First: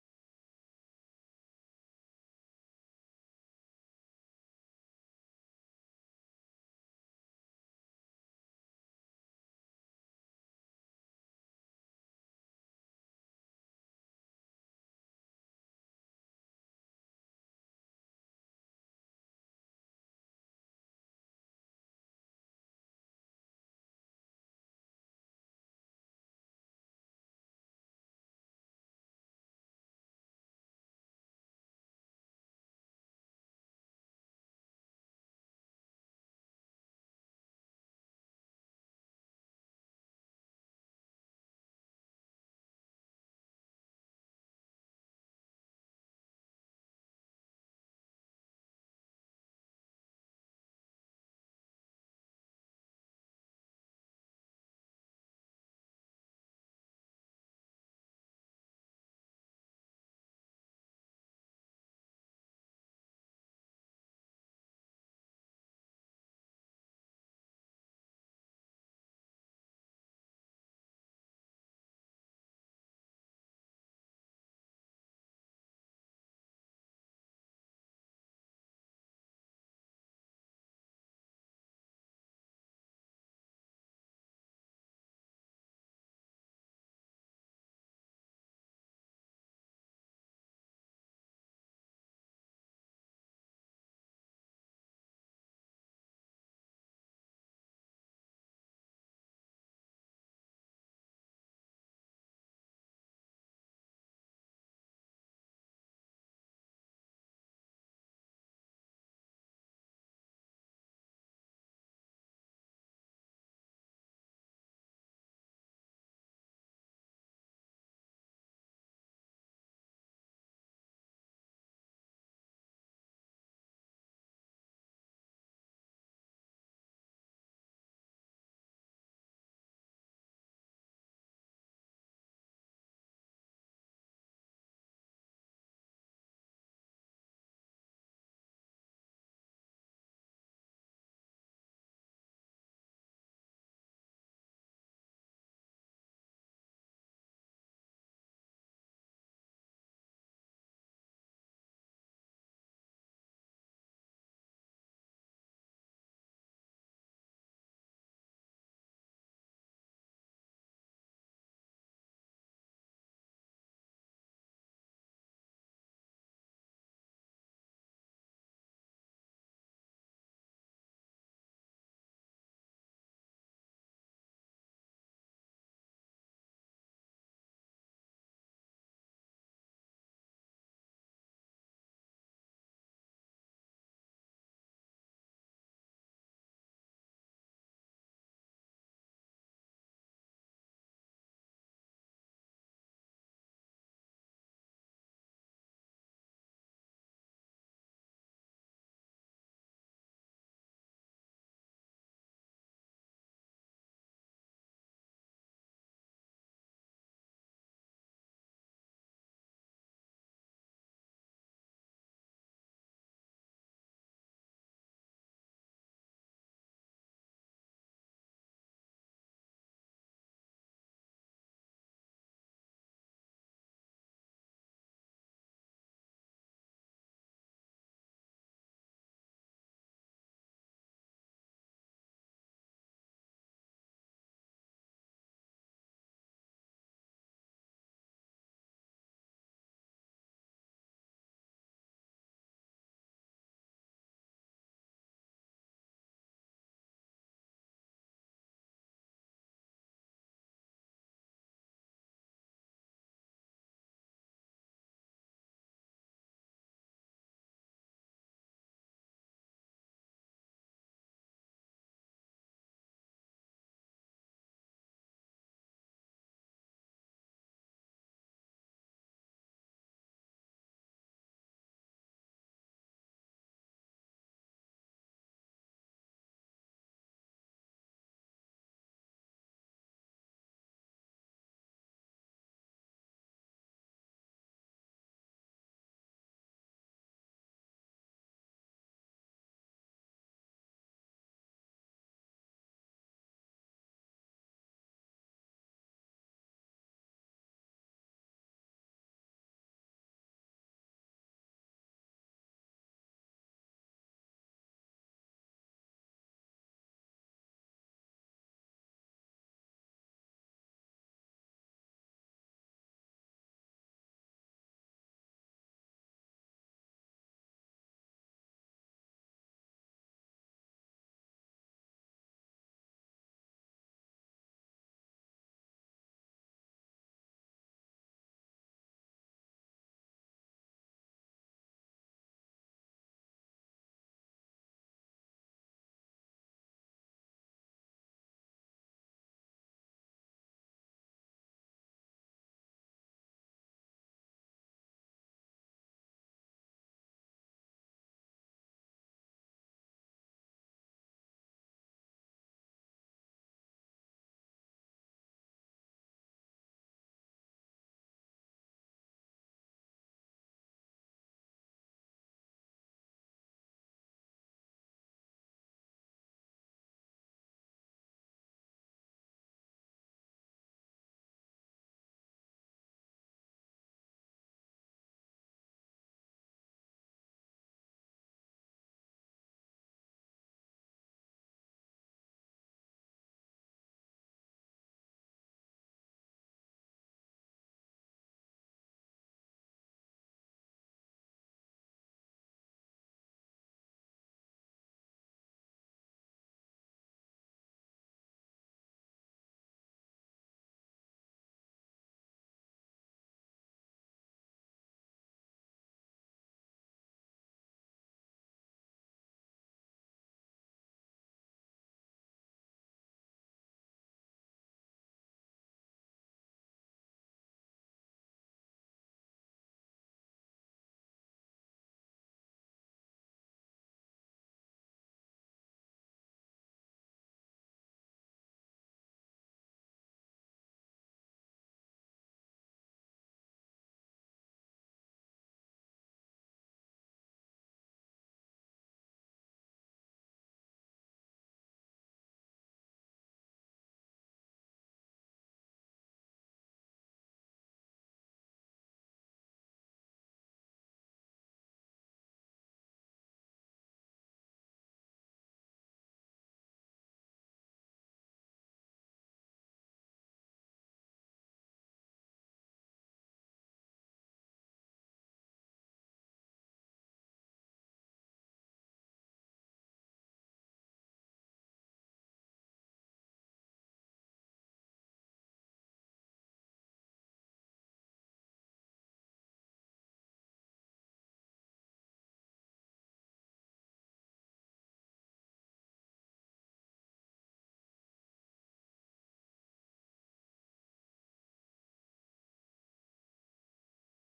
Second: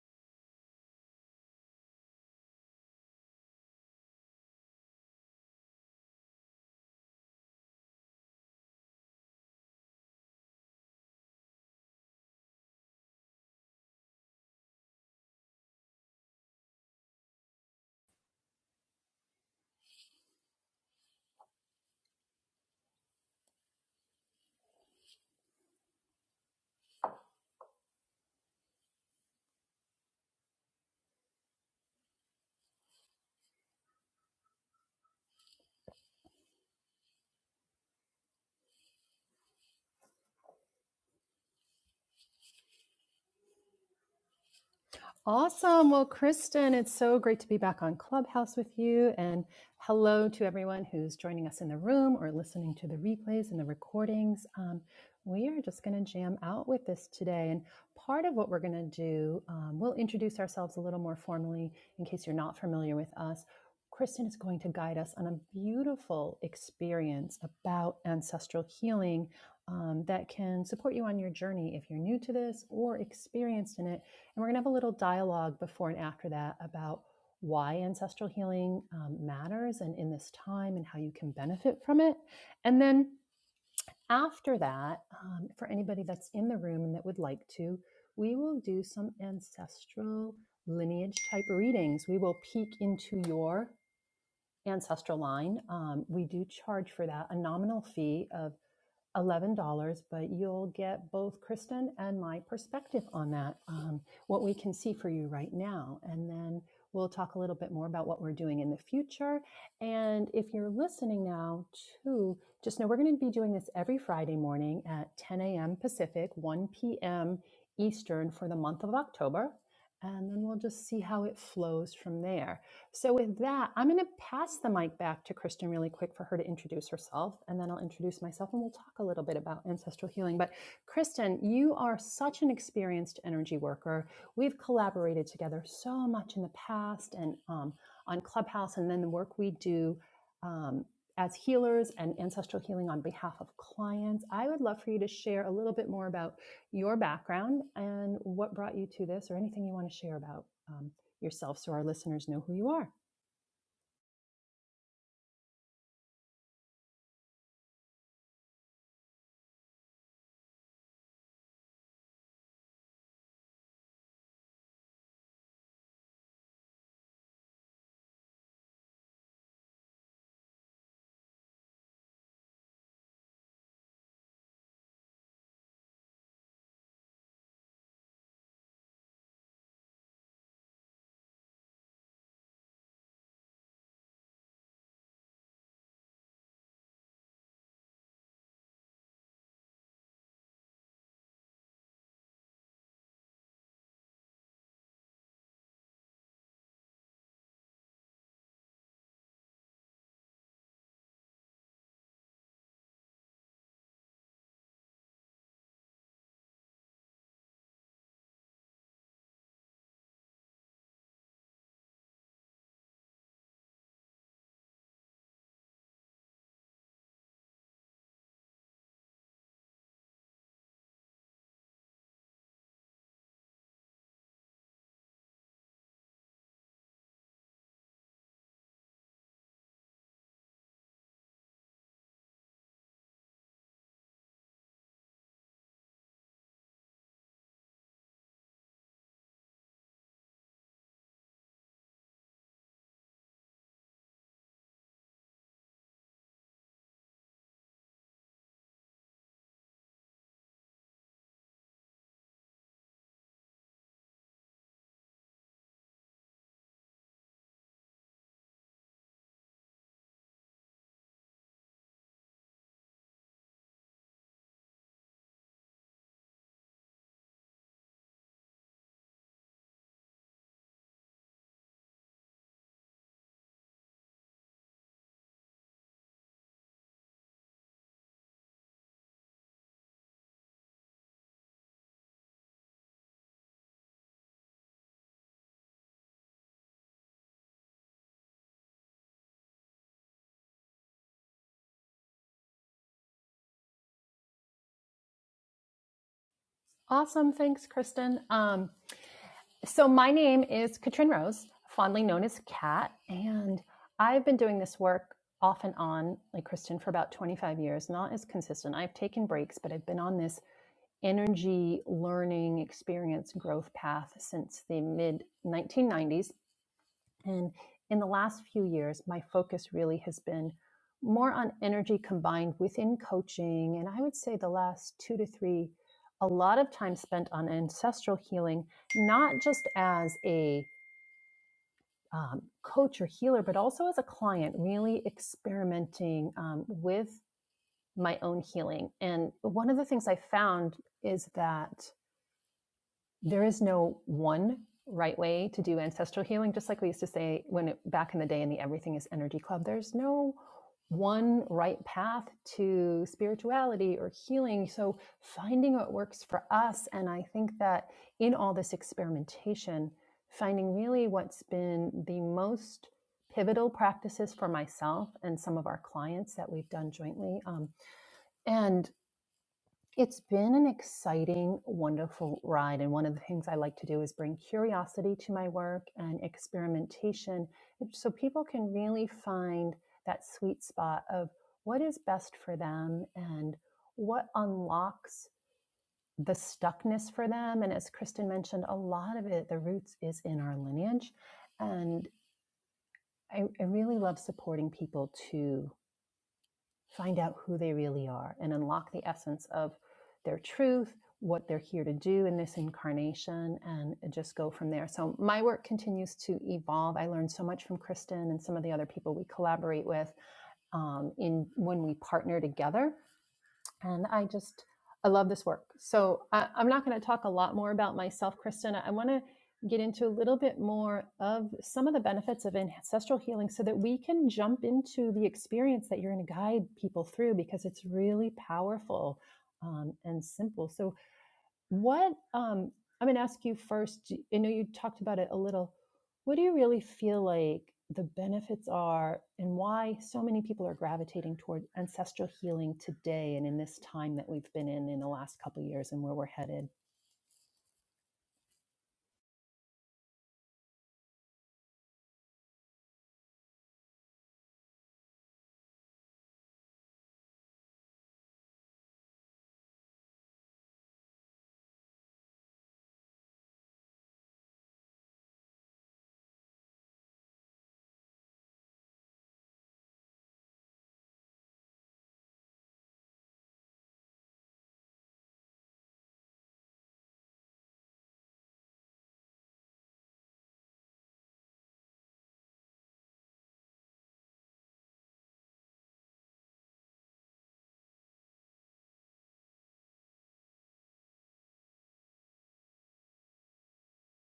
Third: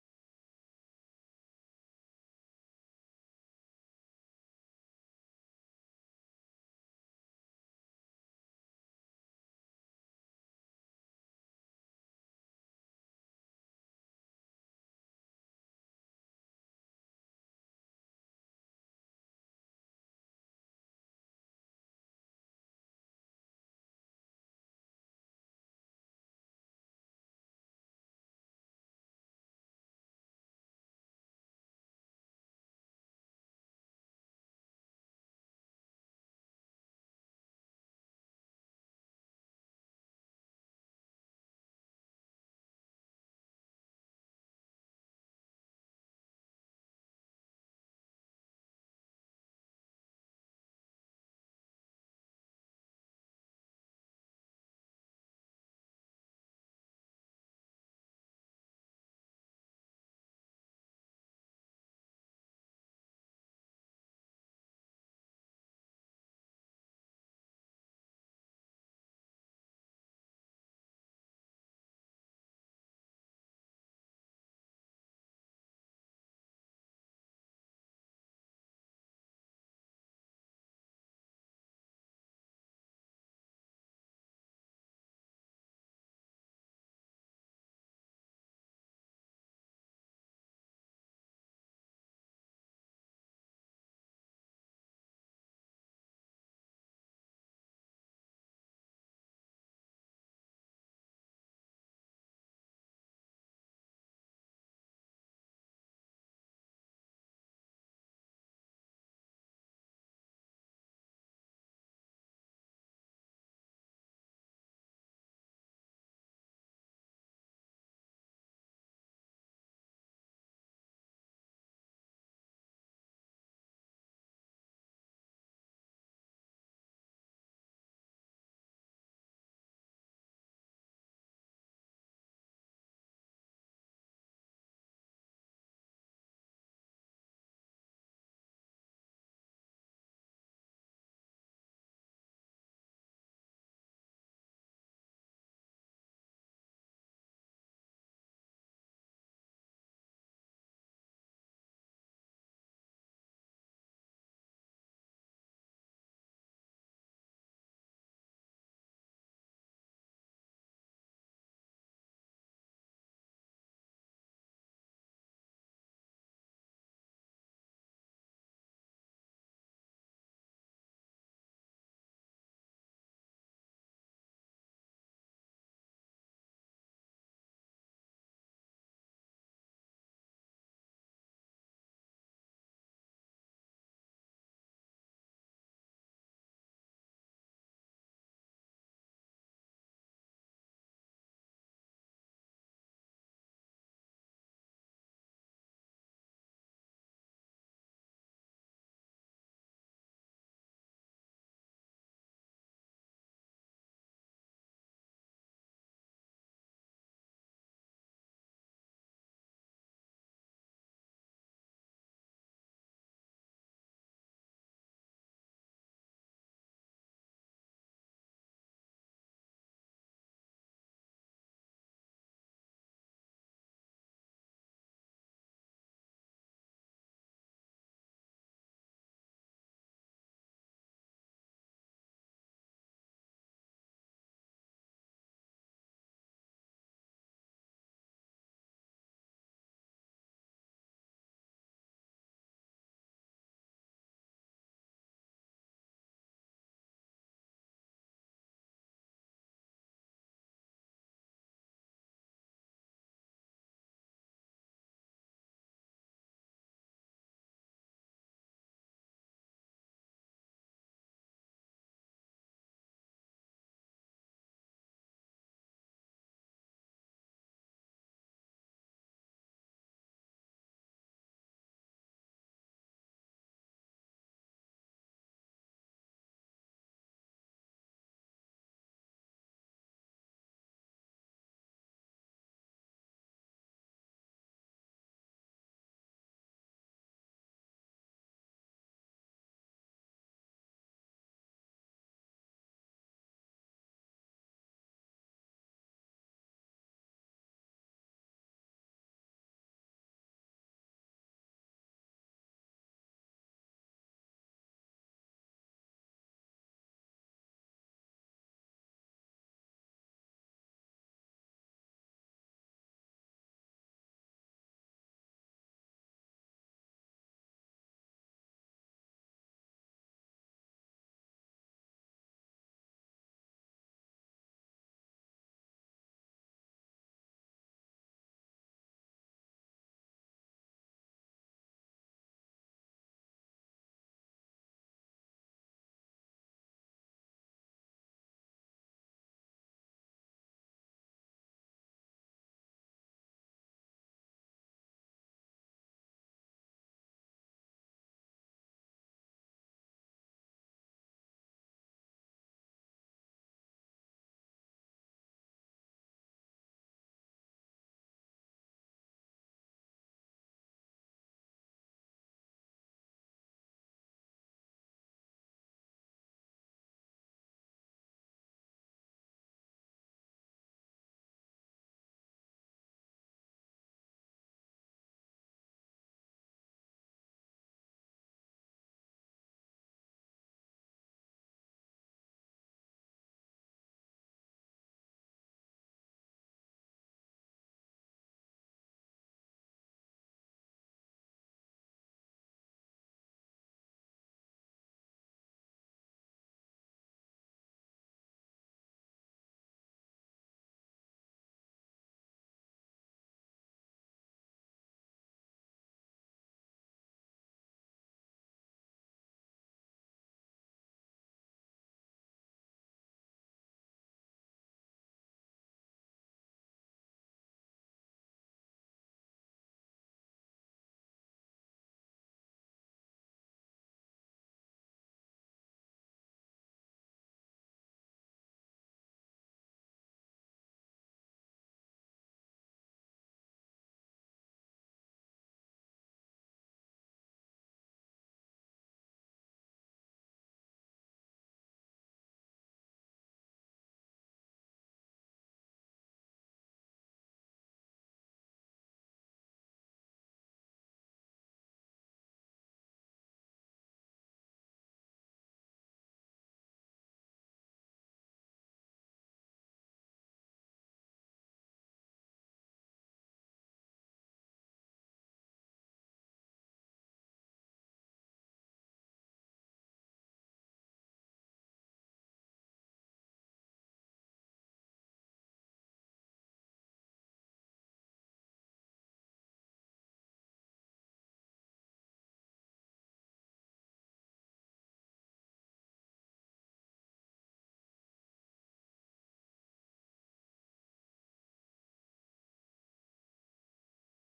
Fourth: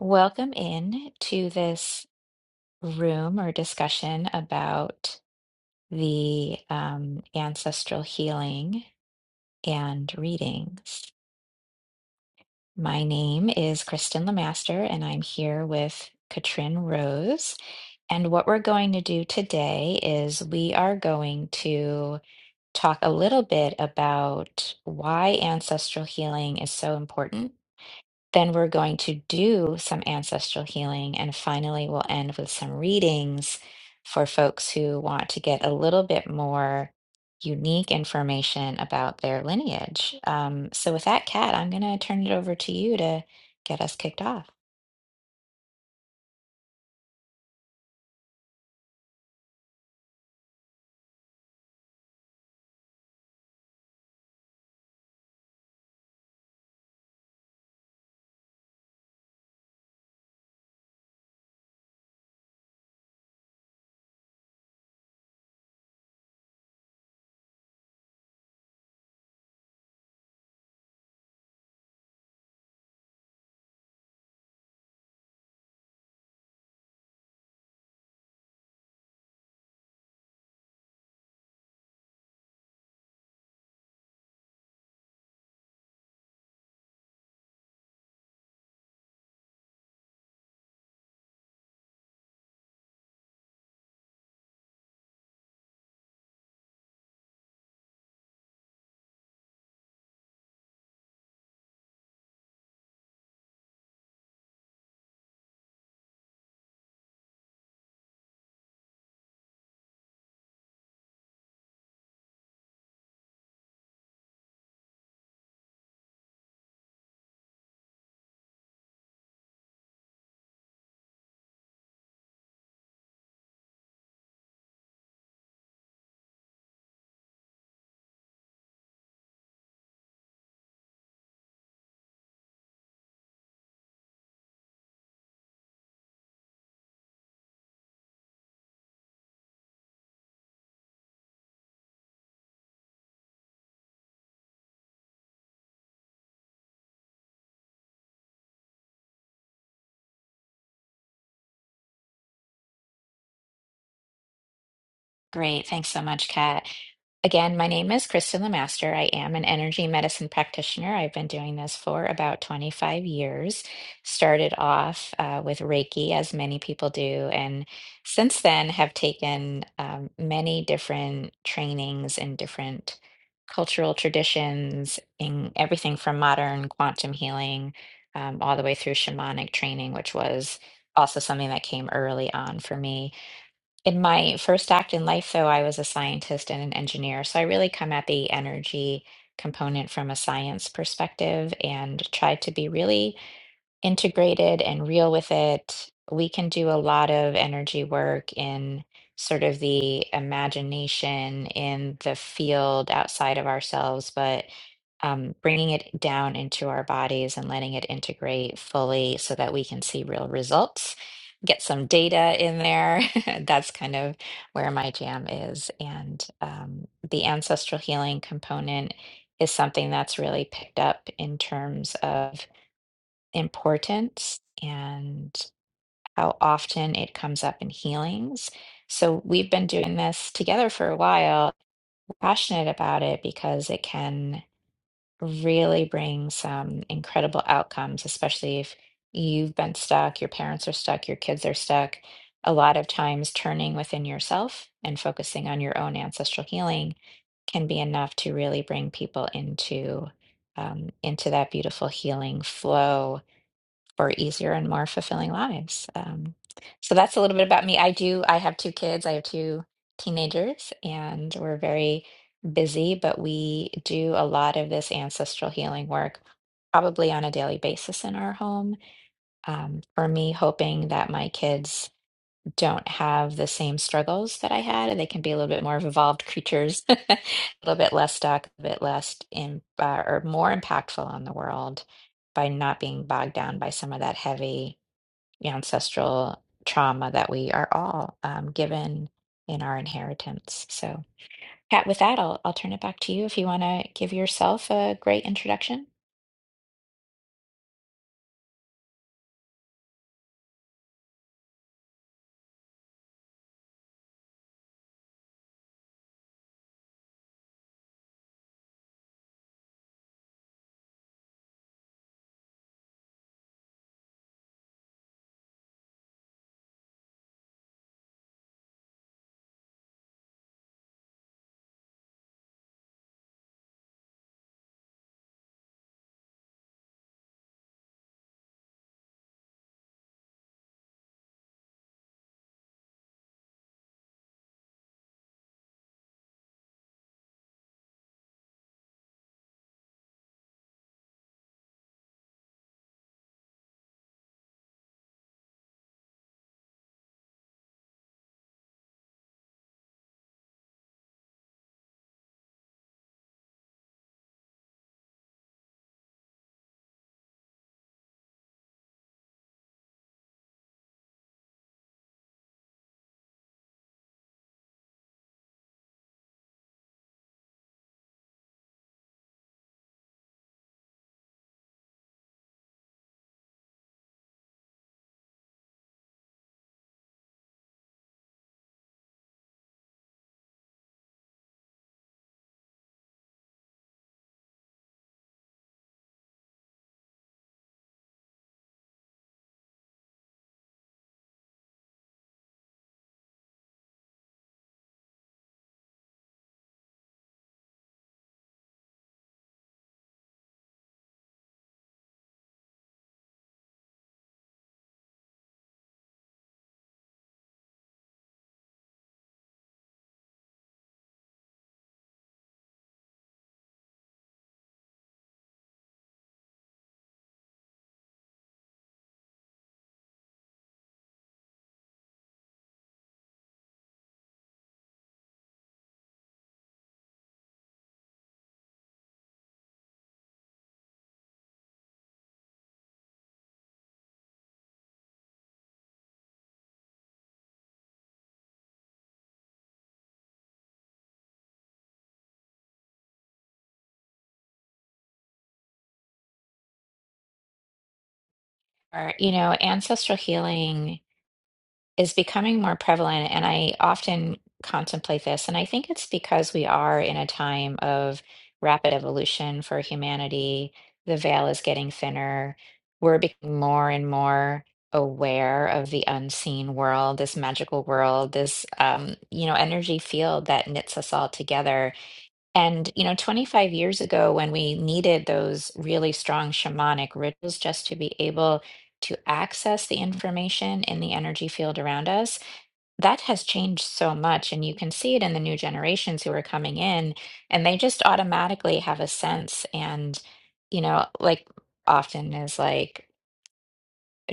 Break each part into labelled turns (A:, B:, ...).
A: Welcome in to this room or discussion about the um, ancestral healing and readings. My name is Kristen Lemaster, and I'm here with Katrin Rose. And what we're going to do today is we are going to talk a little bit about why ancestral healing is so important Then we're going to do some ancestral healing. And finally, we'll end with some readings for folks who want to get a little bit more unique information about their lineage. Um, so, with that, Kat, I'm going to turn it over to you to get us kicked off.
B: Awesome. Well, Kristen, it's so great to be back on Clubhouse with you. And hello to everyone who's joining us in the room or listening to the replays and the recordings. Um, we are just going to jam out with this today. And part of what we're going to do, um, we'll introduce ourselves a little more formally in case you're not familiar with us. Kristen is going to guide us on a beautiful experience about ancestral healing um, that can support you on your journey if you're new to this or experienced in it and we're going to have a little dialogue before and after that about why ancestral healing um, matters and in this time and how you can benefit from it. And then after that, um, for anybody that's in the room and that would like to, we will do some ancestral lineage type readings. We will peek into your ancestral line. Um, we do charge for that a nominal fee of $11, but you'll get both Kristen and my perspective on that, um, what we can see for you right now. And then we'll talk a little bit more about what we're doing in the future. And if you're listening now, too, just know we're going to be doing this every Friday morning at 10 a.m. Pacific, 1 p.m. Eastern for the month of October. And then we'll just see how it flows from there. So, with that, I'm going to pass the mic back to Kristen really quick for her to introduce herself, and then I'll introduce myself and we'll talk a little bit about ancestral healing. But, Kristen, you are such an experienced energy worker. We've collaborated together so much in the past and um, on Clubhouse, and then the work we do. Um, as healers and ancestral healing on behalf of clients, I would love for you to share a little bit more about your background and what brought you to this or anything you want to share about um, yourself so our listeners know who you are.
A: Great. Thanks so much, Kat. Again, my name is Kristen Lemaster. I am an energy medicine practitioner. I've been doing this for about 25 years. Started off uh, with Reiki, as many people do, and since then have taken um, many different trainings in different cultural traditions, in everything from modern quantum healing um, all the way through shamanic training, which was also something that came early on for me. In my first act in life, though, I was a scientist and an engineer. So I really come at the energy component from a science perspective and try to be really integrated and real with it, we can do a lot of energy work in sort of the imagination in the field outside of ourselves, but um, bringing it down into our bodies and letting it integrate fully so that we can see real results. Get some data in there. That's kind of where my jam is. And um, the ancestral healing component is something that's really picked up in terms of importance and how often it comes up in healings. So we've been doing this together for a while, We're passionate about it because it can really bring some incredible outcomes, especially if you've been stuck, your parents are stuck, your kids are stuck. A lot of times, turning within yourself and focusing on your own ancestral healing can be enough to really bring people into um, into that beautiful healing flow for easier and more fulfilling lives. Um, so that's a little bit about me. I do, I have two kids, I have two teenagers, and we're very busy, but we do a lot of this ancestral healing work probably on a daily basis in our home. Um, for me, hoping that my kids don't have the same struggles that I had, and they can be a little bit more evolved creatures, a little bit less stuck, a bit less in, uh, or more impactful on the world by not being bogged down by some of that heavy ancestral trauma that we are all um, given in our inheritance. So, Pat, with that, I'll I'll turn it back to you if you want to give yourself a great introduction.
B: Awesome. Thanks, Kristen. Um, so, my name is Katrin Rose, fondly known as Kat, and I've been doing this work off and on, like Kristen, for about 25 years, not as consistent. I've taken breaks, but I've been on this energy learning experience growth path since the mid 1990s. And in the last few years, my focus really has been more on energy combined within coaching. And I would say the last two to three, a lot of time spent on ancestral healing, not just as a um, coach or healer, but also as a client, really experimenting um, with my own healing. And one of the things I found is that there is no one right way to do ancestral healing just like we used to say when it, back in the day in the everything is energy club there's no one right path to spirituality or healing so finding what works for us and i think that in all this experimentation finding really what's been the most pivotal practices for myself and some of our clients that we've done jointly um, and it's been an exciting, wonderful ride. And one of the things I like to do is bring curiosity to my work and experimentation so people can really find that sweet spot of what is best for them and what unlocks the stuckness for them. And as Kristen mentioned, a lot of it, the roots is in our lineage. And I, I really love supporting people to find out who they really are and unlock the essence of their truth, what they're here to do in this incarnation, and just go from there. So my work continues to evolve. I learned so much from Kristen and some of the other people we collaborate with um, in when we partner together and I just I love this work. So I, I'm not going to talk a lot more about myself, Kristen. I I want to get into a little bit more of some of the benefits of ancestral healing, so that we can jump into the experience that you're going to guide people through because it's really powerful um, and simple. So what, um, I'm going to ask you first. do- i know you talked about it a little. What do you really feel like the benefits are, and why so many people are gravitating toward ancestral healing today and in this time that we've been in in the last couple of years and where we're headed?
A: Or, you know, ancestral healing is becoming more prevalent, and I often contemplate this, and I think it's because we are in a time of rapid evolution for humanity. The veil is getting thinner. We're becoming more and more aware of the unseen world, this magical world, this um, you know, energy field that knits us all together and, you know, 25 years ago, when we needed those really strong shamanic rituals just to be able to access the information in the energy field around us, that has changed so much. And you can see it in the new generations who are coming in, and they just automatically have a sense. And, you know, like often is like,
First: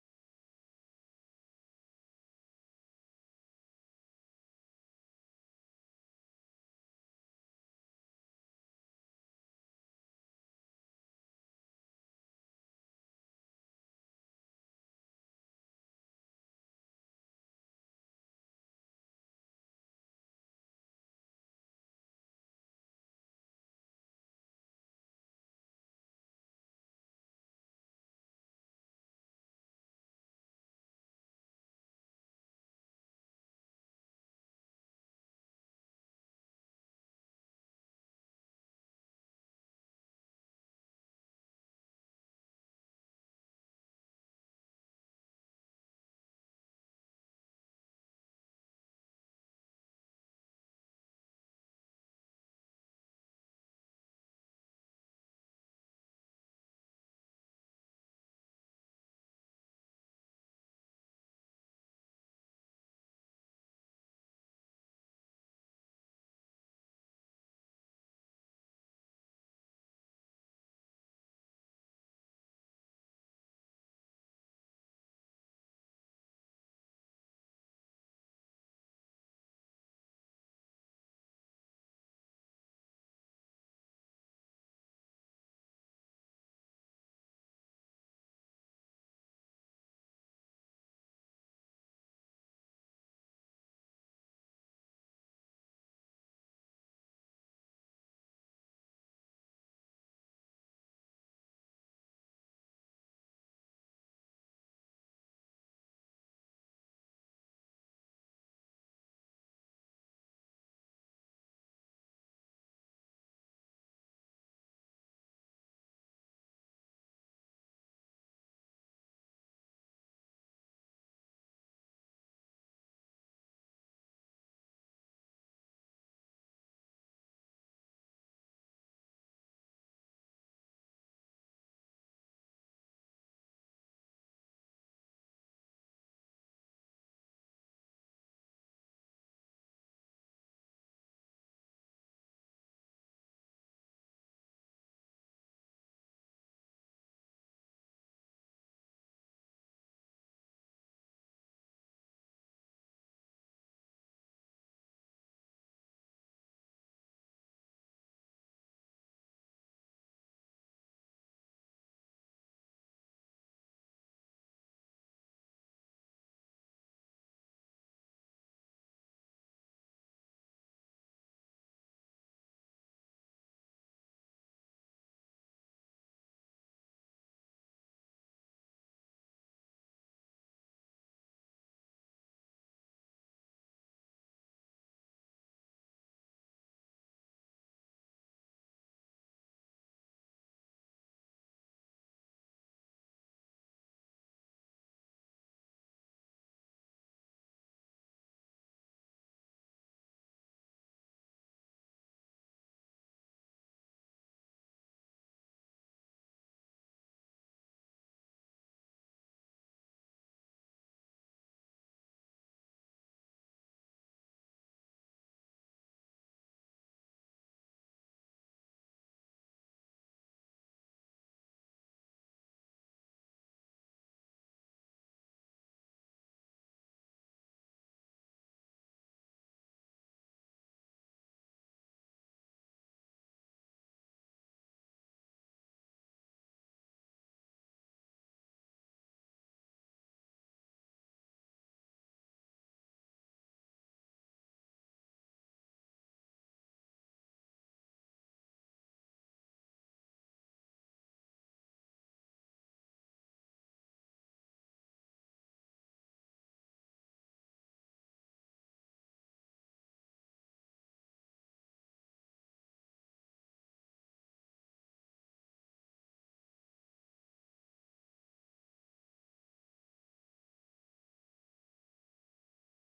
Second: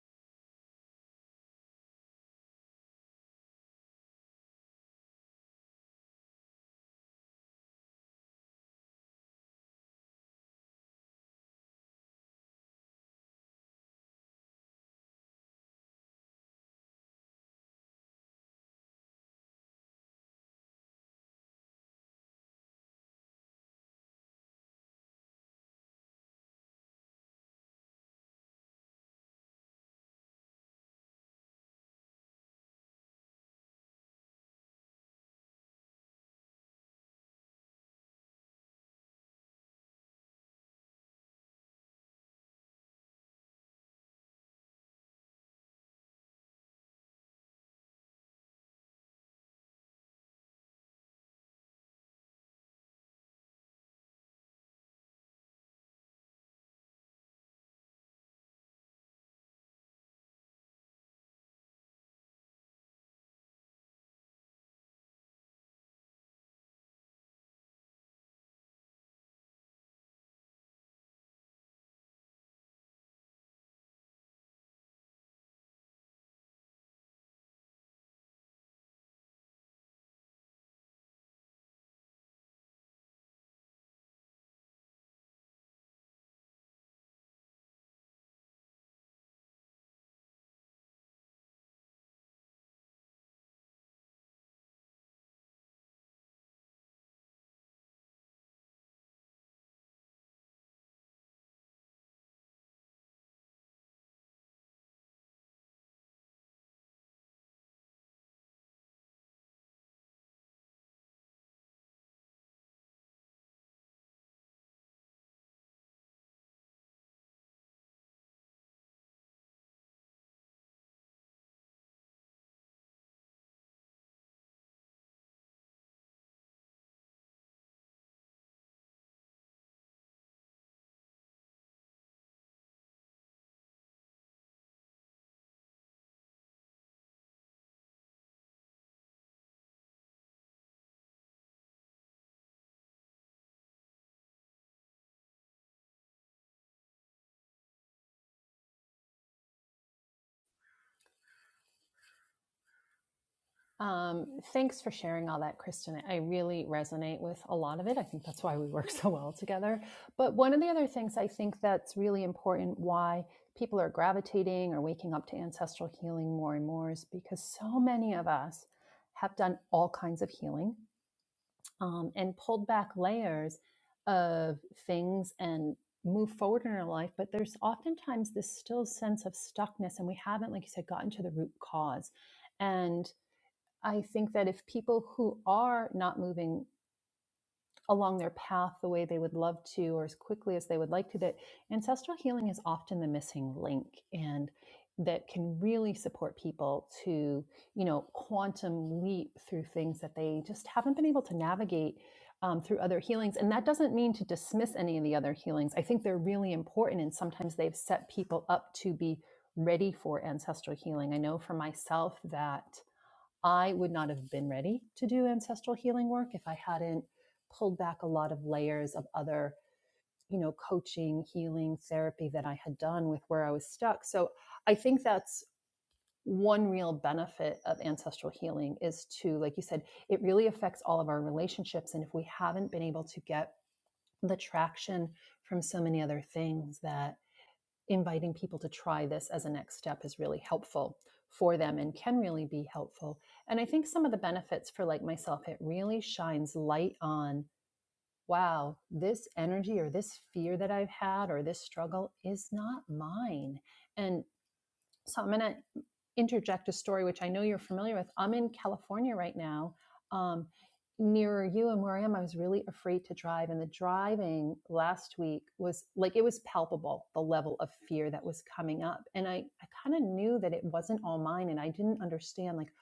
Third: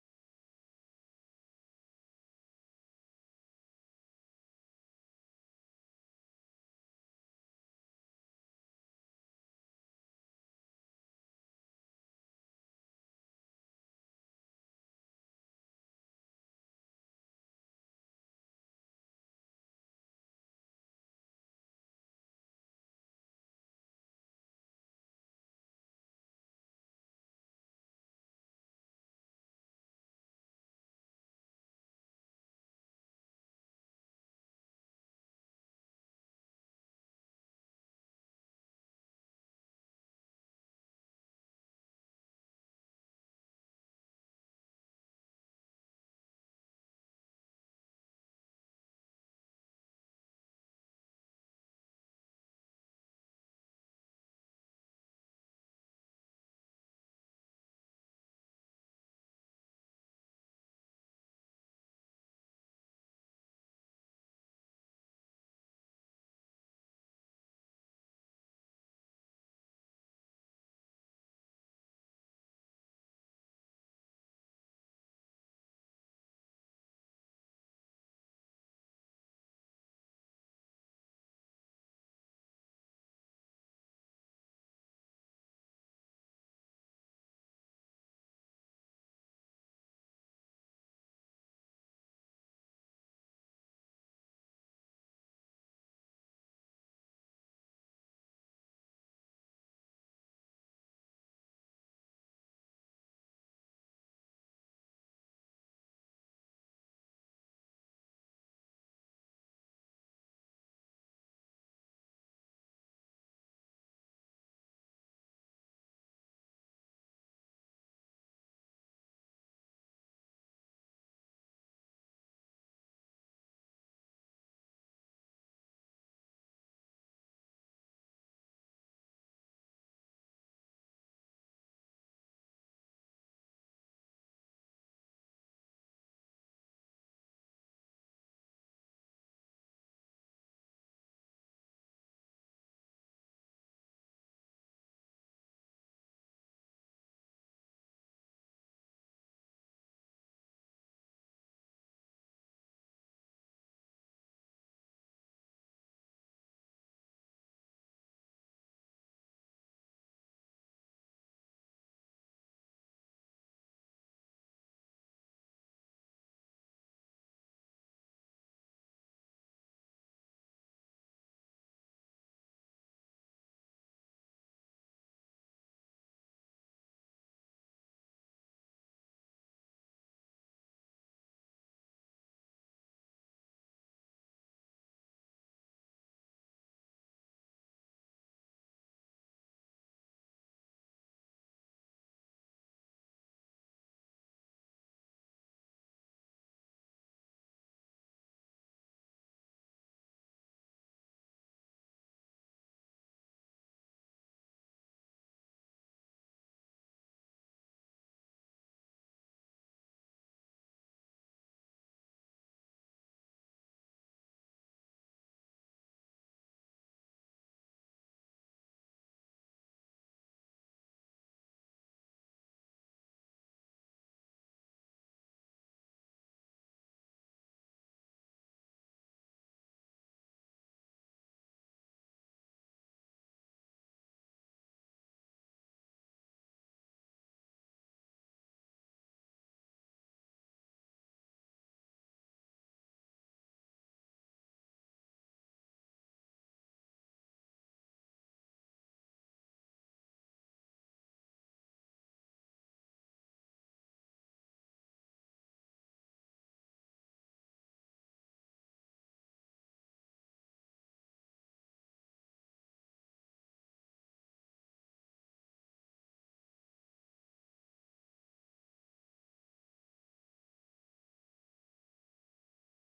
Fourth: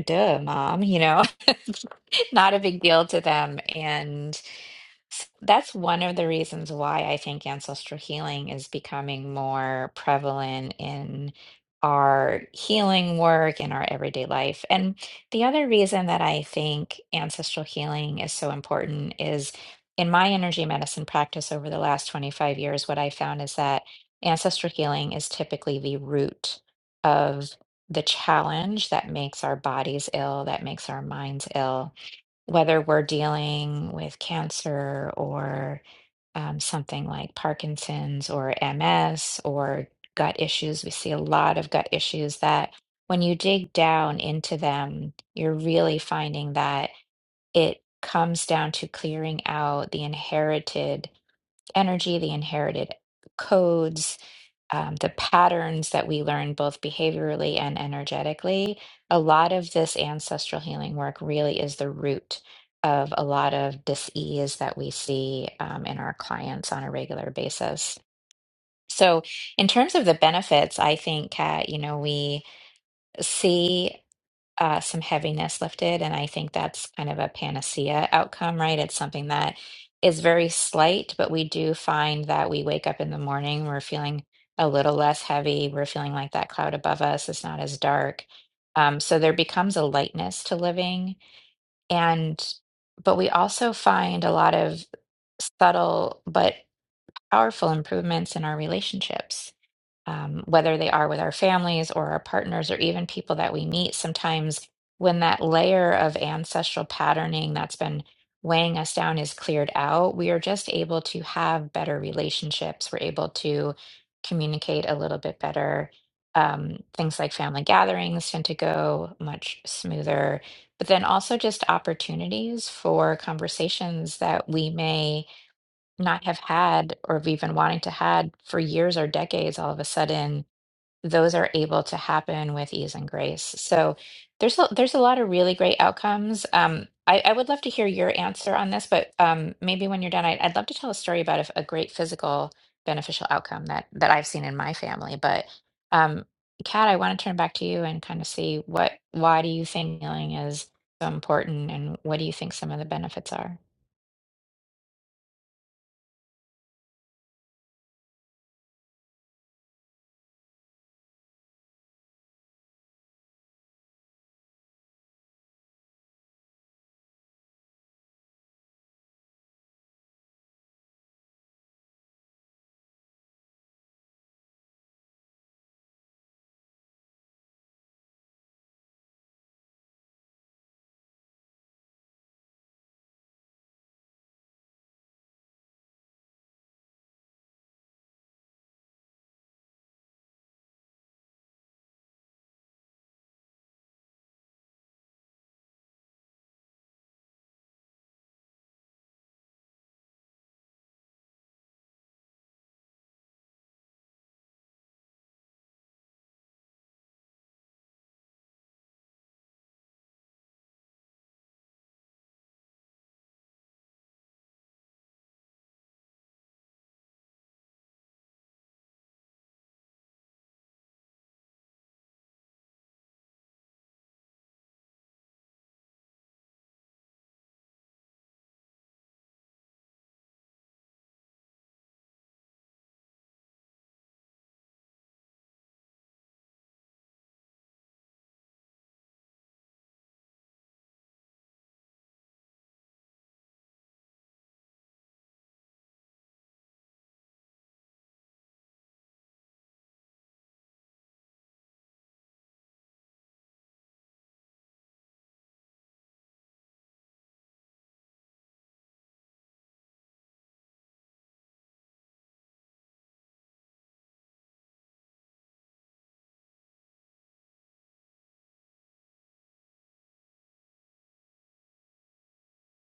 A: duh, mom, you know, not a big deal to them. And, S- That's one of the reasons why I think ancestral healing is becoming more prevalent in our healing work and our everyday life. And the other reason that I think ancestral healing is so important is in my energy medicine practice over the last 25 years, what I found is that ancestral healing is typically the root of the challenge that makes our bodies ill, that makes our minds ill whether we're dealing with cancer or um, something like Parkinson's or MS or gut issues, we see a lot of gut issues that when you dig down into them, you're really finding that it comes down to clearing out the inherited energy, the inherited codes um, the patterns that we learn both behaviorally and energetically, a lot of this ancestral healing work really is the root of a lot of dis-ease that we see um, in our clients on a regular basis. So, in terms of the benefits, I think, Kat, you know, we see uh, some heaviness lifted. And I think that's kind of a panacea outcome, right? It's something that is very slight, but we do find that we wake up in the morning, we're feeling a little less heavy, we're feeling like that cloud above us is not as dark. Um, so there becomes a lightness to living. And, but we also find a lot of subtle but powerful improvements in our relationships um, whether they are with our families or our partners or even people that we meet, sometimes when that layer of ancestral patterning that's been weighing us down is cleared out, we are just able to have better relationships. We're able to communicate a little bit better. Um, things like family gatherings tend to go much smoother, but then also just opportunities for conversations that we may not have had or have even wanting to had for years or decades all of a sudden those are able to happen with ease and grace so there's a, there's a lot of really great outcomes um, I, I would love to hear your answer on this but um, maybe when you're done I, i'd love to tell a story about a, a great physical beneficial outcome that that i've seen in my family but um, kat i want to turn back to you and kind of see what why do you think healing is so important and what do you think some of the benefits are
B: Um, thanks for sharing all that, Kristen. I really resonate with a lot of it. I think that's why we work so well together. But one of the other things I think that's really important why people are gravitating or waking up to ancestral healing more and more is because so many of us have done all kinds of healing um, and pulled back layers of things and move forward in our life. But there's oftentimes this still sense of stuckness, and we haven't, like you said, gotten to the root cause. And I think that if people who are not moving along their path the way they would love to or as quickly as they would like to, that ancestral healing is often the missing link and that can really support people to, you know, quantum leap through things that they just haven't been able to navigate um, through other healings. And that doesn't mean to dismiss any of the other healings. I think they're really important and sometimes they've set people up to be ready for ancestral healing. I know for myself that I would not have been ready to do ancestral healing work if I hadn't pulled back a lot of layers of other, you know, coaching, healing, therapy that I had done with where I was stuck. So I think that's one real benefit of ancestral healing is to, like you said, it really affects all of our relationships. And if we haven't been able to get the traction from so many other things that inviting people to try this as a next step is really helpful for them and can really be helpful. And I think some of the benefits for like myself, it really shines light on wow, this energy or this fear that I've had or this struggle is not mine. And so I'm going to interject a story which I know you're familiar with. I'm in California right now, um, nearer you, and where I am, I was really afraid to drive. And the driving last week was like it was palpable the level of fear that was coming up. And I, I kind of knew that it wasn't all mine, and I didn't understand like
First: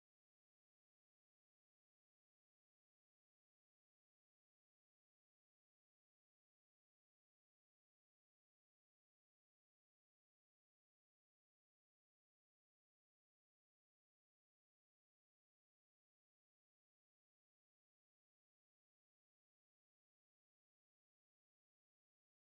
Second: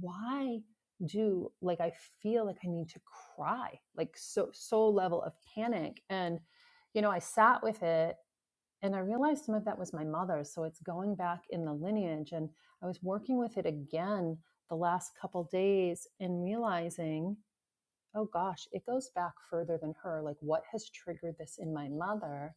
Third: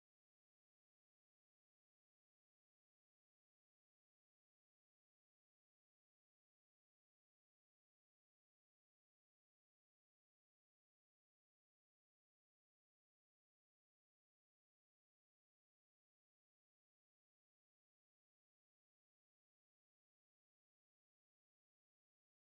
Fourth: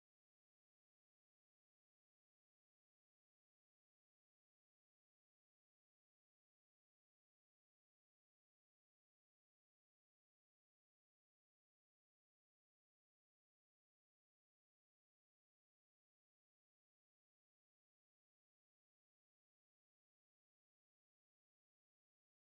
B: why do like I feel like I need to cry like so so level of panic and you know I sat with it and I realized some of that was my mother's. So it's going back in the lineage. And I was working with it again the last couple days and realizing, oh gosh, it goes back further than her. Like, what has triggered this in my mother?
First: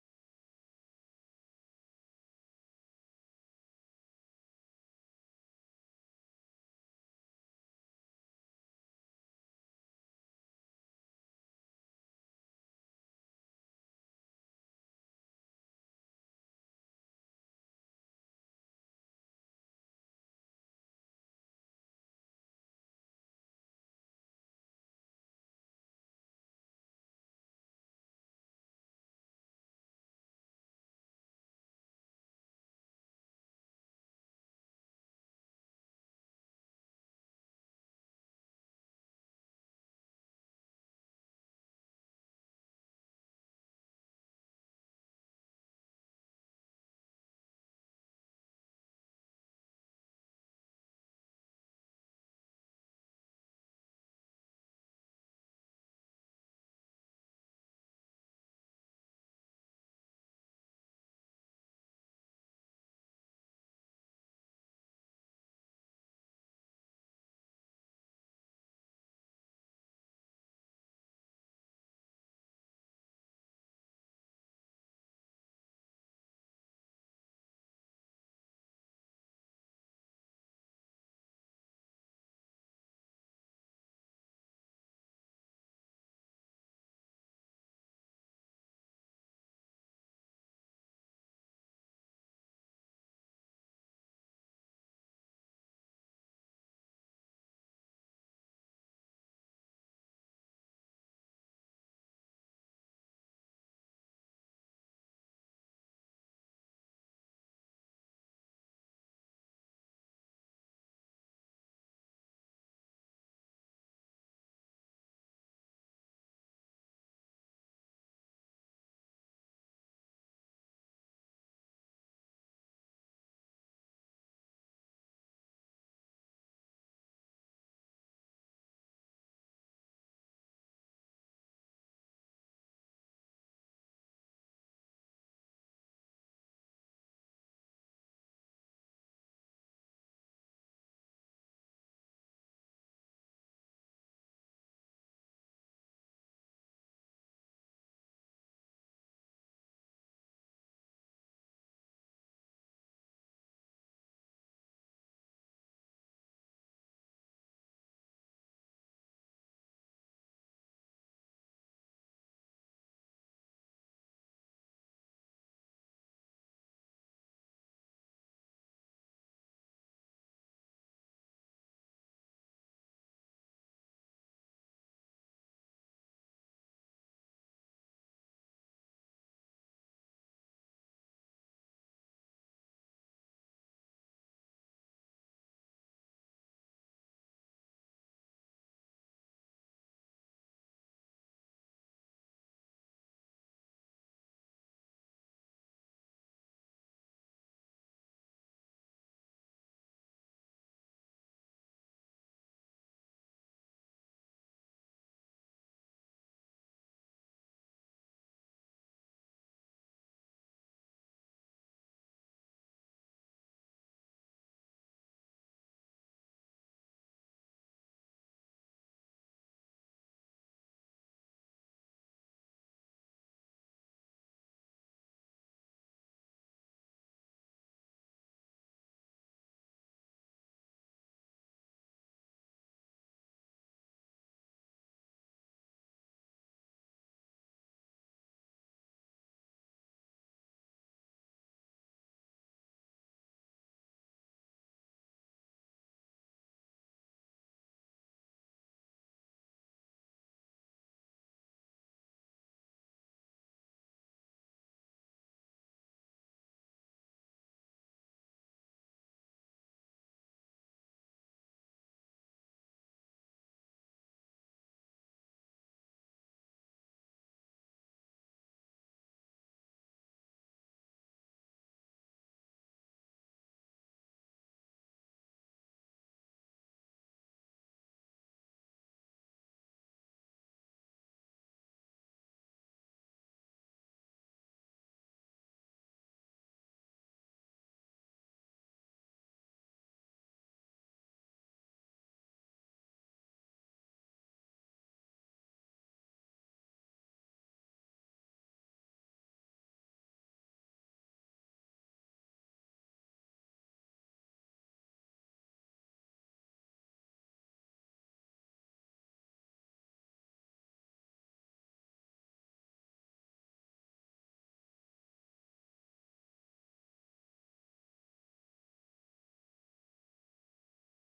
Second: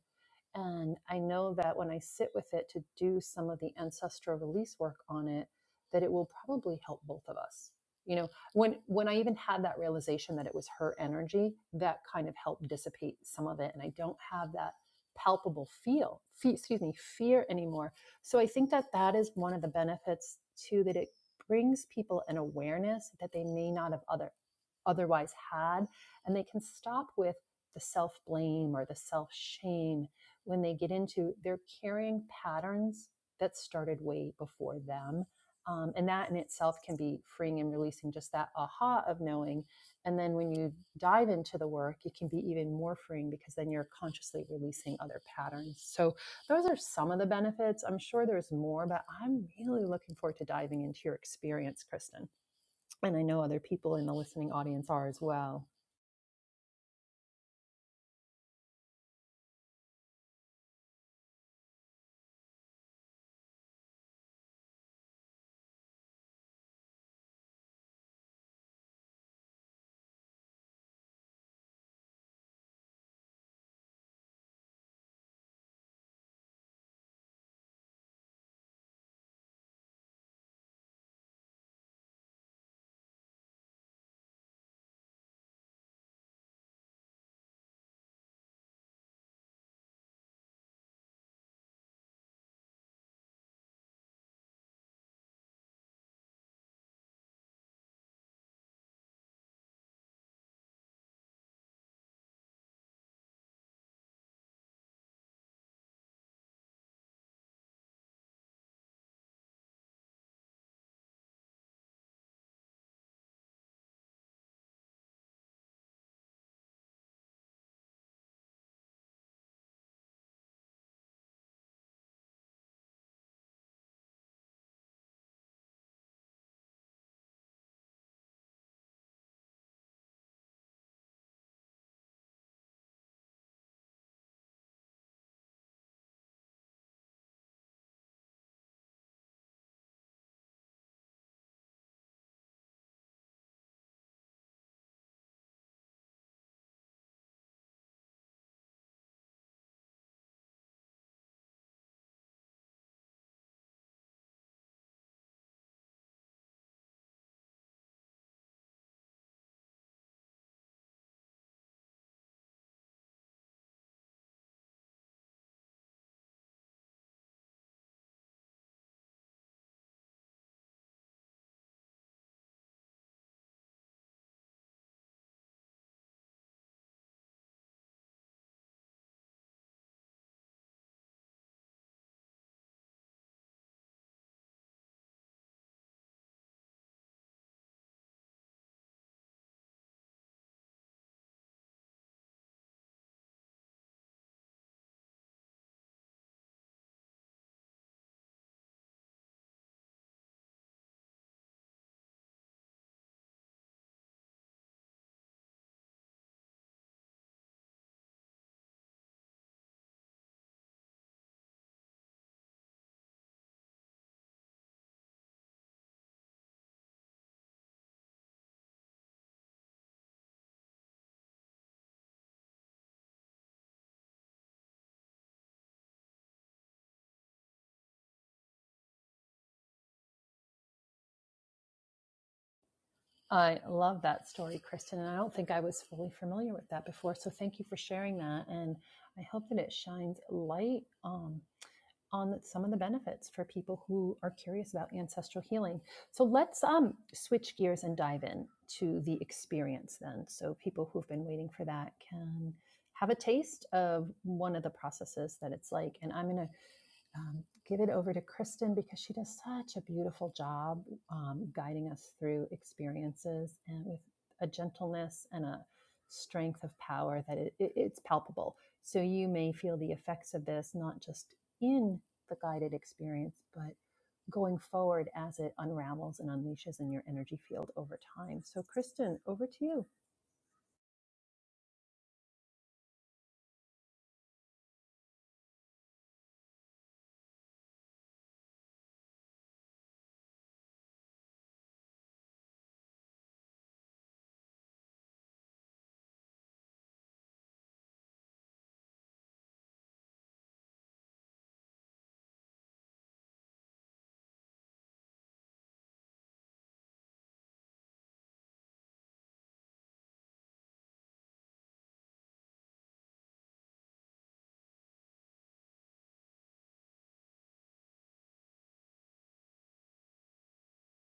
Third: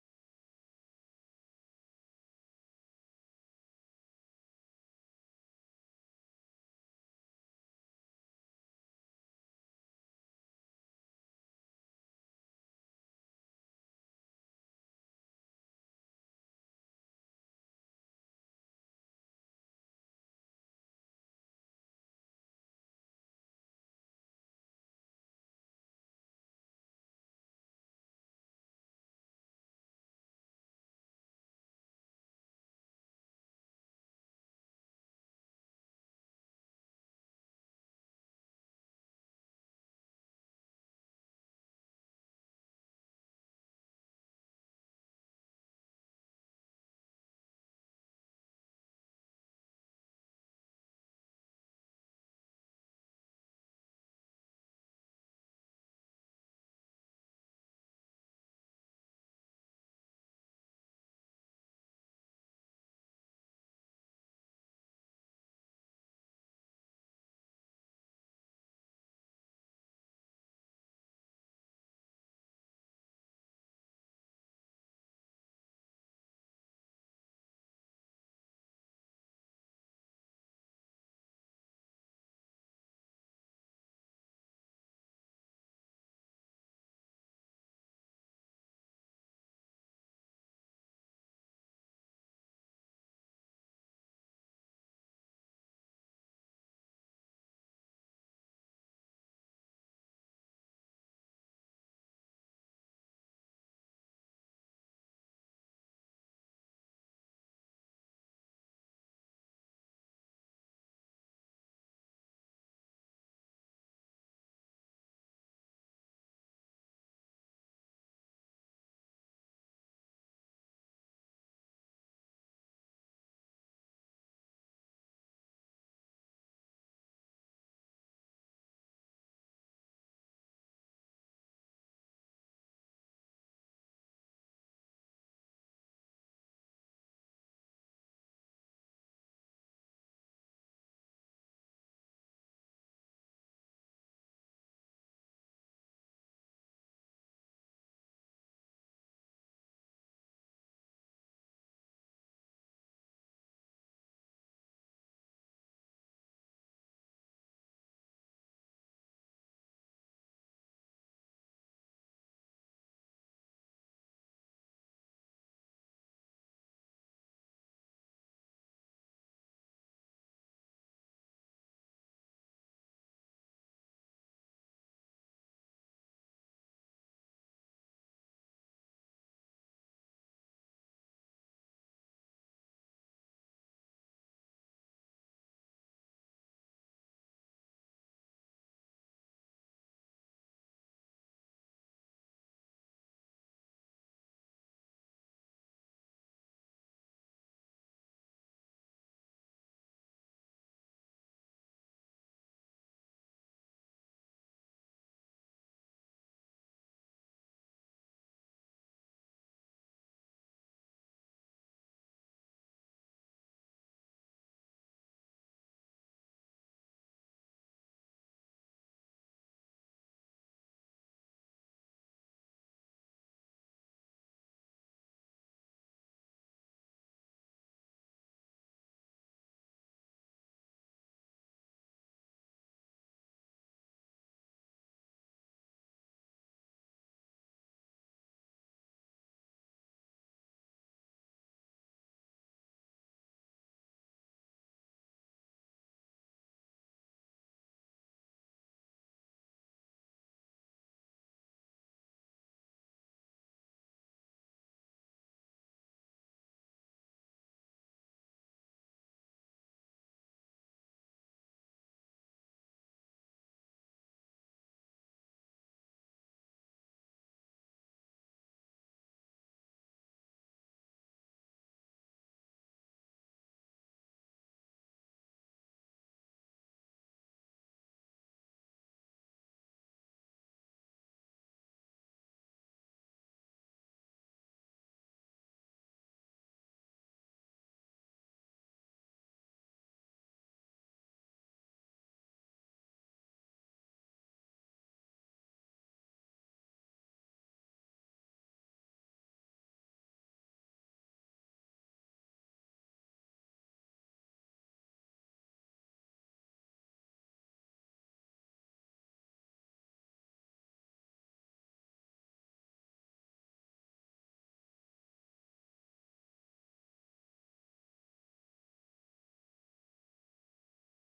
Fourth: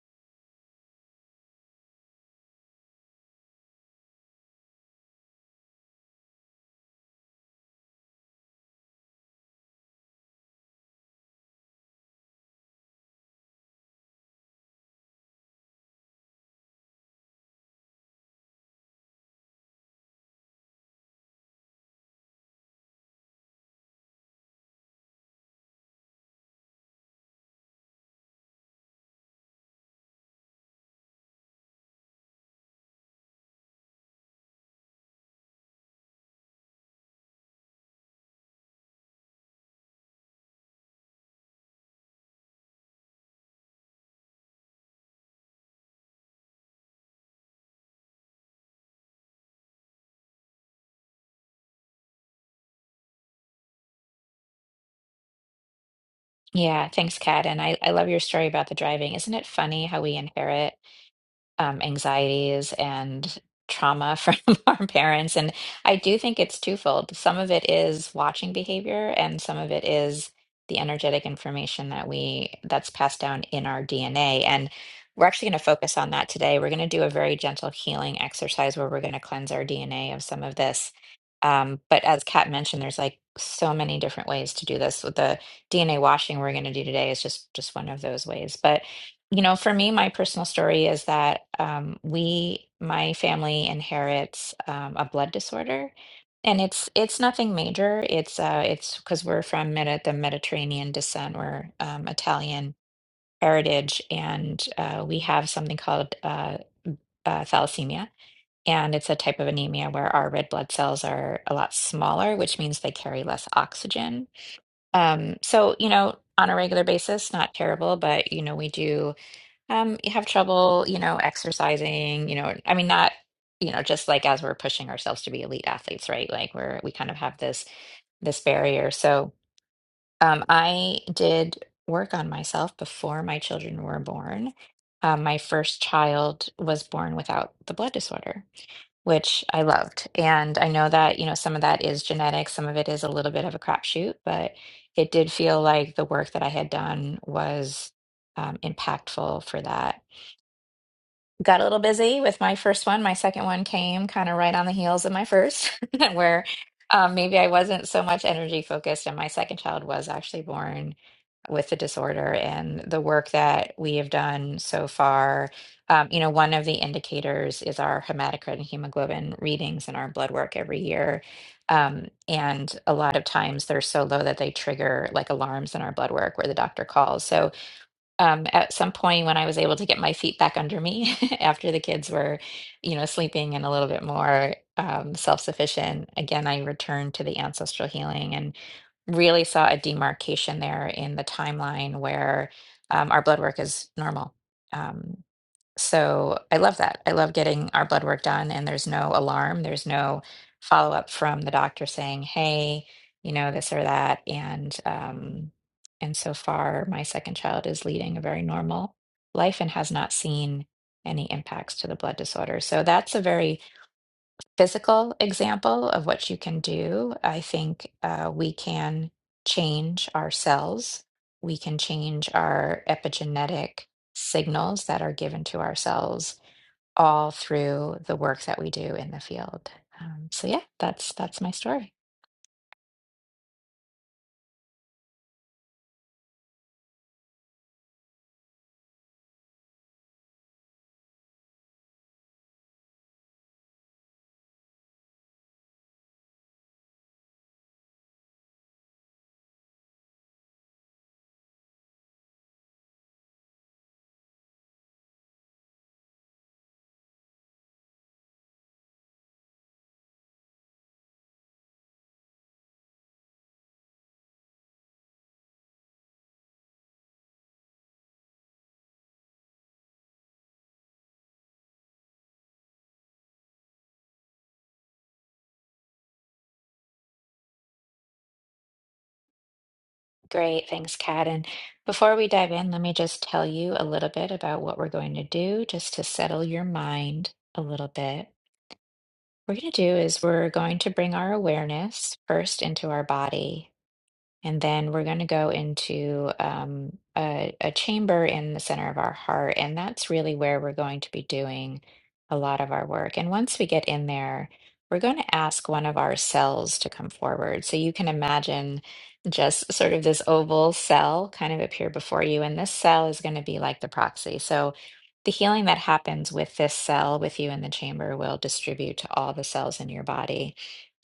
B: And I know that when I sit with it to do some of the ancestral release work on it, that it will probably help both of us. You know, when when I even had that realization that it was her energy, that kind of helped dissipate some of it, and I don't have that palpable feel, fe- excuse me, fear anymore. So I think that that is one of the benefits too that it brings people an awareness that they may not have other otherwise had, and they can stop with the self blame or the self shame when they get into they're carrying patterns that started way before them um, and that in itself can be freeing and releasing just that aha of knowing and then when you dive into the work it can be even more freeing because then you're consciously releasing other patterns so those are some of the benefits i'm sure there's more but i'm really looking forward to diving into your experience kristen and i know other people in the listening audience are as well
A: Yeah, thanks, Kat. And I, I love your story about the driving. Isn't it funny how we inherit? um, anxieties and trauma from our parents. And I do think it's twofold. Some of it is watching behavior, and some of it is the energetic information that we that's passed down in our DNA. And we're actually going to focus on that today. We're going to do a very gentle healing exercise where we're going to cleanse our DNA of some of this. Um, but as Kat mentioned, there's like so many different ways to do this. With the DNA washing we're going to do today is just just one of those ways. But you know, for me, my personal story is that um, we, my family inherits um, a blood disorder, and it's it's nothing major. It's uh, it's because we're from Medi the Mediterranean descent. We're um, Italian heritage, and uh, we have something called uh, uh, thalassemia, and it's a type of anemia where our red blood cells are a lot smaller, which means they carry less oxygen. Um, so, you know, on a regular basis, not terrible, but you know, we do. Um, you have trouble, you know, exercising, you know, I mean, not, you know, just like as we're pushing ourselves to be elite athletes, right? Like we're, we kind of have this, this barrier. So, um, I did work on myself before my children were born. Um, my first child was born without the blood disorder, which I loved. And I know that, you know, some of that is genetic, some of it is a little bit of a crapshoot, but it did feel like the work that I had done was, um, impactful for that got a little busy with my first one. My second one came kind of right on the heels of my first, where um, maybe I wasn't so much energy focused. And my second child was actually born with the disorder. And the work that we have done so far, um, you know, one of the indicators is our hematocrit and hemoglobin readings in our blood work every year. Um, and a lot of times they're so low that they trigger like alarms in our blood work where the doctor calls. So, um, at some point when I was able to get my feet back under me after the kids were, you know, sleeping and a little bit more um, self-sufficient, again, I returned to the ancestral healing and really saw a demarcation there in the timeline where um, our blood work is normal. Um, so I love that. I love getting our blood work done, and there's no alarm. There's no follow up from the doctor saying, "Hey, you know this or that." And um, and so far, my second child is leading a very normal life and has not seen any impacts to the blood disorder. So that's a very physical example of what you can do. I think uh, we can change our cells. We can change our epigenetic signals that are given to ourselves all through the work that we do in the field. Um, so yeah, that's that's my story.
B: I love that story, Kristen. And I don't think I was fully familiar with that before. So thank you for sharing that. And I hope that it shines light um, on some of the benefits for people who are curious about ancestral healing. So let's um, switch gears and dive in to the experience then. So people who've been waiting for that can have a taste of one of the processes that it's like. And I'm going to um, give it over to Kristen because she does such a beautiful job um, guiding us through experiences and with a gentleness and a strength of power that it, it- it's palpable. So you may feel the effects of this not just in the guided experience, but going forward as it unravels and unleashes in your energy field over time. So, Kristen, over to you.
A: Great, thanks, Kat. And before we dive in, let me just tell you a little bit about what we're going to do, just to settle your mind a little bit. What we're going to do is we're going to bring our awareness first into our body. And then we're going to go into um, a, a chamber in the center of our heart. And that's really where we're going to be doing a lot of our work. And once we get in there, we're going to ask one of our cells to come forward. So you can imagine just sort of this oval cell kind of appear before you. And this cell is going to be like the proxy. So the healing that happens with this cell with you in the chamber will distribute to all the cells in your body.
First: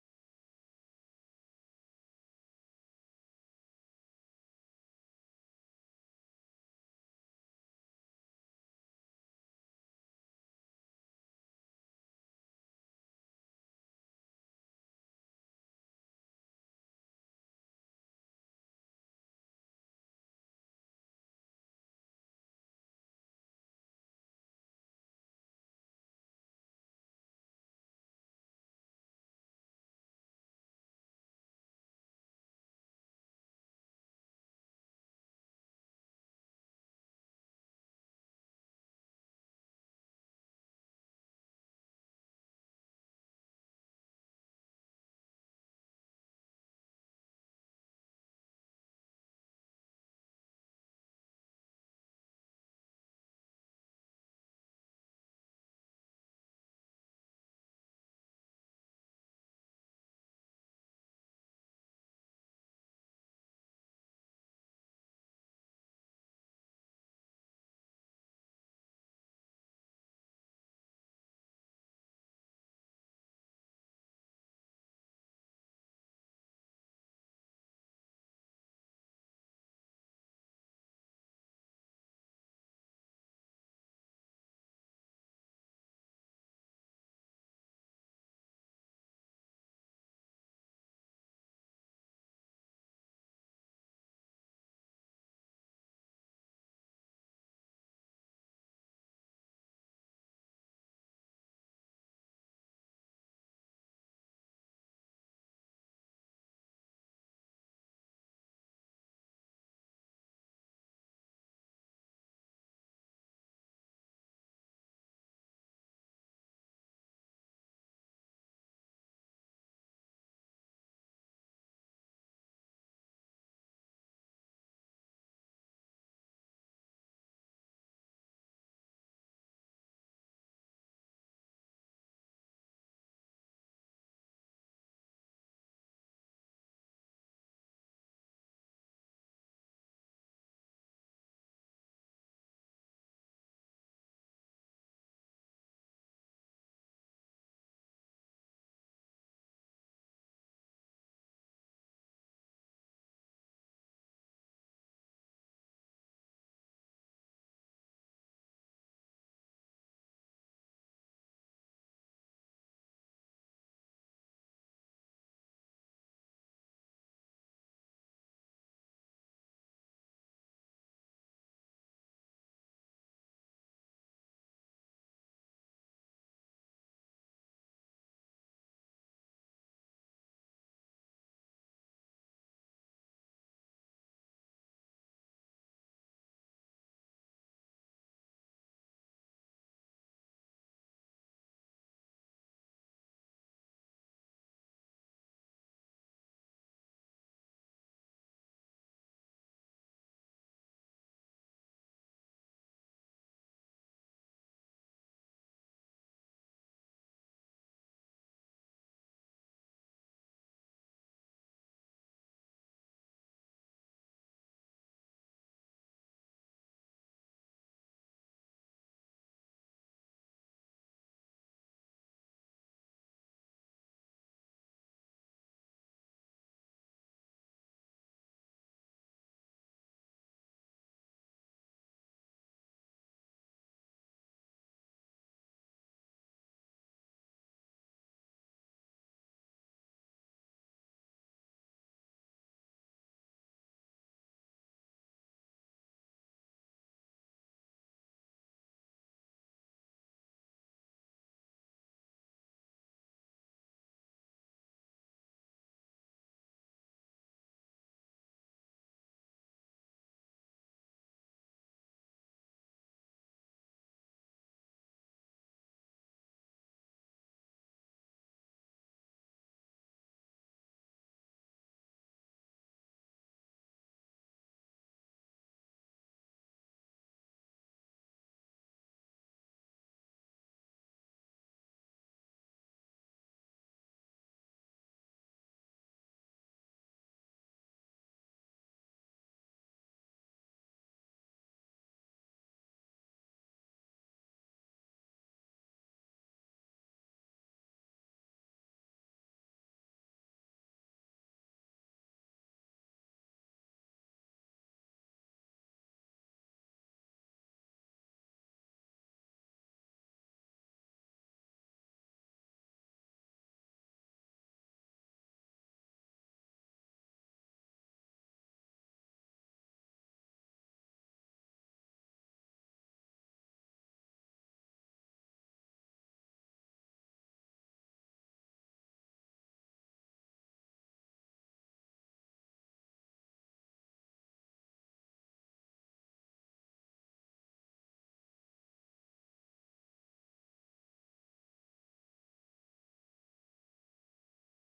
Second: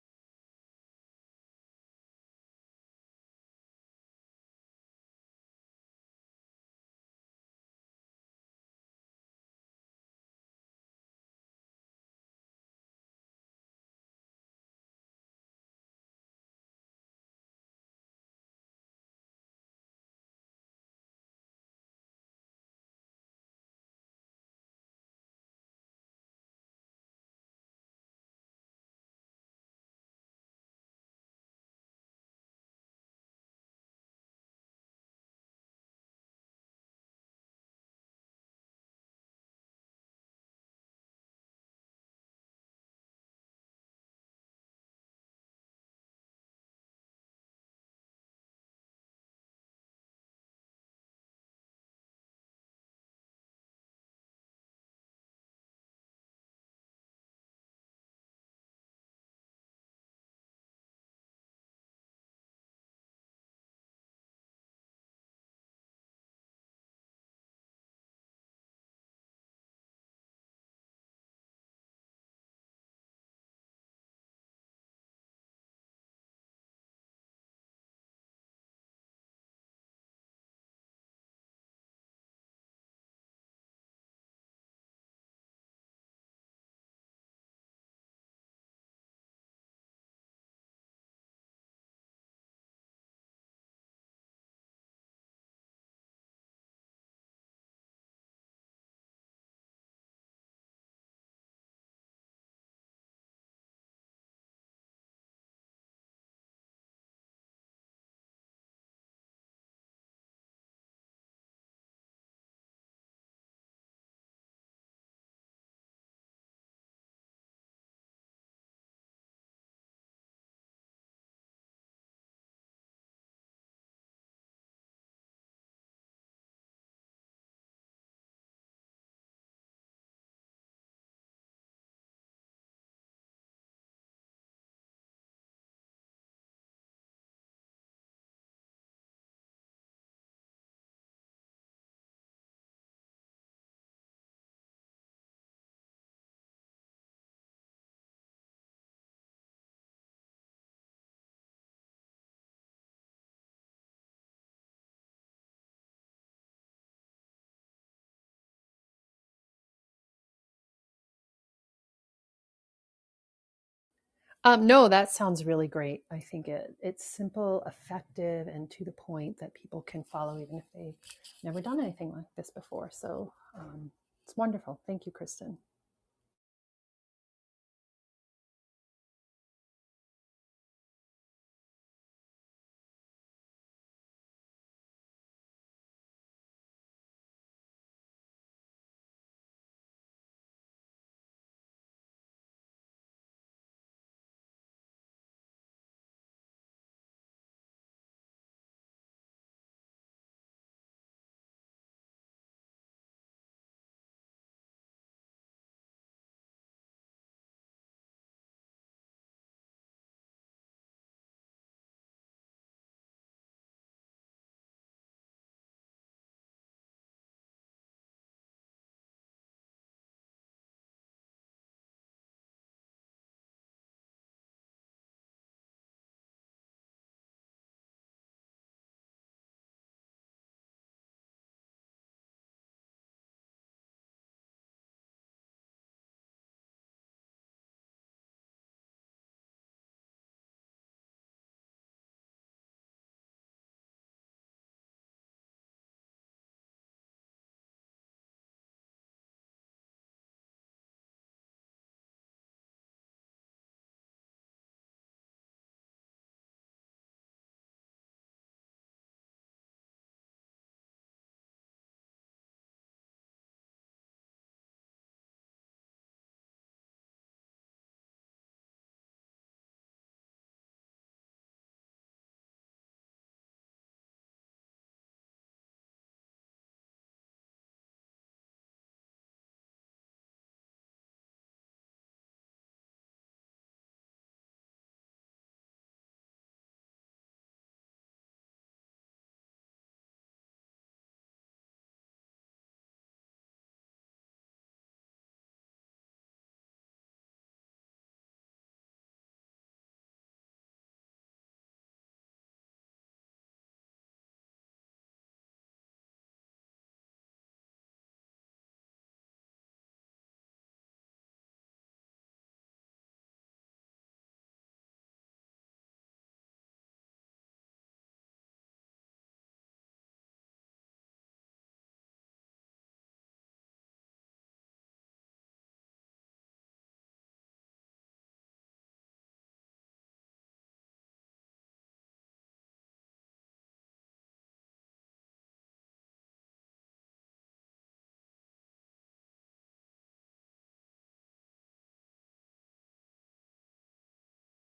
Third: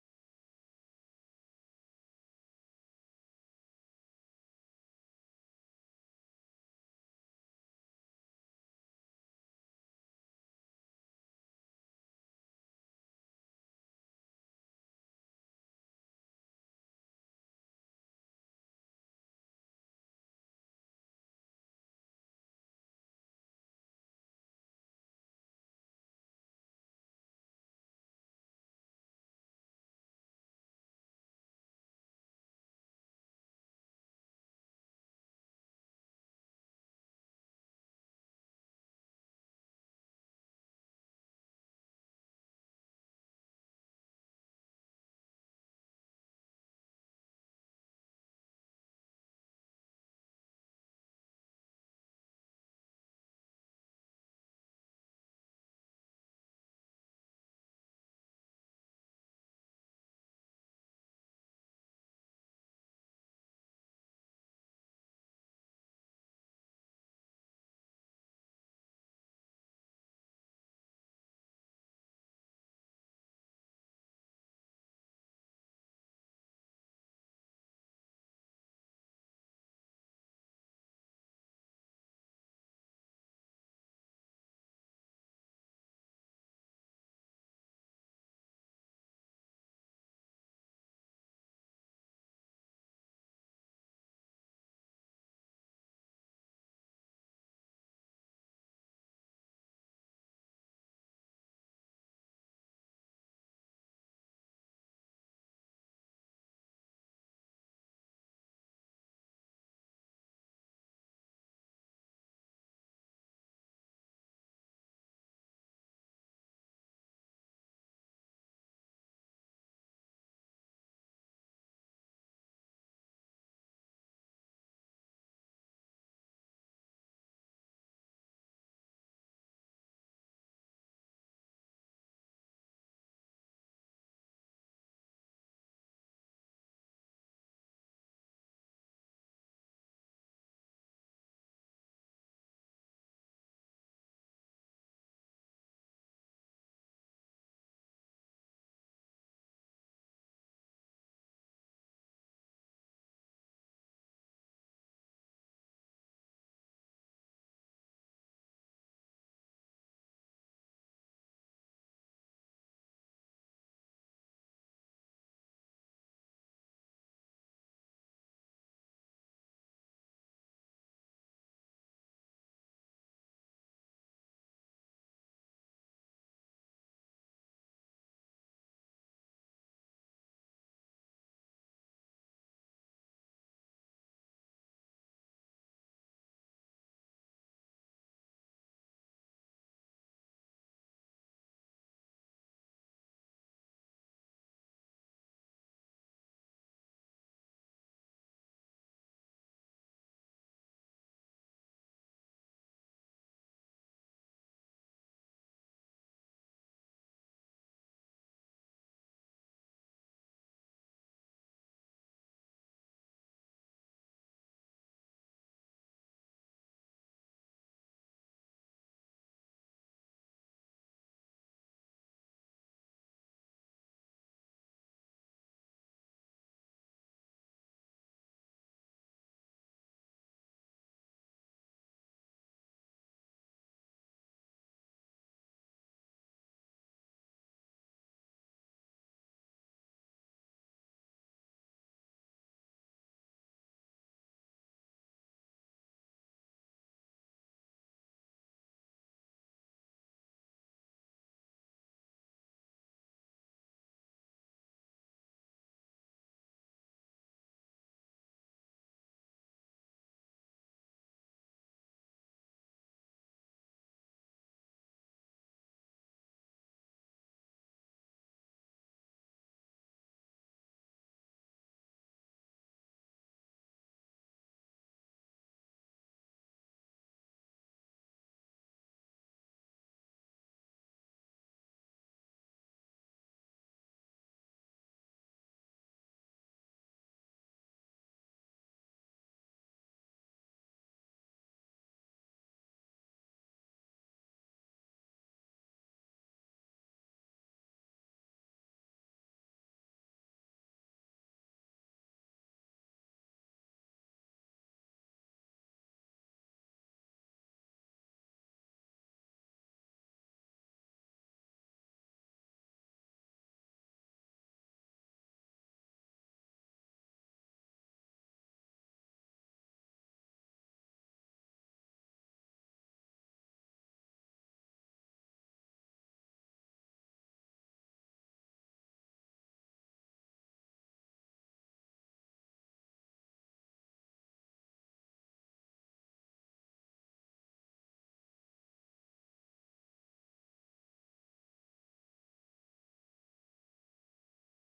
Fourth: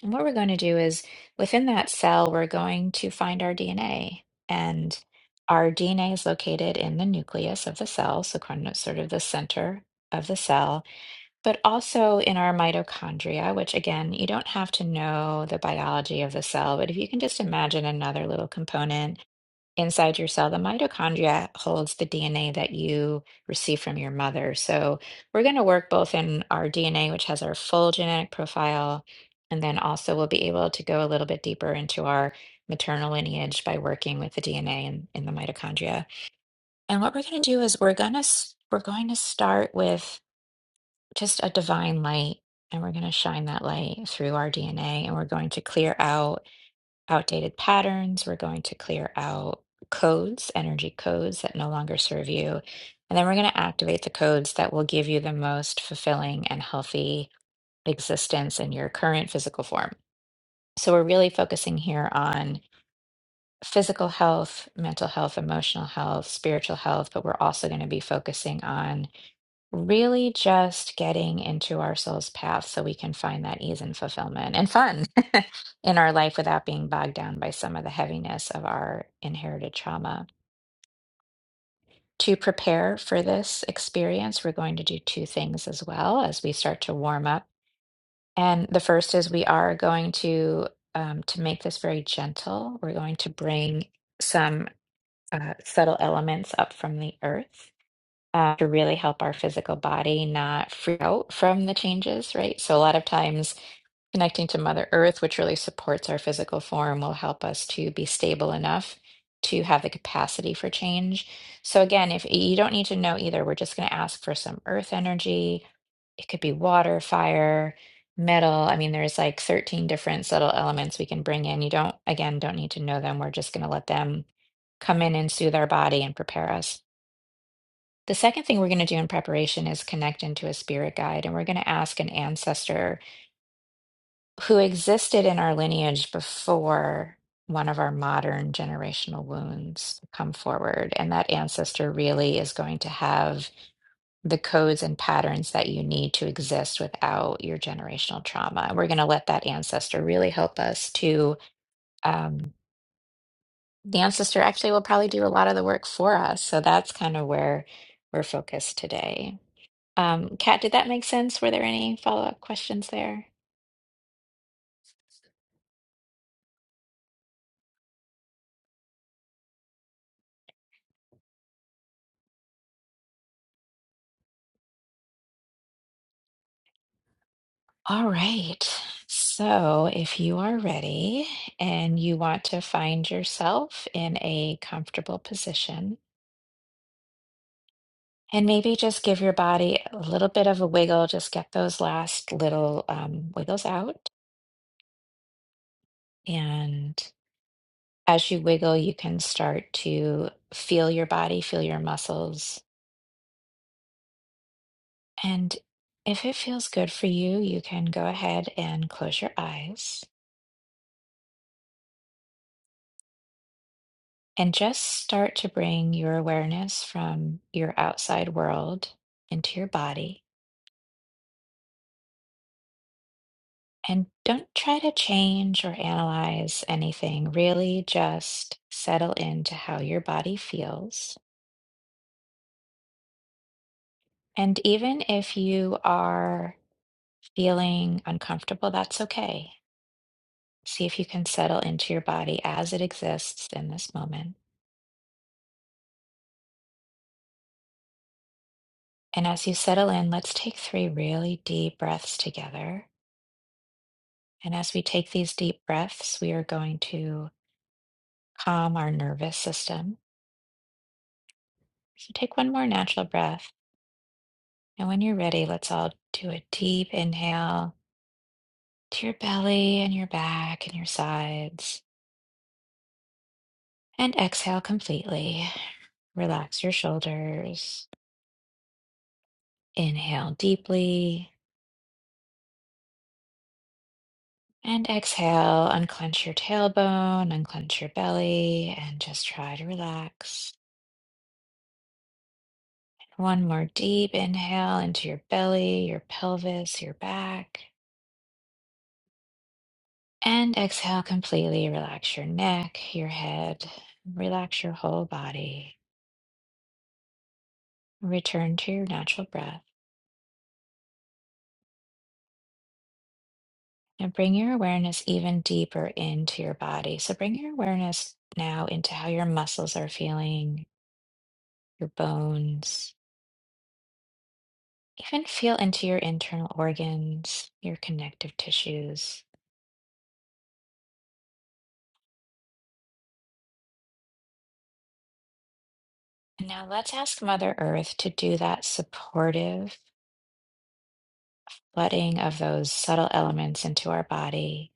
A: And what we're going to do is within that cell, we're going to find our DNA. And our DNA is located in the nucleus of the cell, so kind of sort of the center of the cell, but also in our mitochondria, which again, you don't have to know the biology of the cell, but if you can just imagine another little component inside your cell, the mitochondria holds the DNA that you receive from your mother. So we're going to work both in our DNA, which has our full genetic profile, and then also we'll be able to go a little bit deeper into our maternal lineage by working with the DNA in, in the mitochondria. And what we're going to do is we're going to we're going to start with just a divine light and we're going to shine that light through our DNA and we're going to clear out outdated patterns. We're going to clear out codes, energy codes that no longer serve you. And then we're going to activate the codes that will give you the most fulfilling and healthy existence in your current physical form. So we're really focusing here on physical health, mental health, emotional health, spiritual health, but we're also going to be focusing on Really just getting into our soul's path so we can find that ease and fulfillment and fun in our life without being bogged down by some of the heaviness of our inherited trauma. To prepare for this experience, we're going to do two things as well as we start to warm up. And the first is we are going to um, to make this very gentle. We're going to bring some uh, subtle elements up from the earth uh, to really help our physical body not freak out from the changes, right? So, a lot of times connecting to Mother Earth, which really supports our physical form, will help us to be stable enough to have the capacity for change. So, again, if you don't need to know either, we're just going to ask for some earth energy. It could be water, fire, metal. I mean, there's like 13 different subtle elements we can bring in. You don't, again, don't need to know them. We're just going to let them come in and soothe our body and prepare us. The second thing we're going to do in preparation is connect into a spirit guide, and we're going to ask an ancestor who existed in our lineage before one of our modern generational wounds come forward. And that ancestor really is going to have the codes and patterns that you need to exist without your generational trauma. And we're going to let that ancestor really help us to. Um, the ancestor actually will probably do a lot of the work for us. So that's kind of where we're focused today. Um, Kat, did that make sense? Were there any follow-up questions there?
B: Um, no, that sounds really great. I think it it's simple, effective, and to the point that people can follow, even if they've never done anything like this before. So um, it's wonderful. Thank you, Kristen.
A: All right. So if you are ready and you want to find yourself in a comfortable position, and maybe just give your body a little bit of a wiggle, just get those last little um, wiggles out. And as you wiggle, you can start to feel your body, feel your muscles. And if it feels good for you, you can go ahead and close your eyes. And just start to bring your awareness from your outside world into your body. And don't try to change or analyze anything. Really just settle into how your body feels. And even if you are feeling uncomfortable, that's okay. See if you can settle into your body as it exists in this moment. And as you settle in, let's take three really deep breaths together. And as we take these deep breaths, we are going to calm our nervous system. So take one more natural breath. And when you're ready, let's all do a deep inhale to your belly and your back and your sides. And exhale completely. Relax your shoulders. Inhale deeply. And exhale, unclench your tailbone, unclench your belly, and just try to relax. One more deep inhale into your belly, your pelvis, your back. And exhale completely. Relax your neck, your head, relax your whole body. Return to your natural breath and bring your awareness even deeper into your body. So bring your awareness now into how your muscles are feeling, your bones. Even feel into your internal organs, your connective tissues. And now let's ask Mother Earth to do that supportive flooding of those subtle elements into our body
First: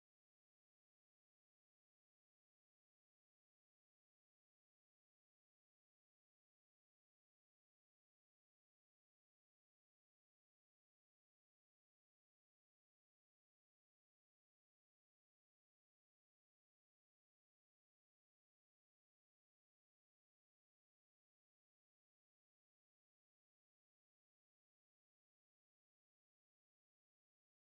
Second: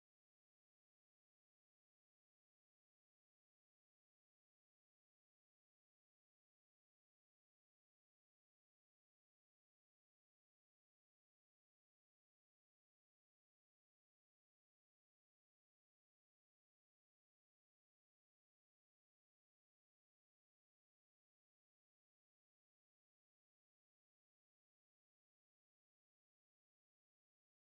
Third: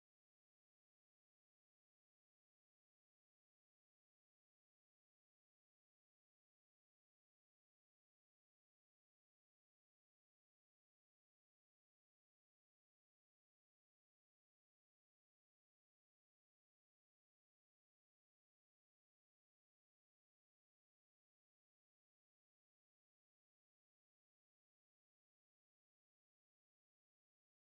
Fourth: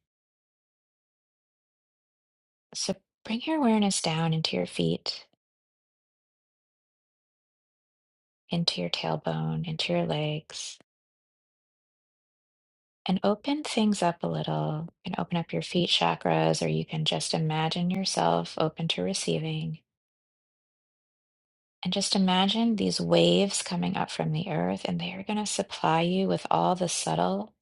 A: So bring your awareness down into your feet, into your tailbone, into your legs, and open things up a little. You can open up your feet chakras, or you can just imagine yourself open to receiving. And just imagine these waves coming up from the earth, and they are going to supply you with all the subtle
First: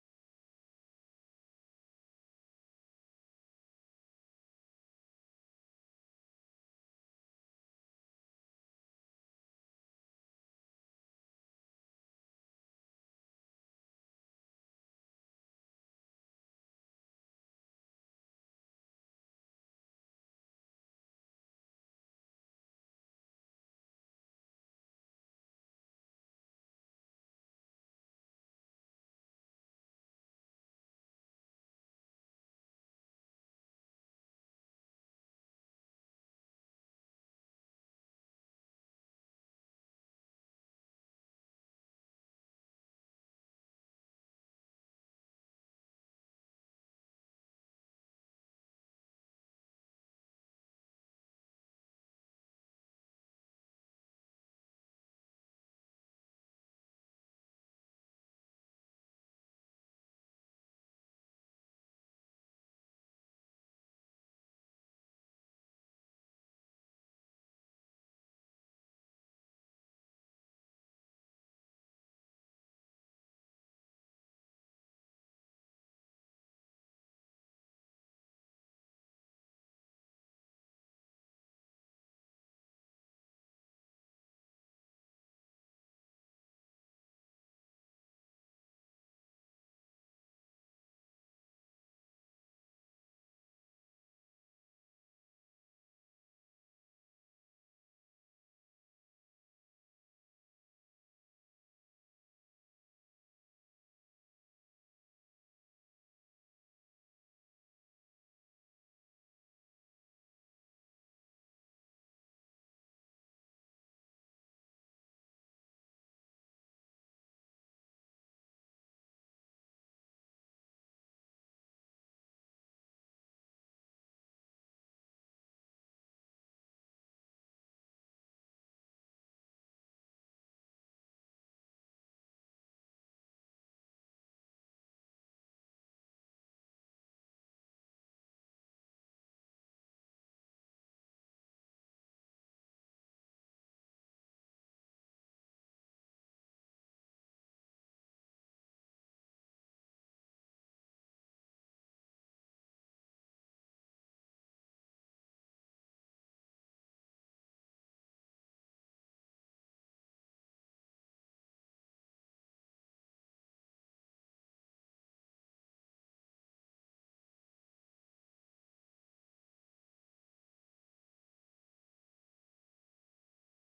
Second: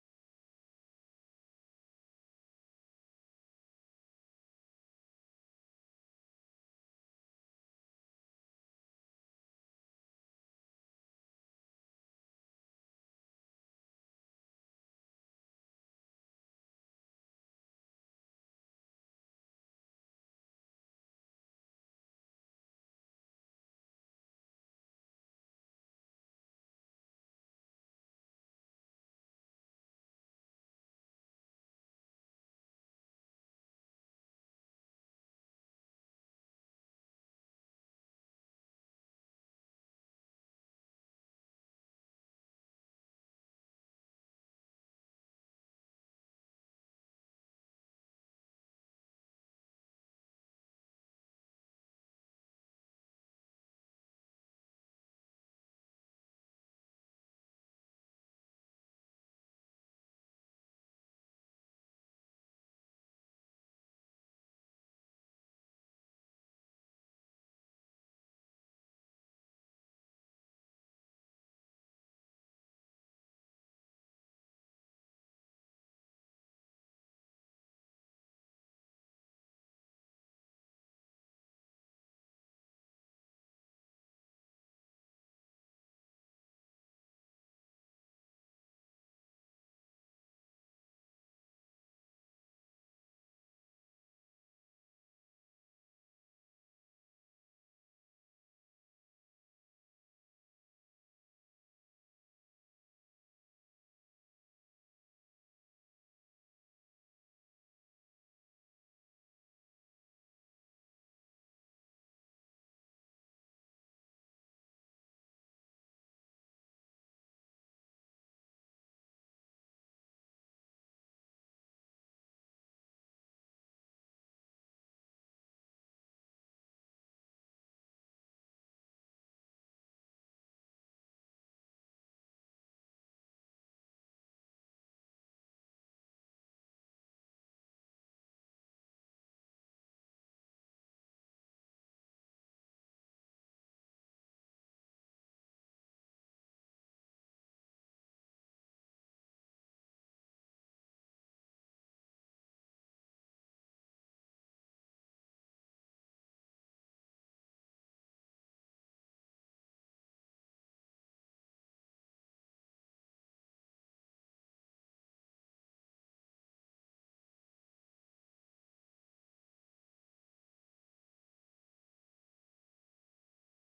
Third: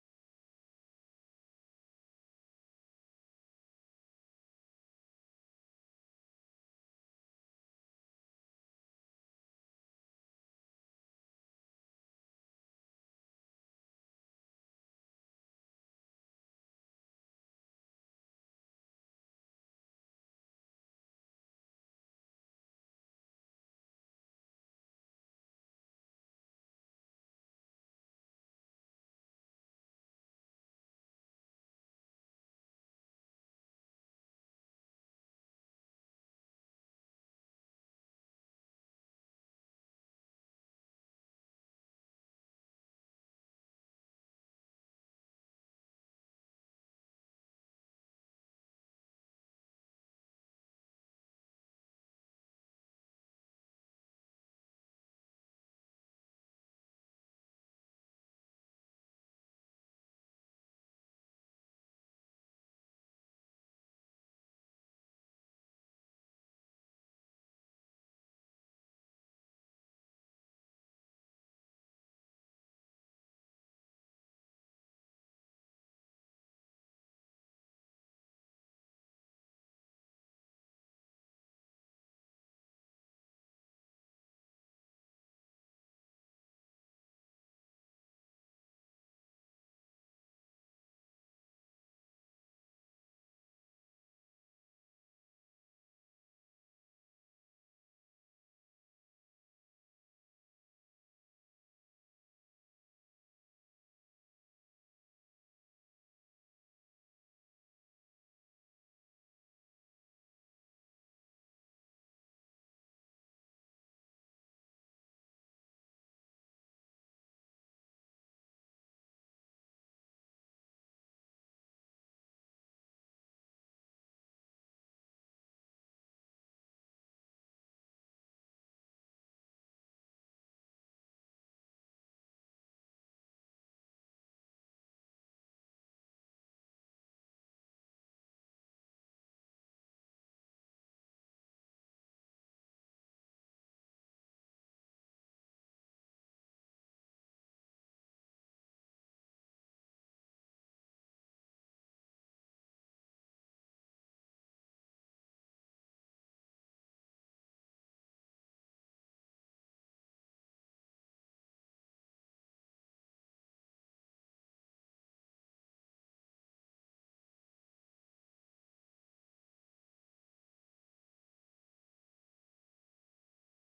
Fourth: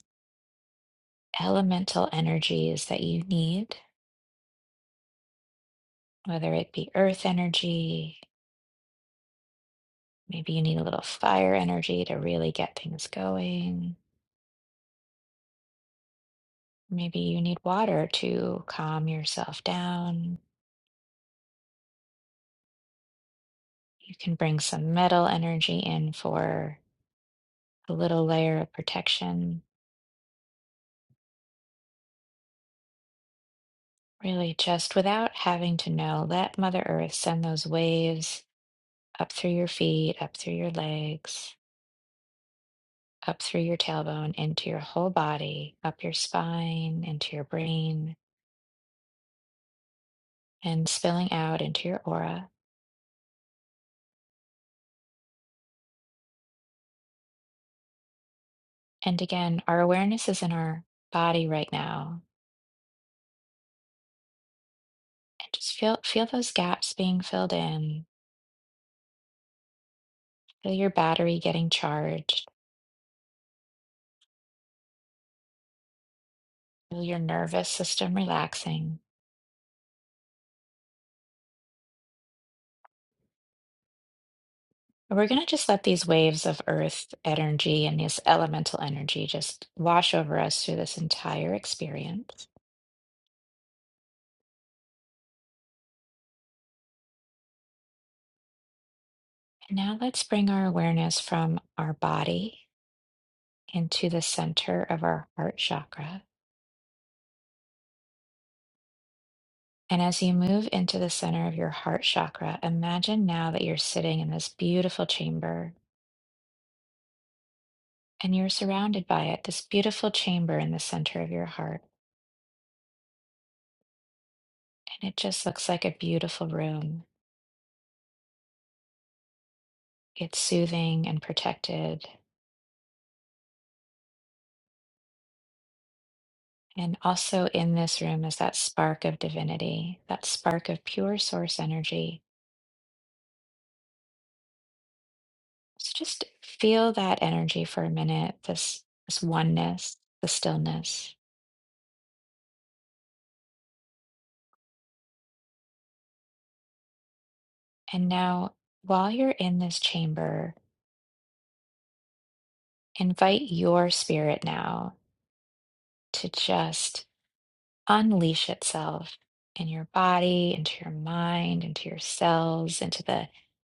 A: elemental energies that you need, whether it be earth energy, maybe you need a little fire energy to really get things going Maybe you need water to calm yourself down. You can bring some metal energy in for a little layer of protection. Really, just without having to know, let Mother Earth send those waves up through your feet, up through your legs, up through your tailbone, into your whole body, up your spine, into your brain, and spilling out into your aura. And again, our awareness is in our body right now. And just feel feel those gaps being filled in Feel your battery getting charged. Feel your nervous system relaxing. And we're going to just let these waves of earth energy and this elemental energy just wash over us through this entire experience. And now let's bring our awareness from our body into the center of our heart chakra. And as you move into the center of your heart chakra, imagine now that you're sitting in this beautiful chamber and you're surrounded by it, this beautiful chamber in the center of your heart. And it just looks like a beautiful room. It's soothing and protected. And also in this room is that spark of divinity, that spark of pure source energy. So just feel that energy for a minute, this, this oneness, the stillness. And now, while you're in this chamber, invite your spirit now to just unleash itself in your body, into your mind, into your cells, into the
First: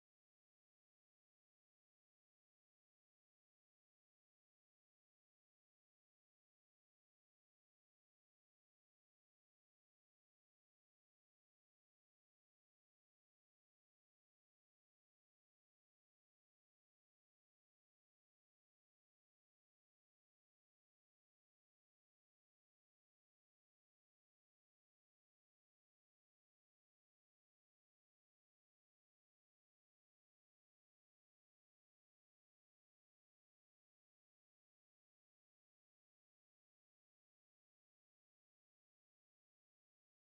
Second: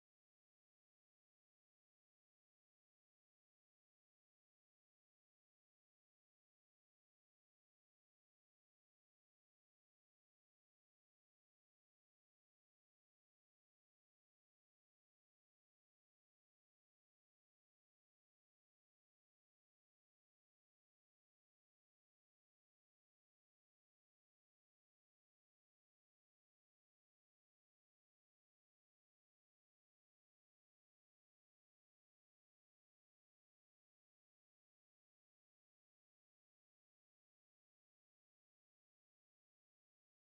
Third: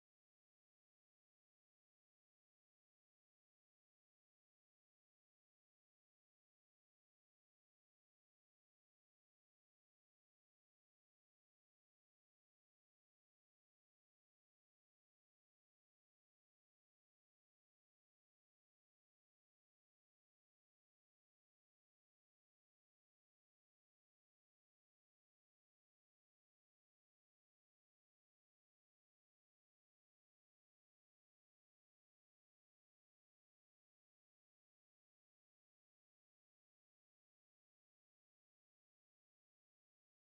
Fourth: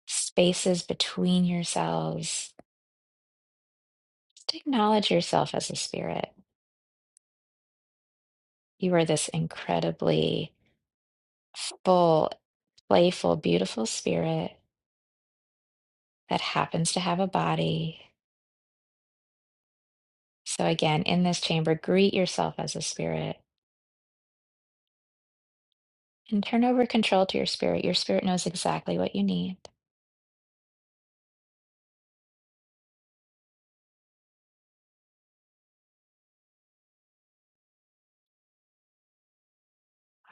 A: spaces between your cells. Just acknowledge yourself as a spirit. You are this incredibly full, playful, beautiful spirit that happens to have a body. So, again, in this chamber, greet yourself as a spirit and turn over control to your spirit. Your spirit knows exactly what you need.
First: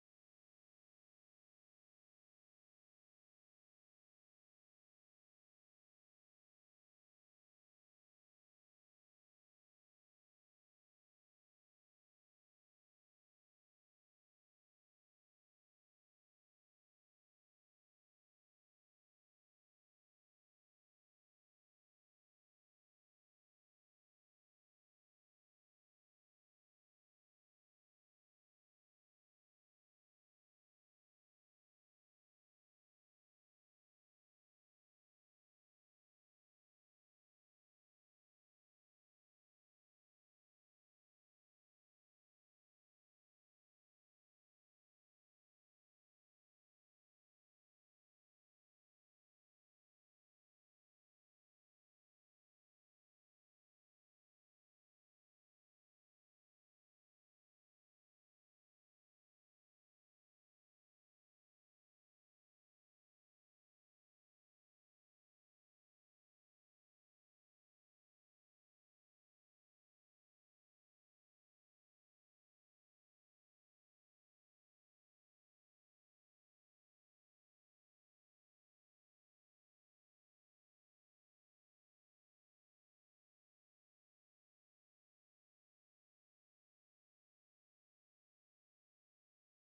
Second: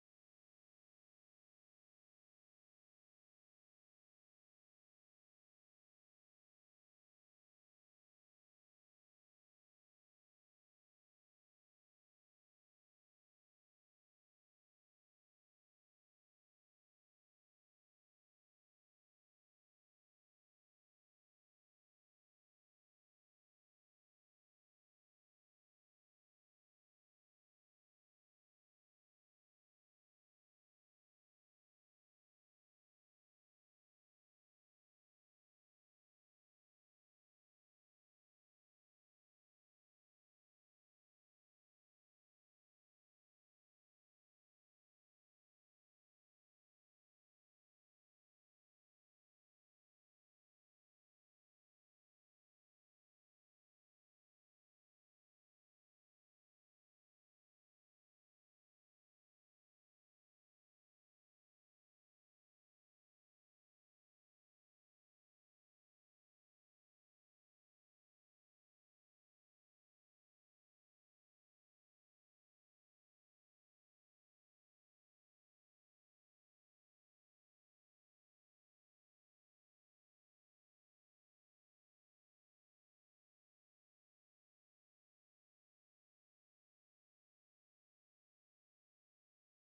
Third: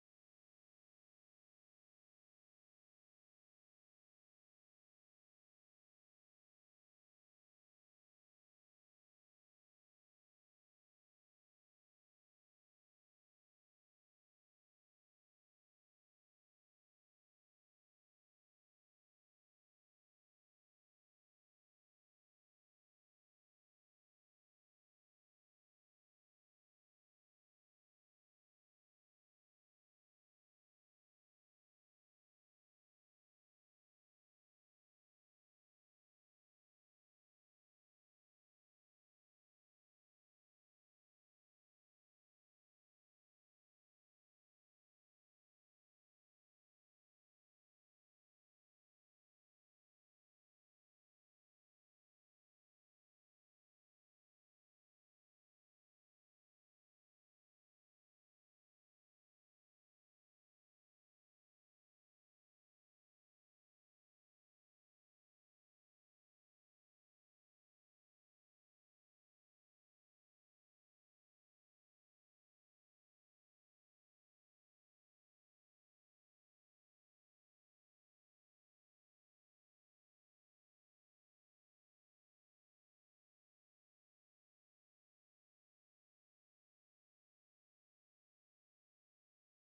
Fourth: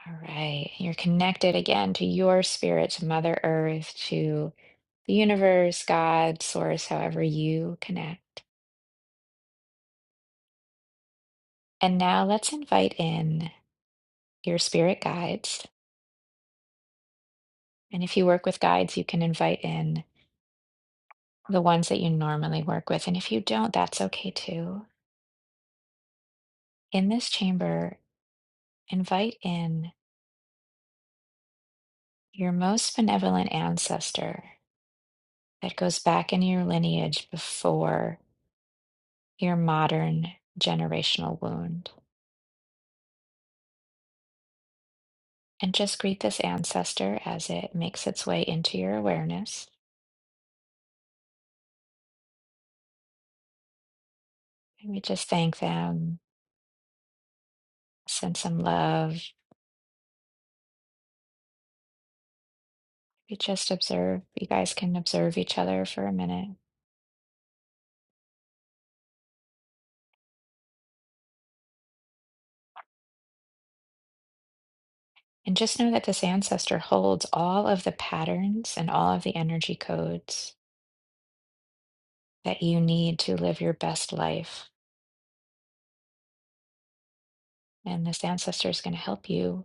A: All right. You're connected again to your spirit, to Mother Earth, to the universe, God, source, however you connect. And now let's invite in your spirit guides. And if you work with guides, you can invite in the ones that you normally work with. And if you don't, that's okay too. In this chamber, invite in your most benevolent ancestor that goes back in your lineage before your modern generational wound. And just greet this ancestor as it makes its way into your awareness. And we just thank them send some love. You just observe, you guys can observe each other for a minute. And just know that this ancestor holds all of the patterns and all of the energy codes that you need to live your best life. And this ancestor is going to help you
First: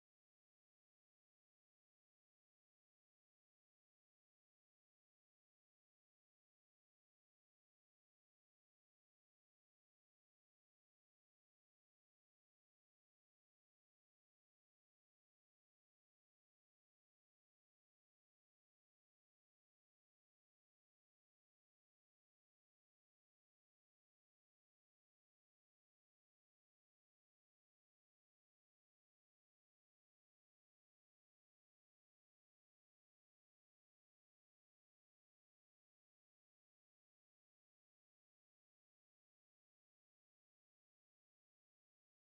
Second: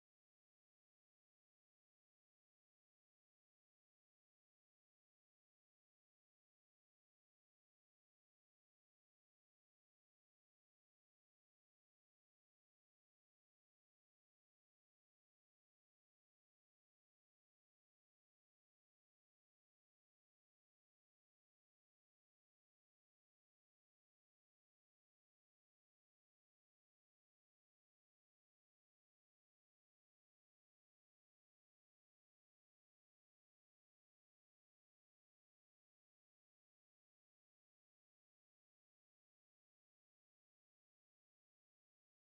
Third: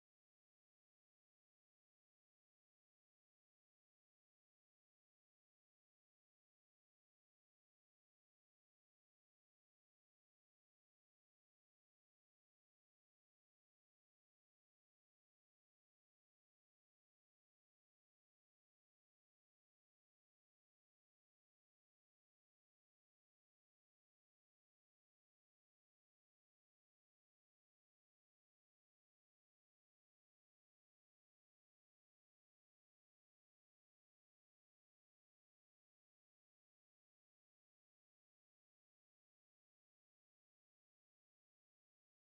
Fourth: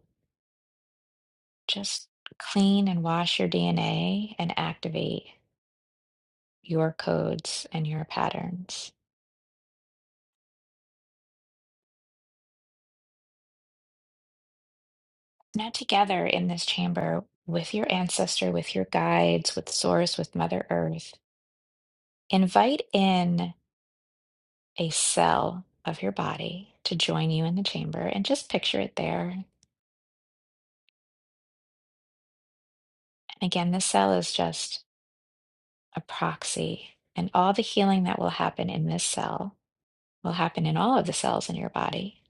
A: just clean and wash your DNA and activate your codes and your patterns. Now, together in this chamber with your ancestor, with your guides, with Source, with Mother Earth, invite in a cell of your body to join you in the chamber and just picture it there. And again, this cell is just a proxy, and all the healing that will happen in this cell will happen in all of the cells in your body.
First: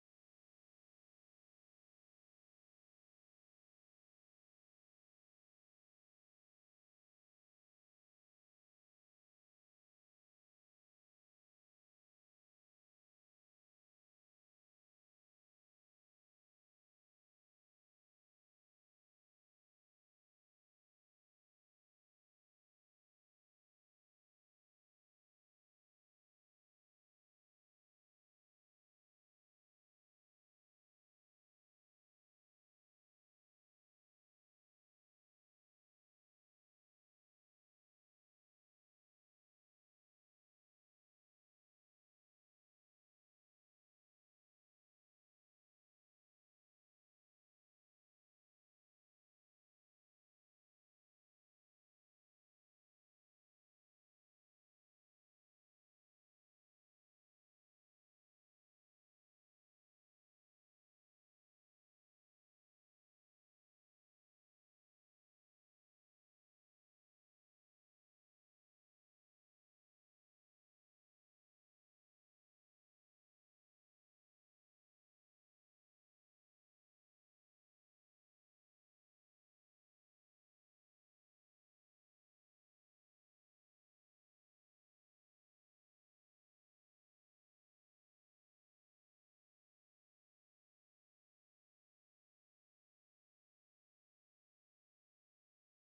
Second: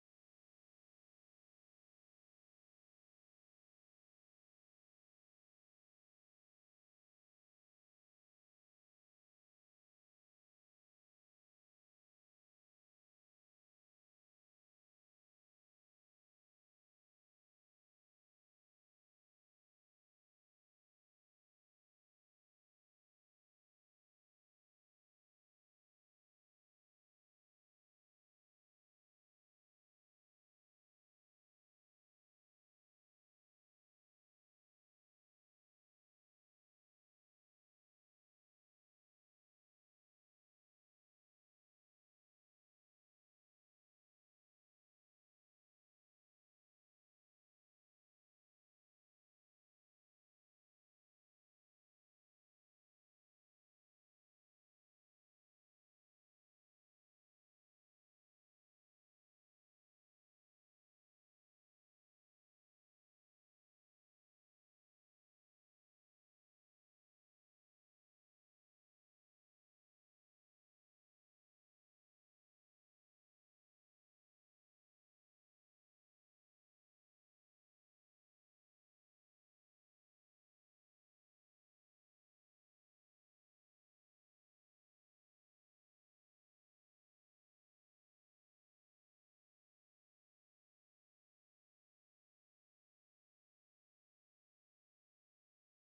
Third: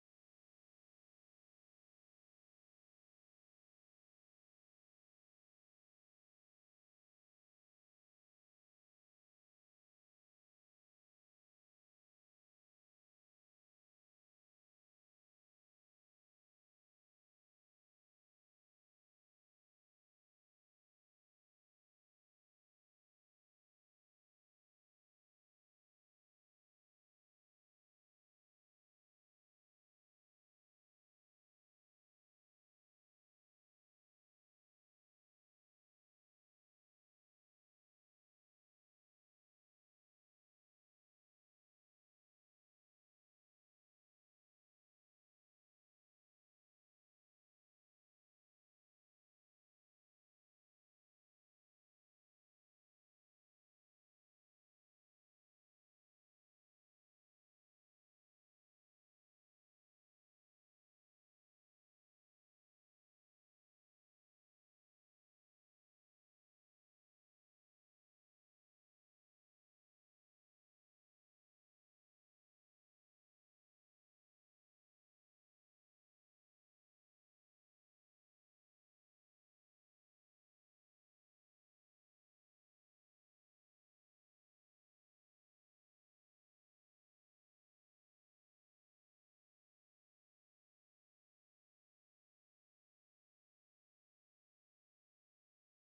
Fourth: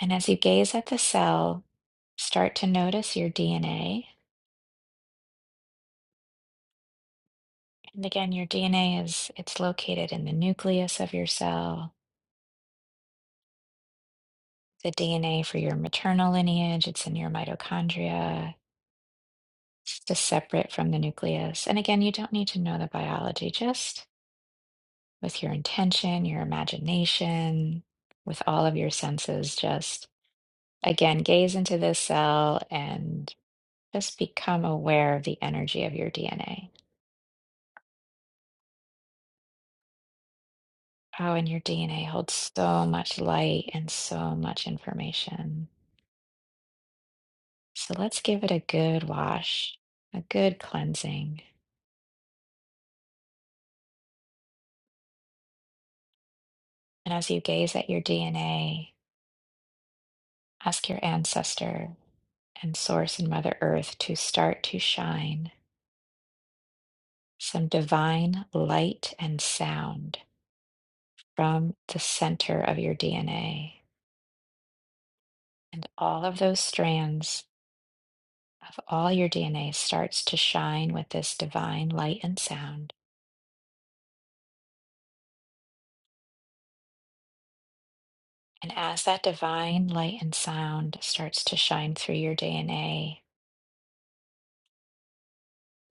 A: And as you gaze at the cell, start to notice your DNA. And again, your DNA is it's located in the nucleus of your cell. The DNA for your maternal lineage, it's in your mitochondria. It's just separate from the nucleus. And again, you don't need to know the biology, just with your intention, your imagination, with all of your senses. Just again, gaze into this cell and just become aware of the energy of your DNA. Oh, and your DNA holds so much light and so much information. So let's give it a good wash, a good cleansing. And as you gaze at your DNA, ask your ancestor and Source and Mother Earth to start to shine some divine light and sound from the center of your DNA. And all of those strands of all your DNA starts to shine with this divine light and sound. And as that divine light and sound starts to shine through your DNA,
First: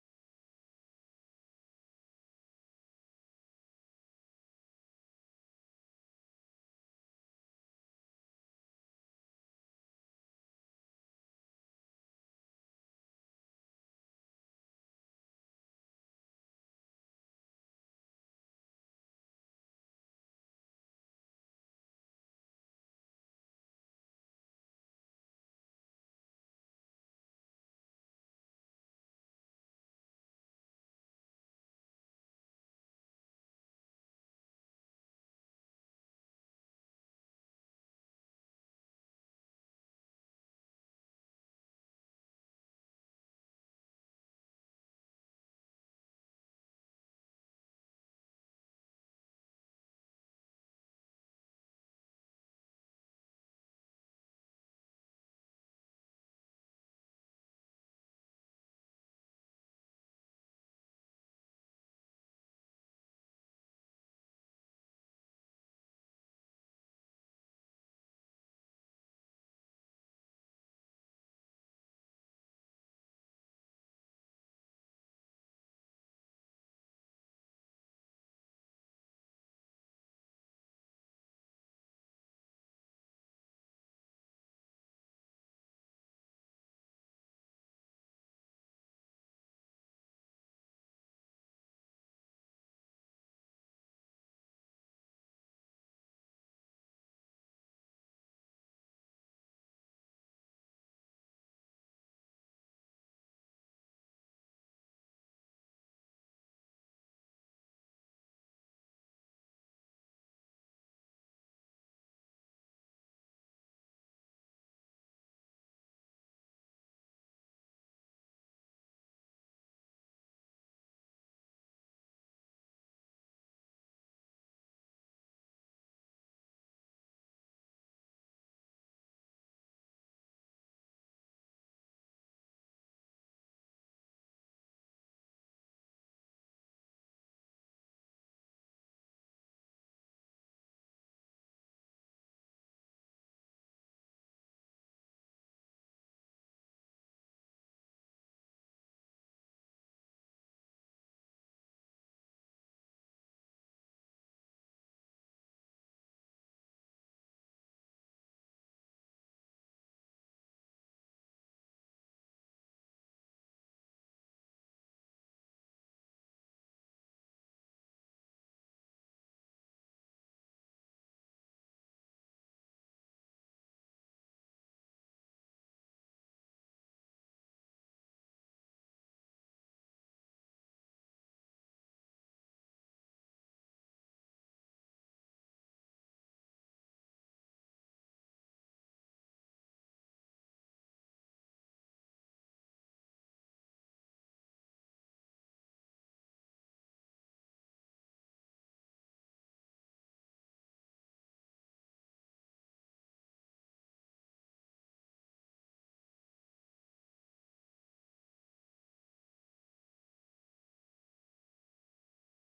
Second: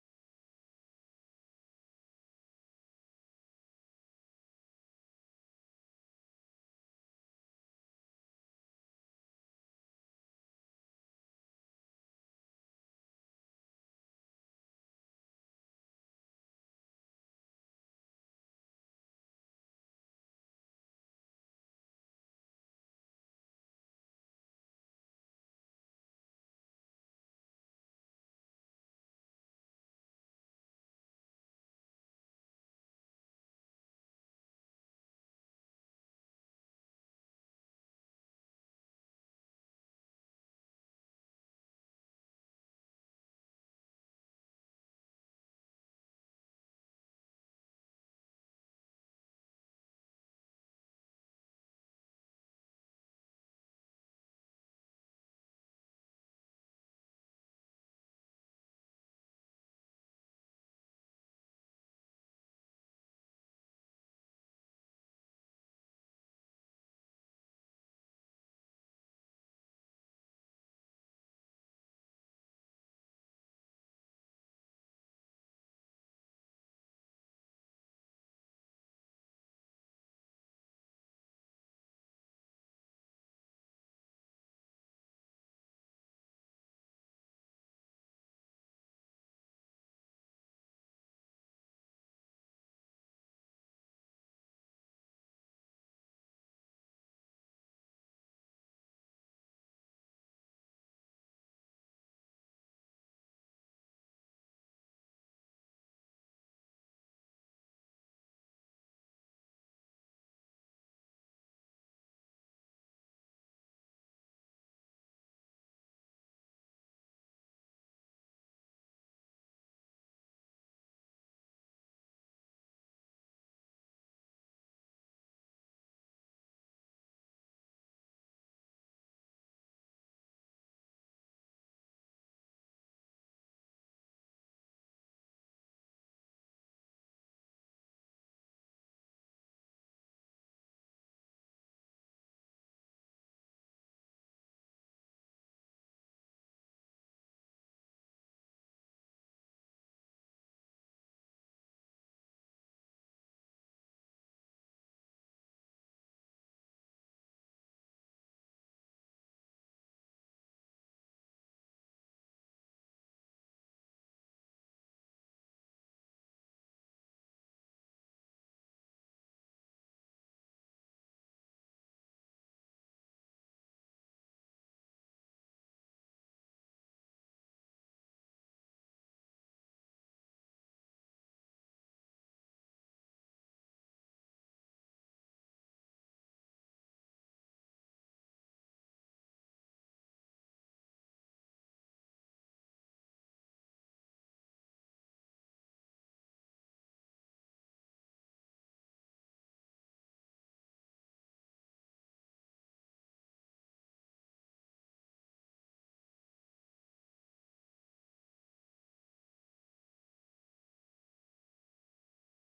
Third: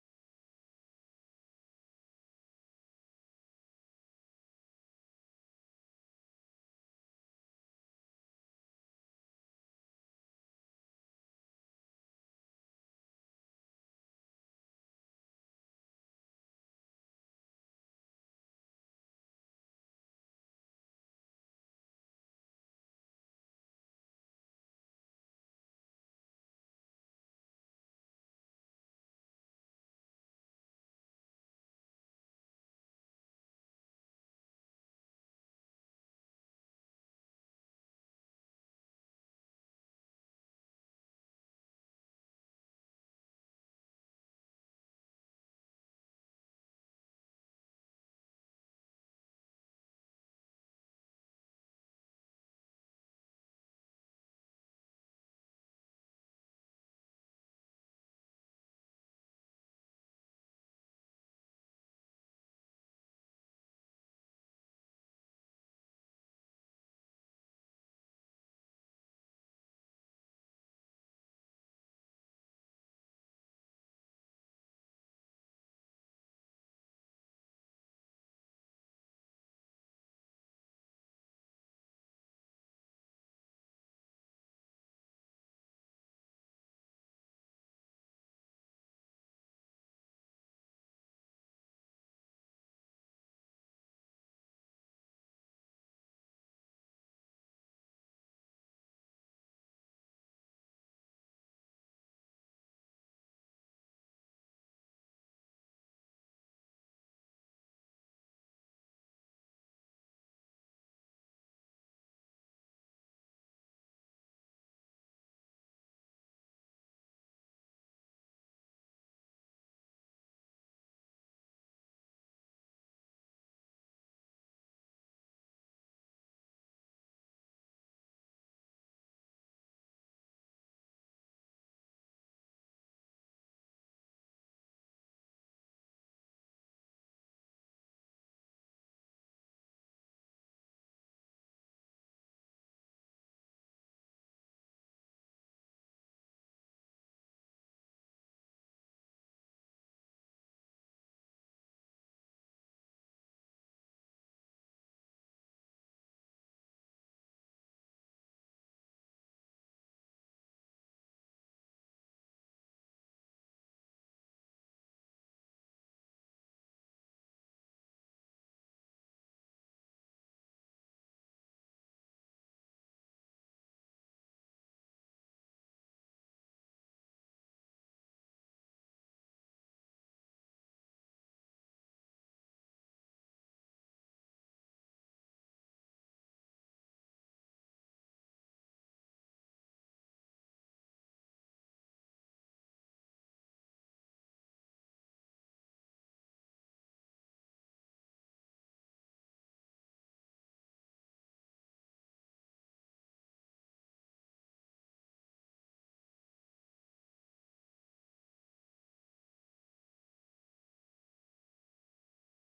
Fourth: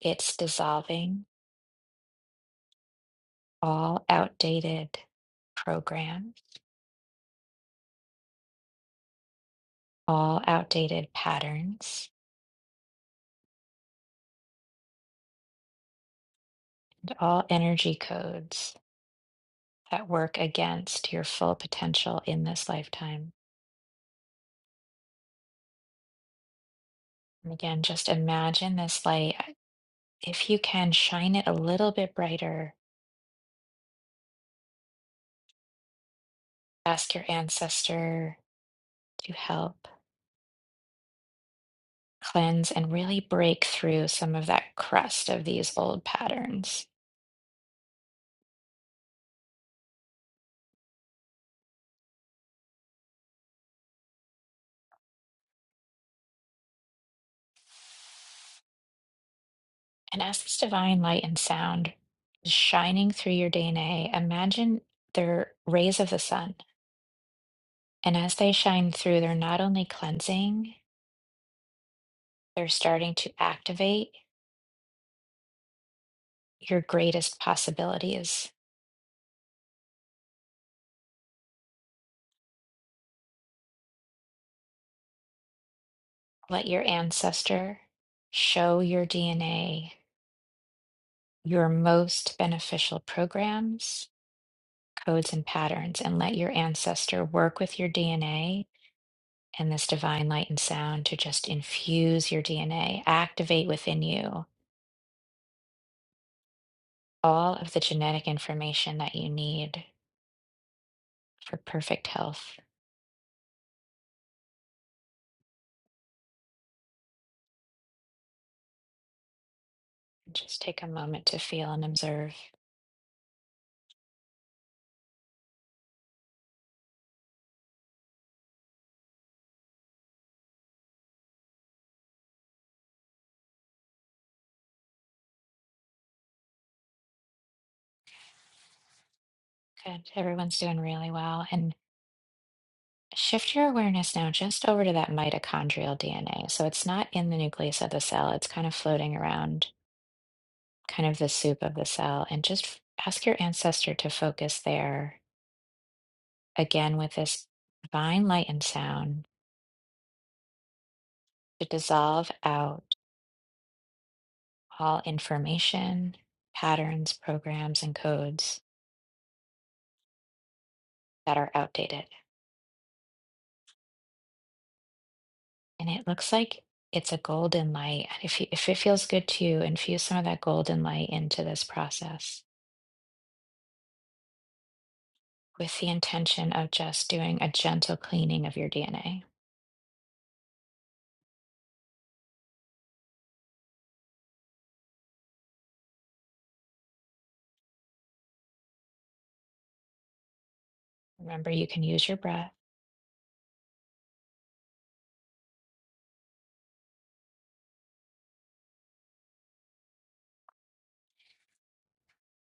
A: it's dissolving all outdated programs, all outdated patterns, and all energy codes that work against your full potential in this lifetime. And again, just imagine this light. uh, If you can, shine it a little bit brighter. Ask your ancestor to help cleanse and really break through some of that crust of these old patterns. And as this divine light and sound is shining through your DNA, imagine they're rays of the sun. And as they shine through, they're not only cleansing, they're starting to activate your greatest possibilities Let your ancestor show your DNA your most beneficial programs, codes, and patterns, and let your ancestor work with your DNA and this divine light and sound to just infuse your DNA, activate within you all of the genetic information that you need for perfect health. Just take a moment to feel and observe. Good. Everyone's doing really well. and. Shift your awareness now just over to that mitochondrial DNA. So it's not in the nucleus of the cell, it's kind of floating around, kind of the soup of the cell. And just f- ask your ancestor to focus there again with this divine light and sound to dissolve out all information, patterns, programs, and codes that are outdated. And it looks like it's a golden light. If, you, if it feels good to you, infuse some of that golden light into this process. with the intention of just doing a gentle cleaning of your DNA. Remember, you can use your breath.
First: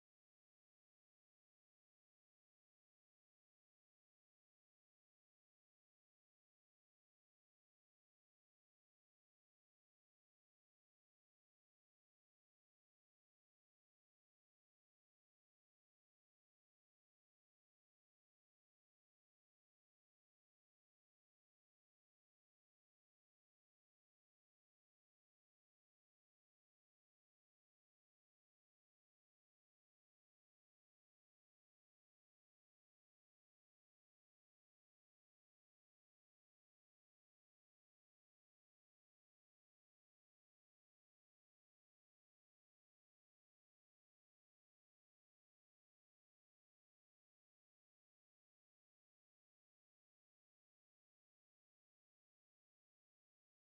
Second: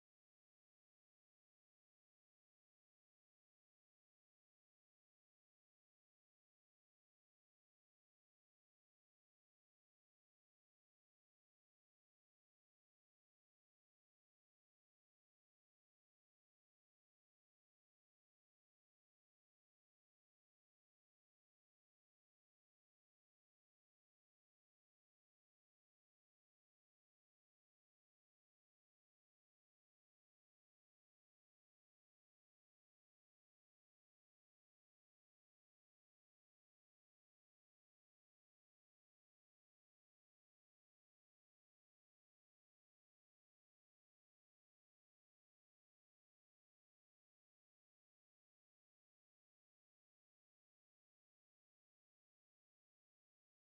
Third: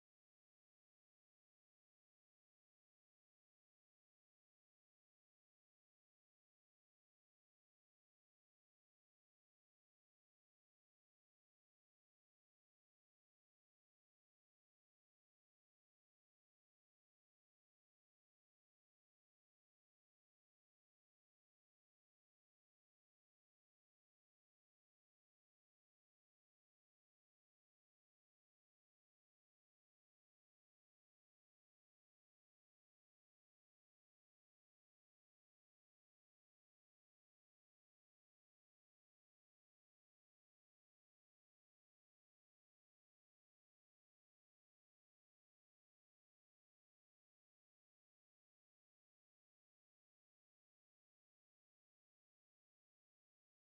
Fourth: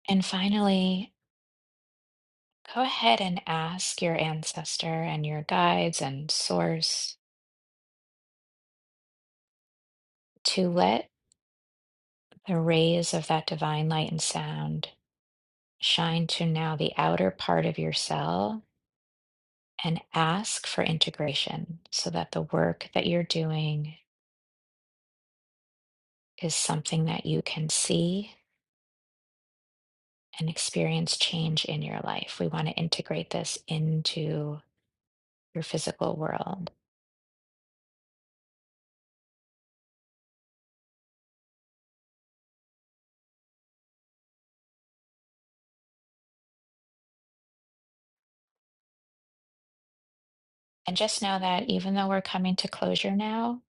A: And finally, go ahead and ask your ancestor and your guides and source to let the rays of that divine light and sound shine to now the outer part of your cell and ask for integration so that the work that you're doing is something that you can see and experience change in your life. We want to integrate this into your physical world. And just know that even though we're coming to closure now,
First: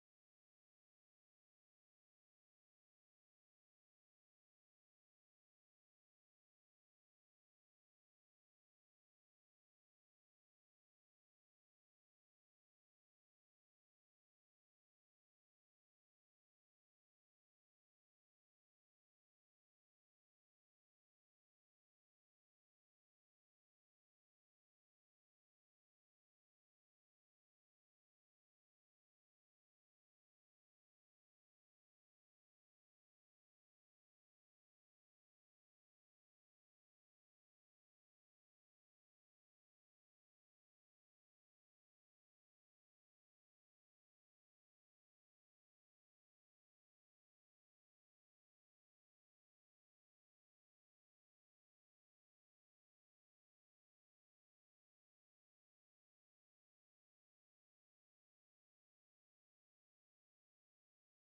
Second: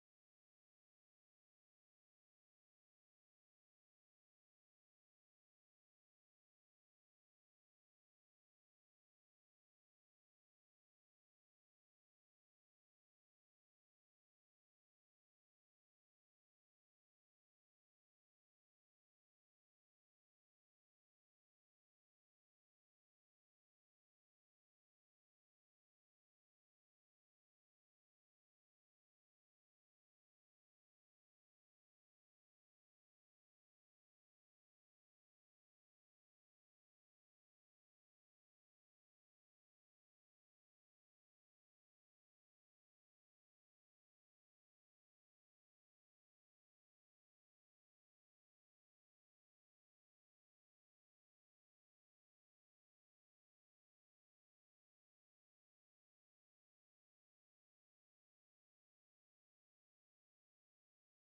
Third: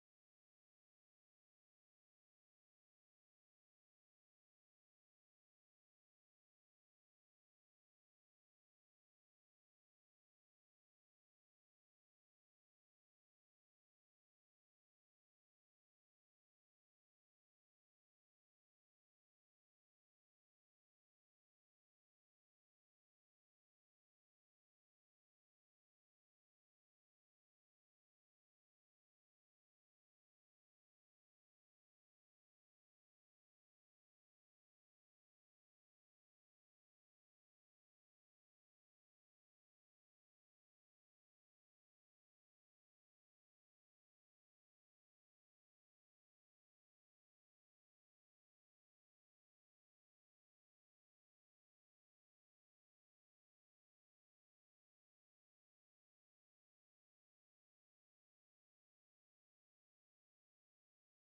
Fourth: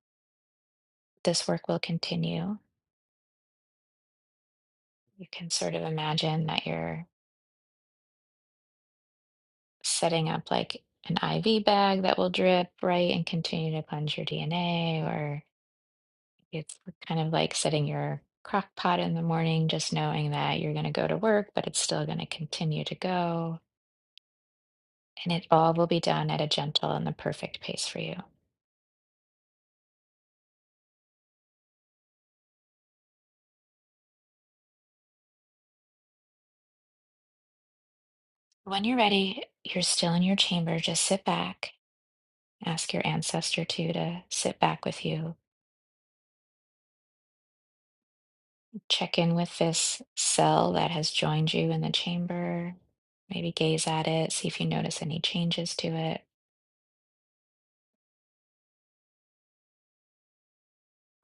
A: this work will continue. You can sort of imagine that you're setting up like an IV bag that will drip, right, and continue to cleanse your DNA, or it's kind of like setting your crock pot in the morning, just knowing that you're going to go to work, but it's still going to continue to go. And it all will be done at a gentle and the perfect pace for you. When you're ready, you're still in your chamber. Just sit back Ask your ancestor to to sit back with you. Check in with this cell that has joined you in the chamber. Maybe gaze at it, see if you notice any changes to it.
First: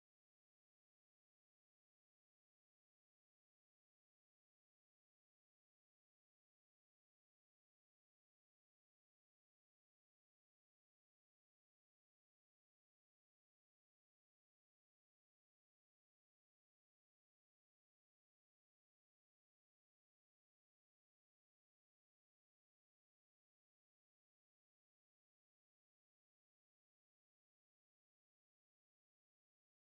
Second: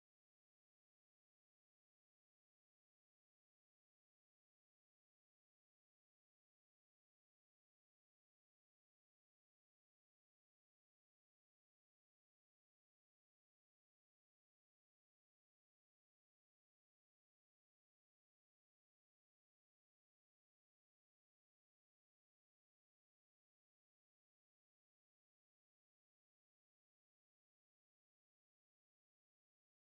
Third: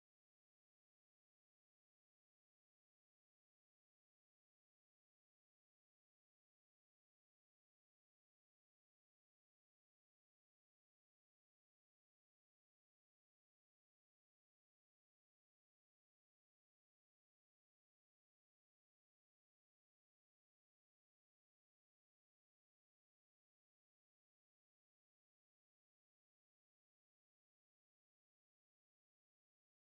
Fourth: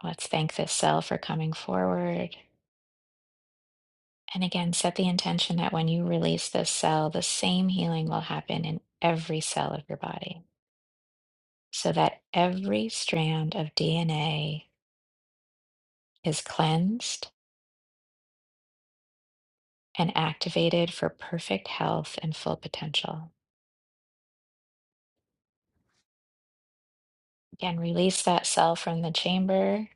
A: Let's thank this cell for coming forward. And again, set the intention that when you release this cell, the same healing will happen in every cell of your body so that every strand of DNA is cleansed and activated for perfect health and full potential. Again, release that cell from the chamber.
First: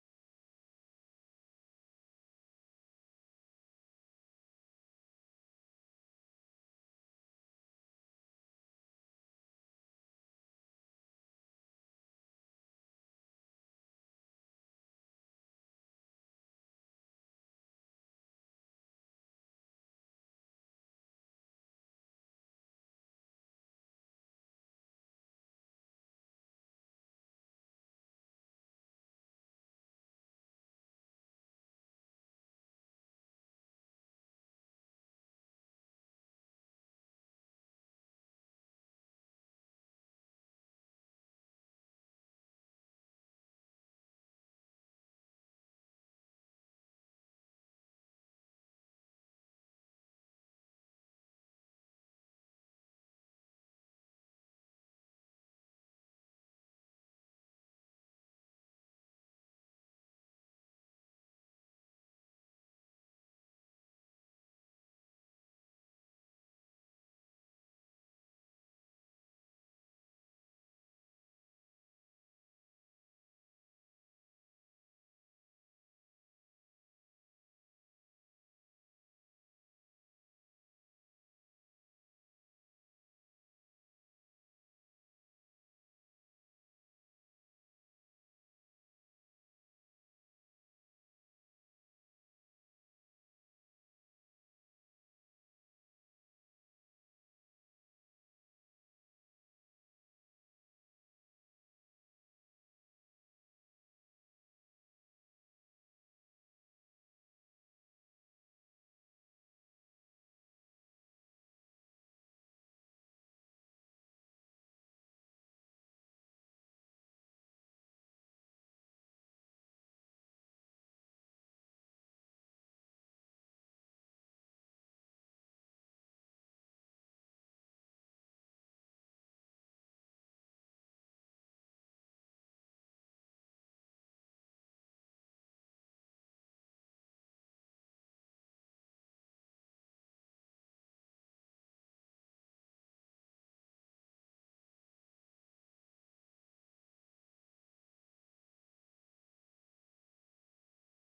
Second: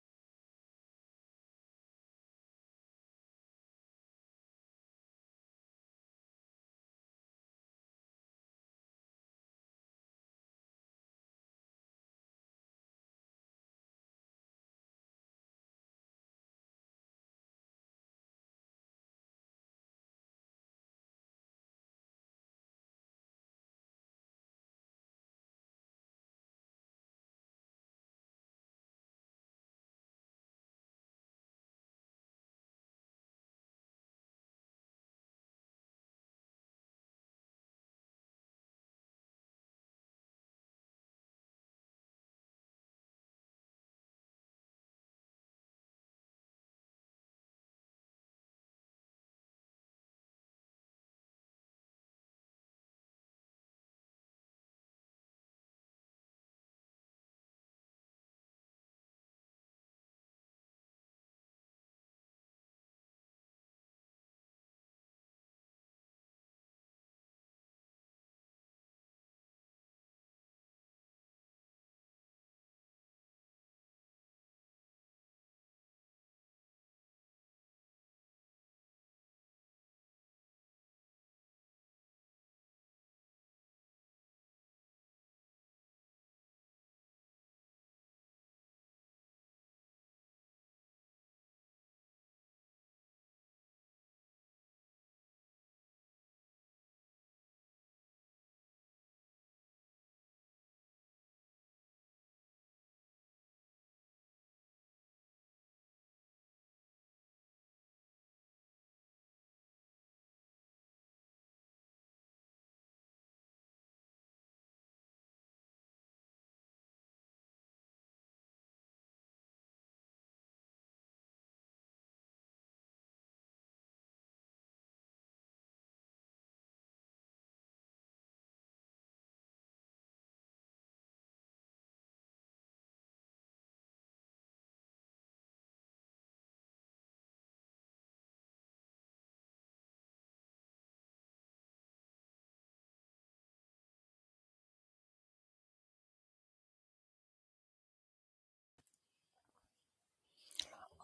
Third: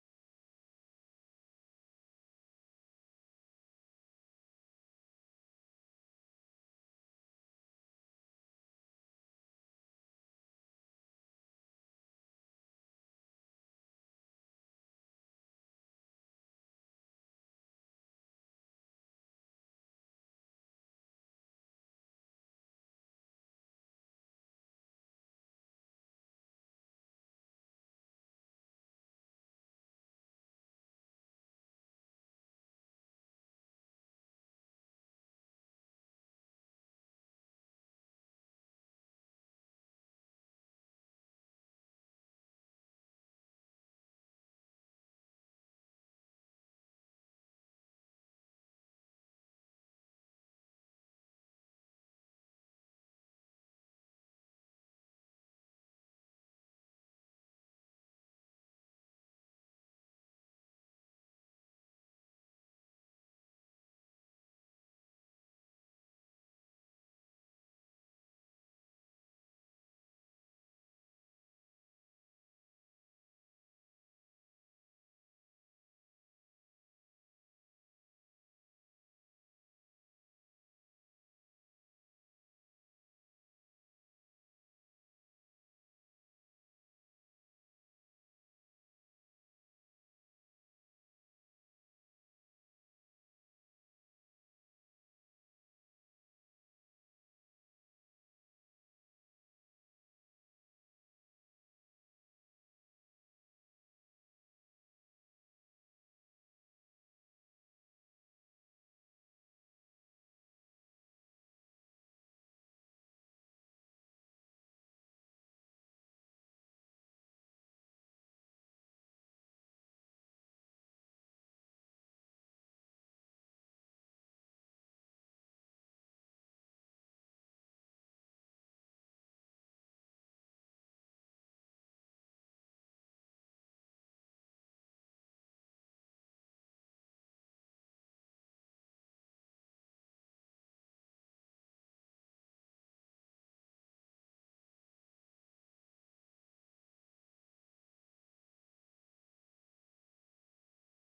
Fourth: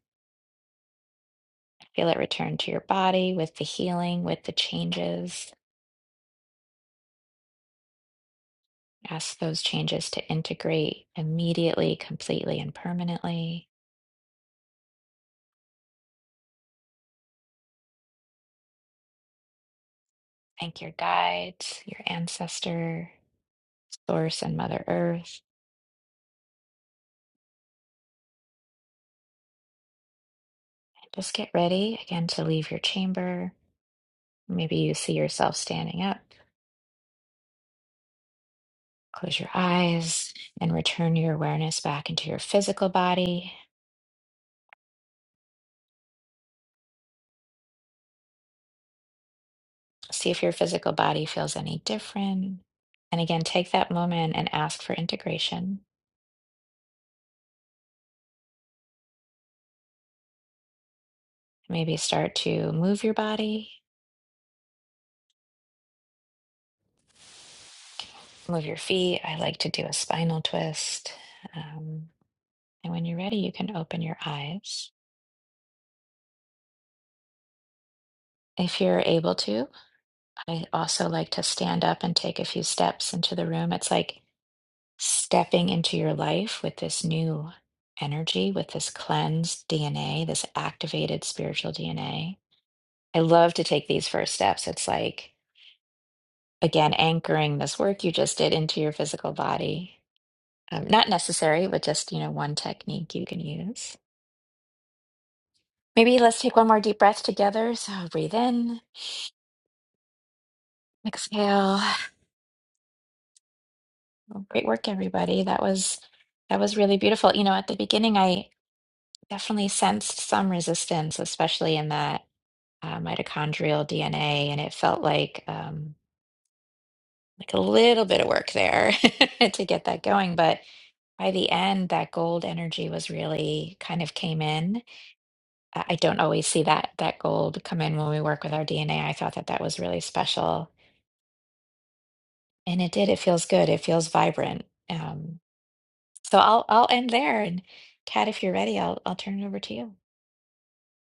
A: Feel it return to your body with the healing, with the changes. Ask those changes to integrate immediately, completely, and permanently. Thank your guides, your ancestor, Source, and Mother Earth. And just get ready again to leave your chamber. Maybe you see yourself standing up. Close your eyes and return your awareness back into your physical body. See if your physical body feels any different. And again, take that moment and ask for integration. Maybe start to move your body, move your feet. I like to do a spinal twist. Um, and when you're ready, you can open your eyes. If you're able to, I also like to stand up and take a few steps into the room. It's like stepping into your life with this new energy, with this cleansed DNA, this activated spiritual DNA I love to take these first steps. It's like, again, anchoring this work you just did into your physical body. Um, not necessary, but just, you know, one technique you can use. Maybe let's take one more deep breath together. So breathe in, exhale. Well, Great work, everybody. That was that was really beautiful. You know, at the beginning, I definitely sensed some resistance, especially in that uh, mitochondrial DNA, and it felt like. um, like a little bit of work there to get that going. But by the end, that gold energy was really kind of came in. I I don't always see that that gold come in when we work with our DNA. I thought that that was really special, and it did. It feels good. It feels vibrant. Um, so I'll I'll end there. And Kat, if you're ready, I'll I'll turn it over to you.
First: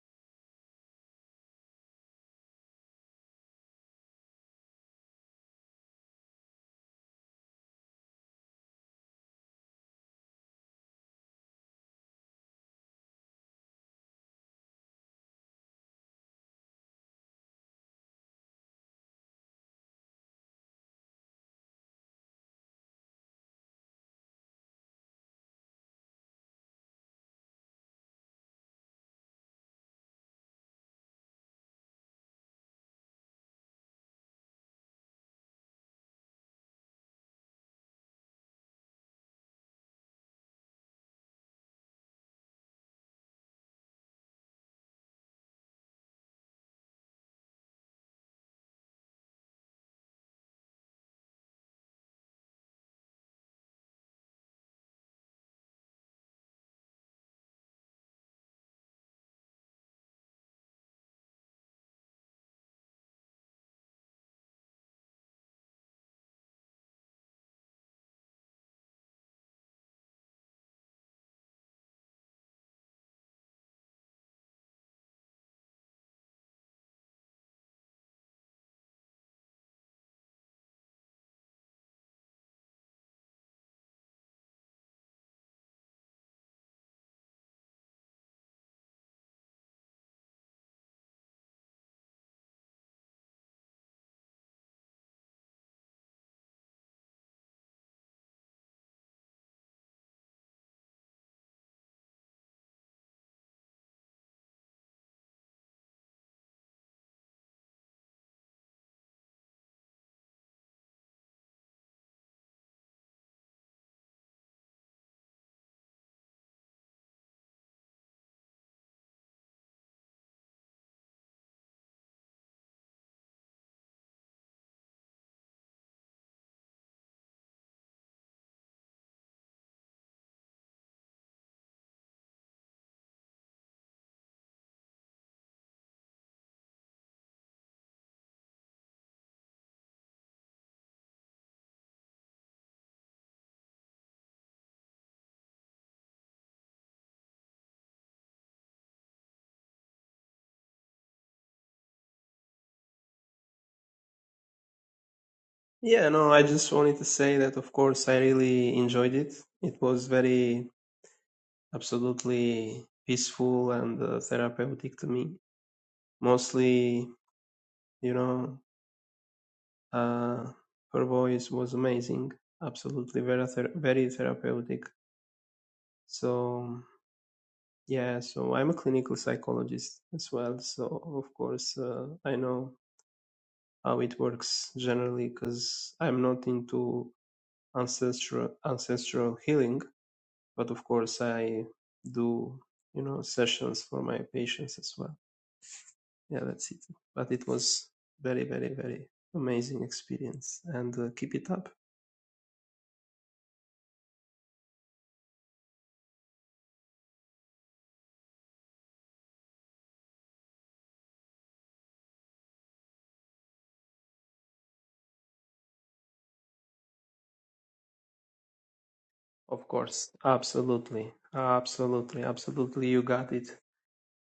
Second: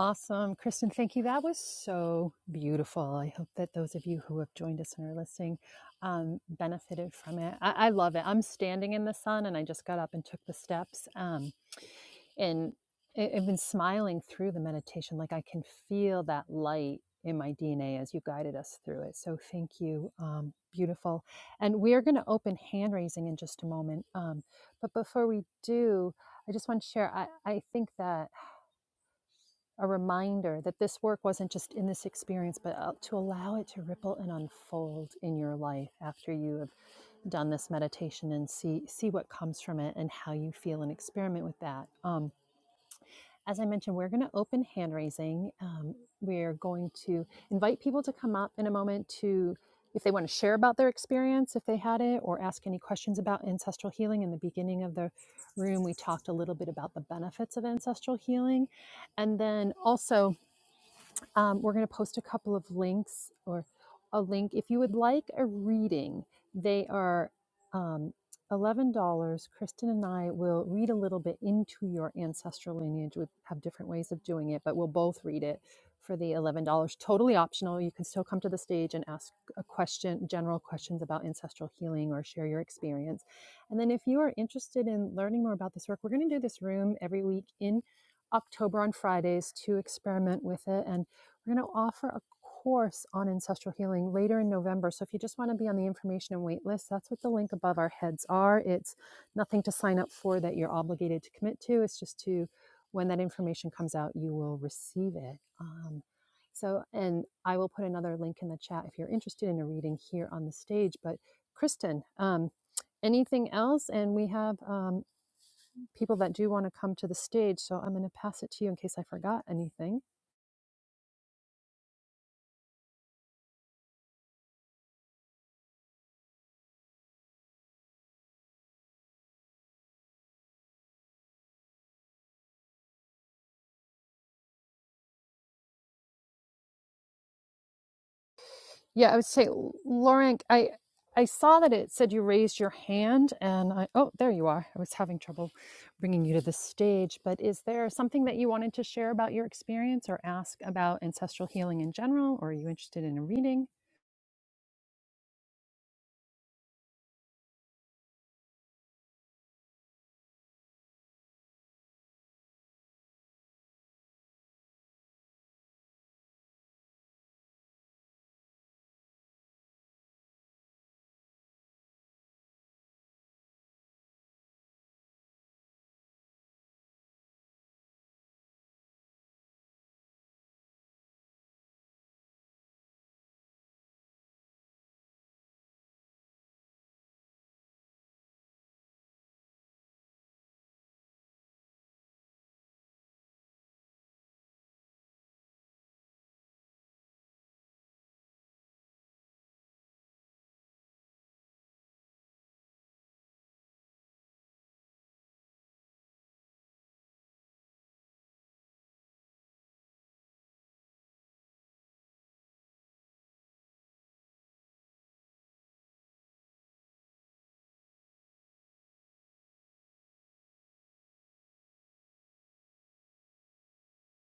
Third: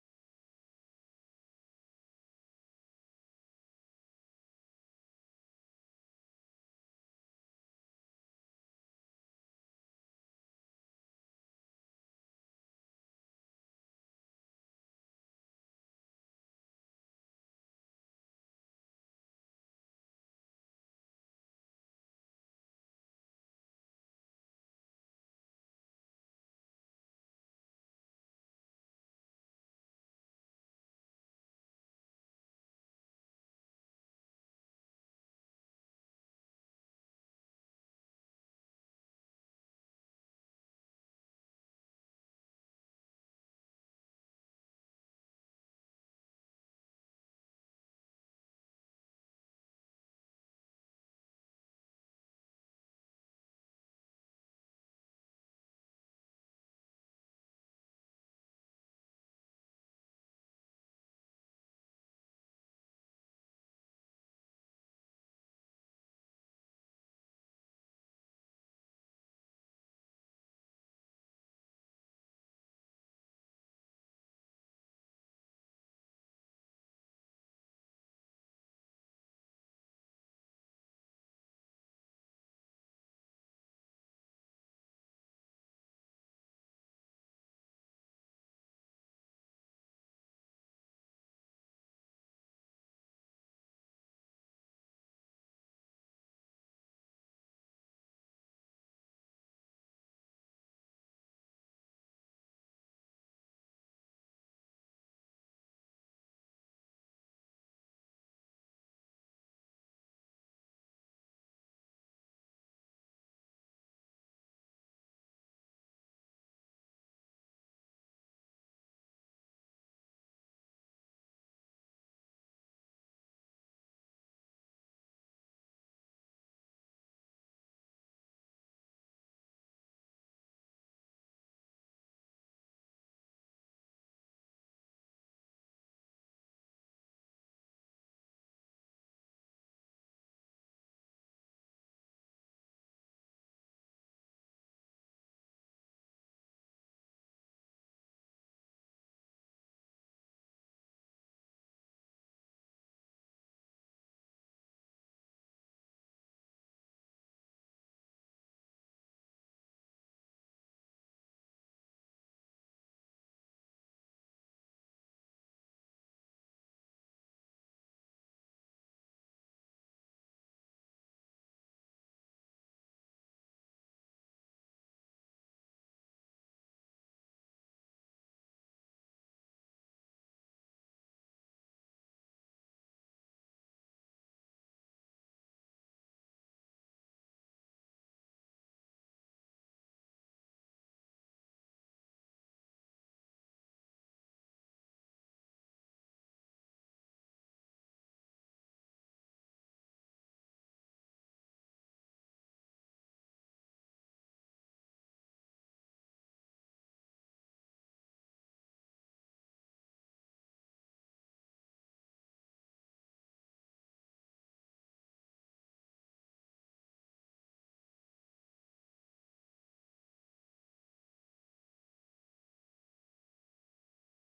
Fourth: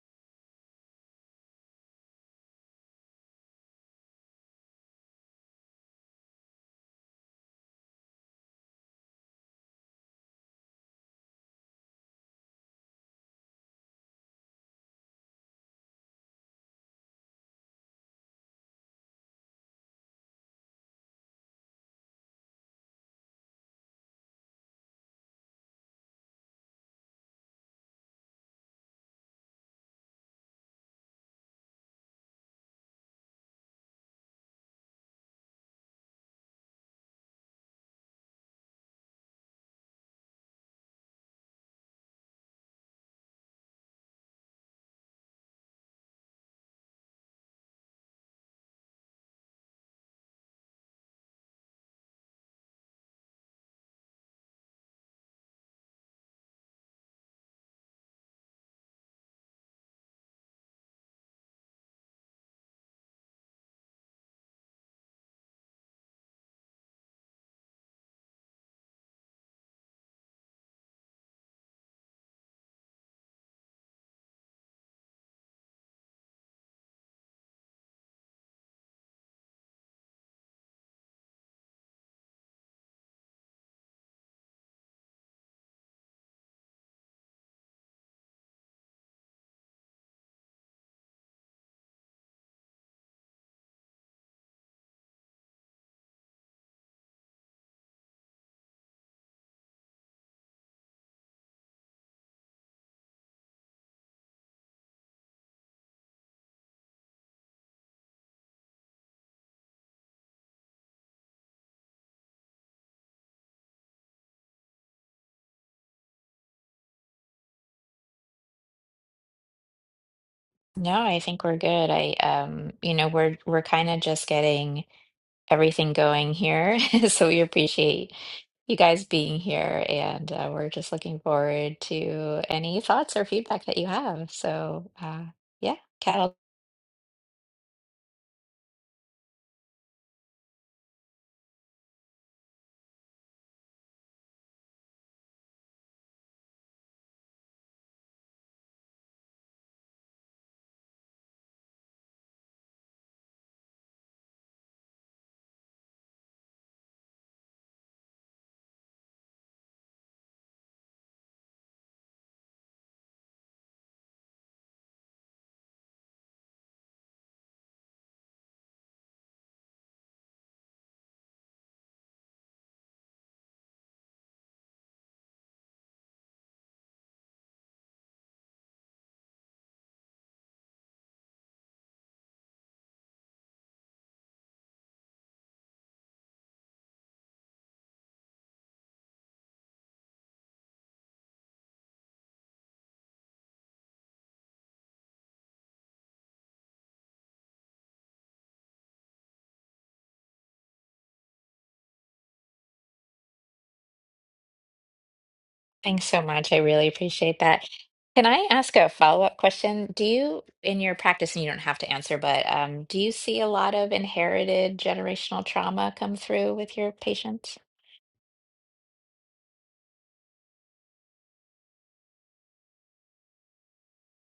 B: Awesome, Kristen. Thank you. That was so beautiful. I hope that those of you who have joined us and are listening um, benefited from it. I, I love it. I'm standing in the sun, and I just got up and took the steps. Um, and I- I've been smiling through the meditation. Like I can feel that light in my DNA as you guided us through it. So thank you. Um, beautiful. And we are going to open hand raising in just a moment. Um, but before we do, I just want to share. I, I think that a reminder that this work wasn't just in this experience, but uh, to allow it to ripple and unfold in your life after you have done this meditation and see see what comes from it and how you feel and experiment with that. Um, as I mentioned, we're going to open hand raising. Um, we're going to invite people to come up in a moment to, if they want to share about their experience, if they had it, or ask any questions about ancestral healing. In the beginning of the room, we talked a little bit about the benefits of ancestral healing. And then also, um, we're going to post a couple of links or a link. If you would like a reading, they are um, $11. Kristen and I will read a little bit into your ancestral lineage. We have different ways of doing it, but we'll both read it for the $11. Totally optional. You can still come to the stage and ask a question, general questions about ancestral healing or share your experience. And then if you are interested in learning more about this work, we're going to do this room every week in October on Fridays to experiment with it. and. We're going to offer a course on ancestral healing later in November. So if you just want to be on the information and wait list, that's what the link above our heads are. It's nothing to sign up for that you're obligated to commit to. It's just to when that information comes out, you will receive it. Um, so, and I will put another link in the chat if you're interested in a reading here on the stage. But Kristen, um, anything else? And we have um, people that do want to come to the stage. So I'm going to pass it to you in case I forgot anything.
A: No, I think we're good. I um, you know, we're we're kind of just getting. everything going here. So we appreciate you guys being here, and uh, we're just looking forward to any thoughts or feedback that you have. So, uh, yeah, Cal,
B: Yeah, I would say, L- Lauren, I I saw that it said you raised your hand, and I oh, there you are. I was having trouble bringing you to the stage, but is there something that you wanted to share about your experience or ask about ancestral healing in general, or are you interested in a reading?
C: Yeah, no, I just wanted to say that, of course, I really enjoyed it. It was very absolutely peaceful and uh, therapeutic to me. Mostly, you know, uh, her voice was amazing, absolutely very ther- very therapeutic. So yeah, so I'm a clinical psychologist as well. So of course, uh, I know how it works generally because I'm not into ancestral ancestral healing but of course I do you know sessions for my patients as well. Yeah, that's it. But it was very very very amazing experience and uh, keep it up.
A: thanks so much. I really appreciate that. Can I ask a follow-up question? Do you, in your practice, and you don't have to answer, but um, do you see a lot of inherited generational trauma come through with your patients?
C: Of course, absolutely, absolutely, absolutely. You got it.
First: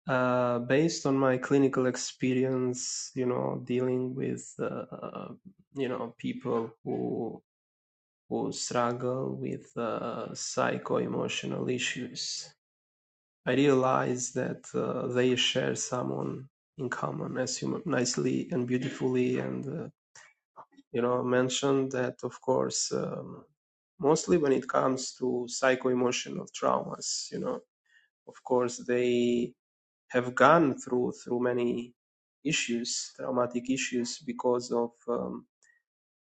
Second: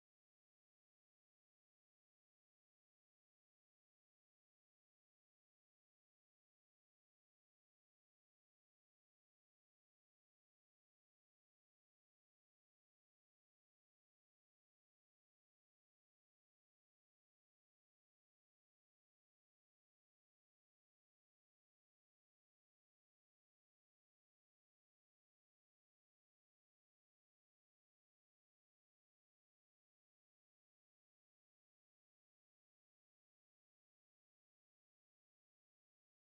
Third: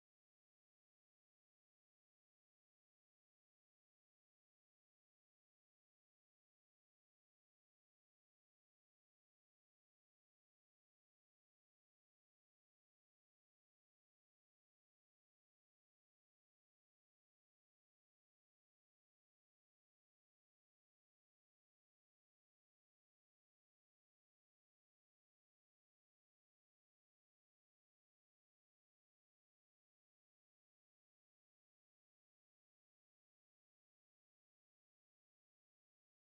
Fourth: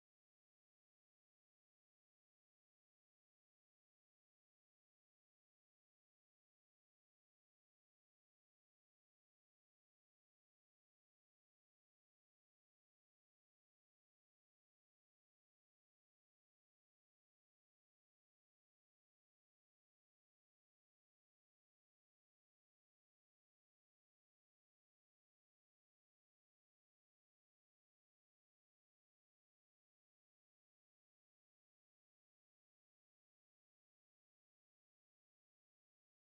C: Uh, based on my clinical experience, you know, dealing with uh, you know people who who struggle with uh, psycho-emotional issues I realize that uh, they share someone in common, as you nicely and beautifully and uh, you know mentioned that of course um, mostly when it comes to psycho-emotional traumas, you know, of course they have gone through through many issues, traumatic issues because of um,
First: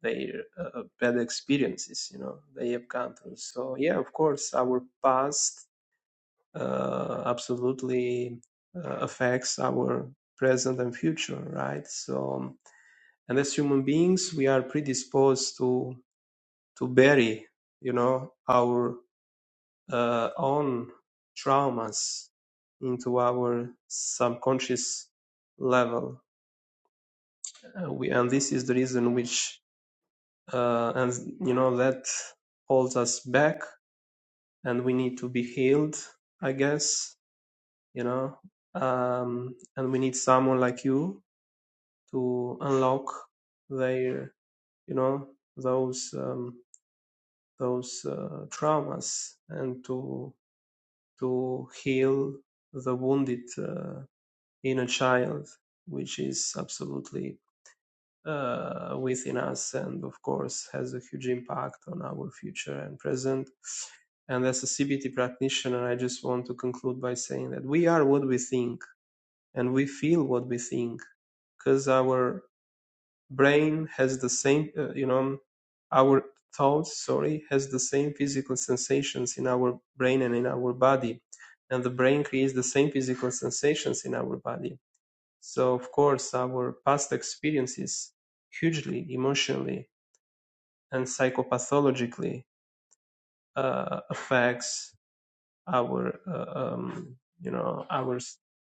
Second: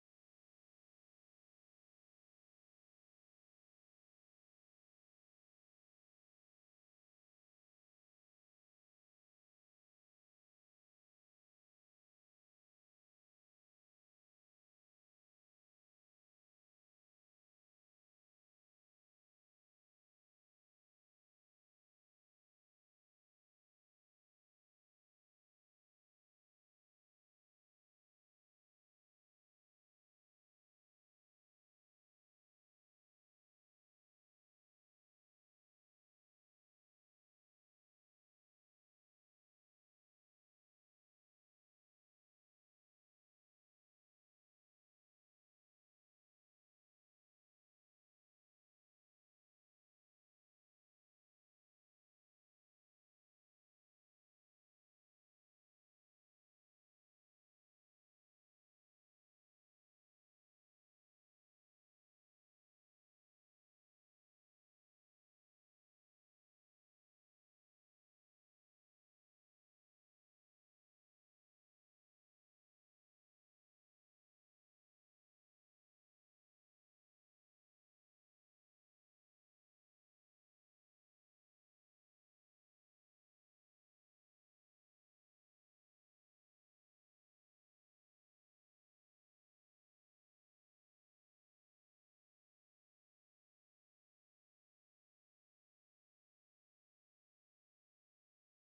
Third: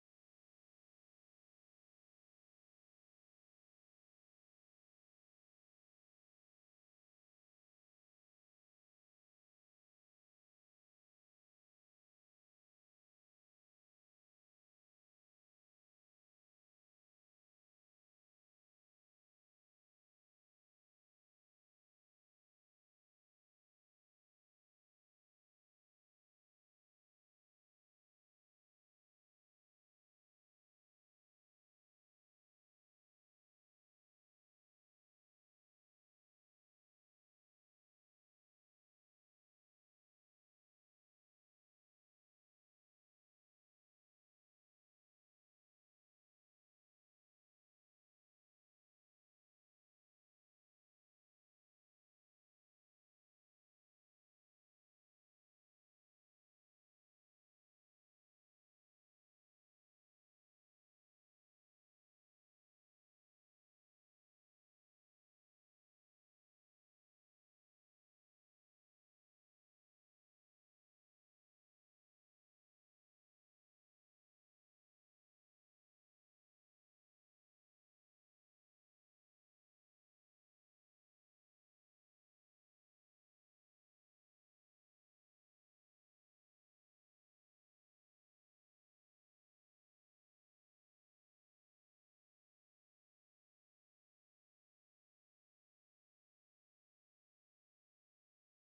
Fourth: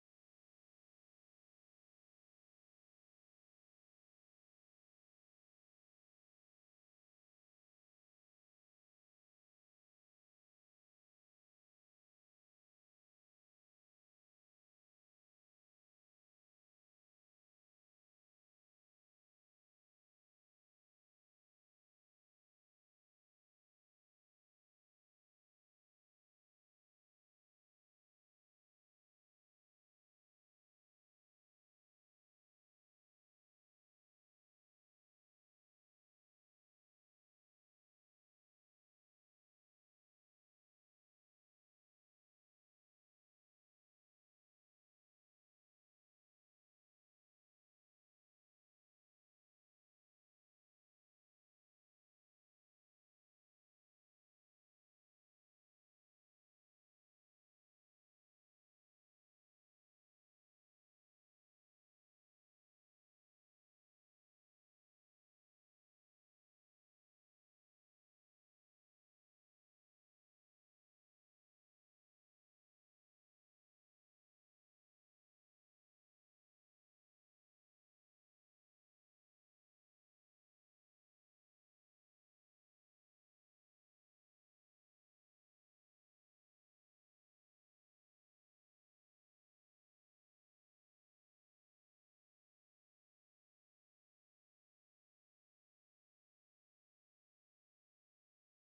C: their uh, bad experiences, you know, they have gone through. So yeah, of course, our past uh, absolutely uh, affects our present and future, right? So, and as human beings, we are predisposed to to bury, you know, our uh, own traumas into our subconscious level. Uh, we, and this is the reason which, uh, and you know, that holds us back, and we need to be healed, I guess, you know um and we need someone like you to unlock their you know those um those uh, traumas and to to heal the wounded uh, inner child which is absolutely uh, within us and of course has a huge impact on our future and present and as a cbt practitioner i just want to conclude by saying that we are what we think and we feel what we think because our brain has the same uh, you know our thoughts sorry has the same physical sensations in our brain and in our body and the brain creates the same physical sensations in our body so of course our past experiences hugely emotionally and psychopathologically uh, affects our uh, um, you know our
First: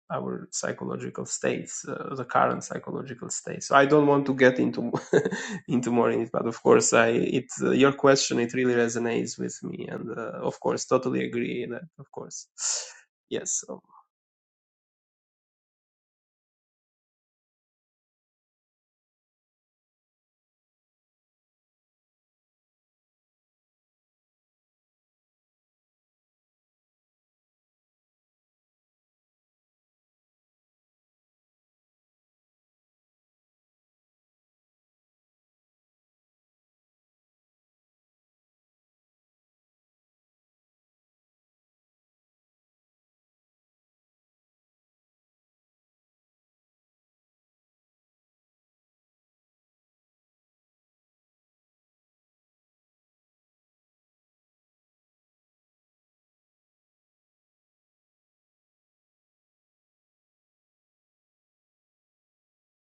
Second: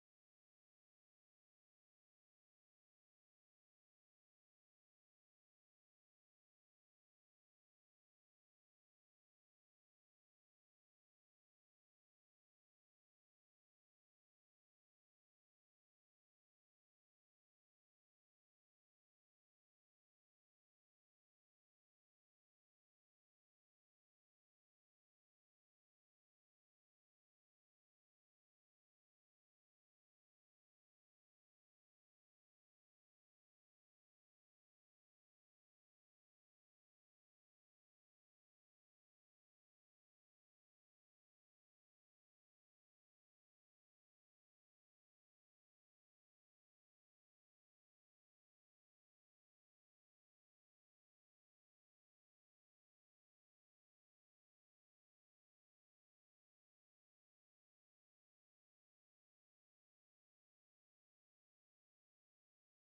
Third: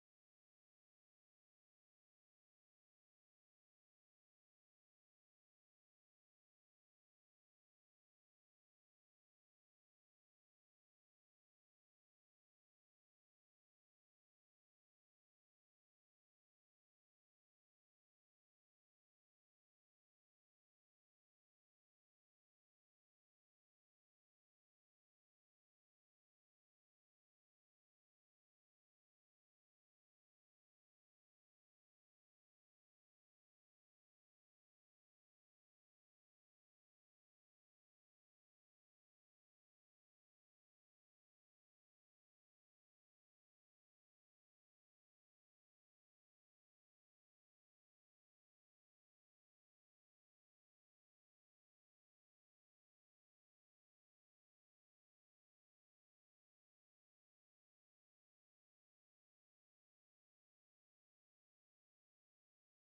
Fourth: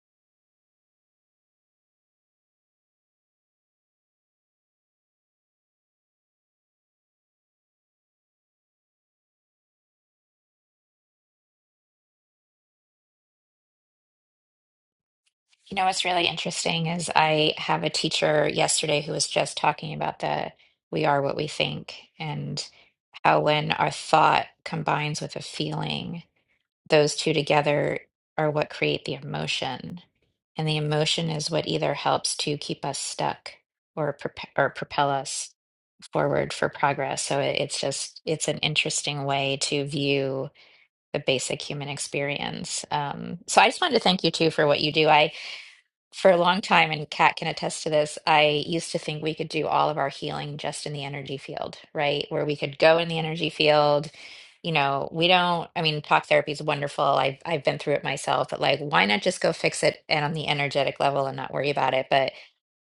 C: our psychological states uh, the current psychological state so i don't want to get into into more in it but of course i it uh, your question it really resonates with me and uh, of course totally agree that of course yes so
A: You know what's really interesting is I have a teacher yesterday who was just talking about the we are what we think and how when our thought combines with a feeling, those two together are what create the emotion. And the emotion is what either helps to keep us stuck or prop or propel us forward for progress. So it, it's just it's an interesting way to view the basic human experience. Um, so I just wanted to thank you too for what you do for a long time, and Kat can attest to this, I used to think we could do all of our healing just in the energy field, right? Where we could go in the energy field. You know, we don't, I mean, talk therapy is wonderful. I've I've been through it myself, but like, why not just go fix it and on the energetic level and not worry about it? But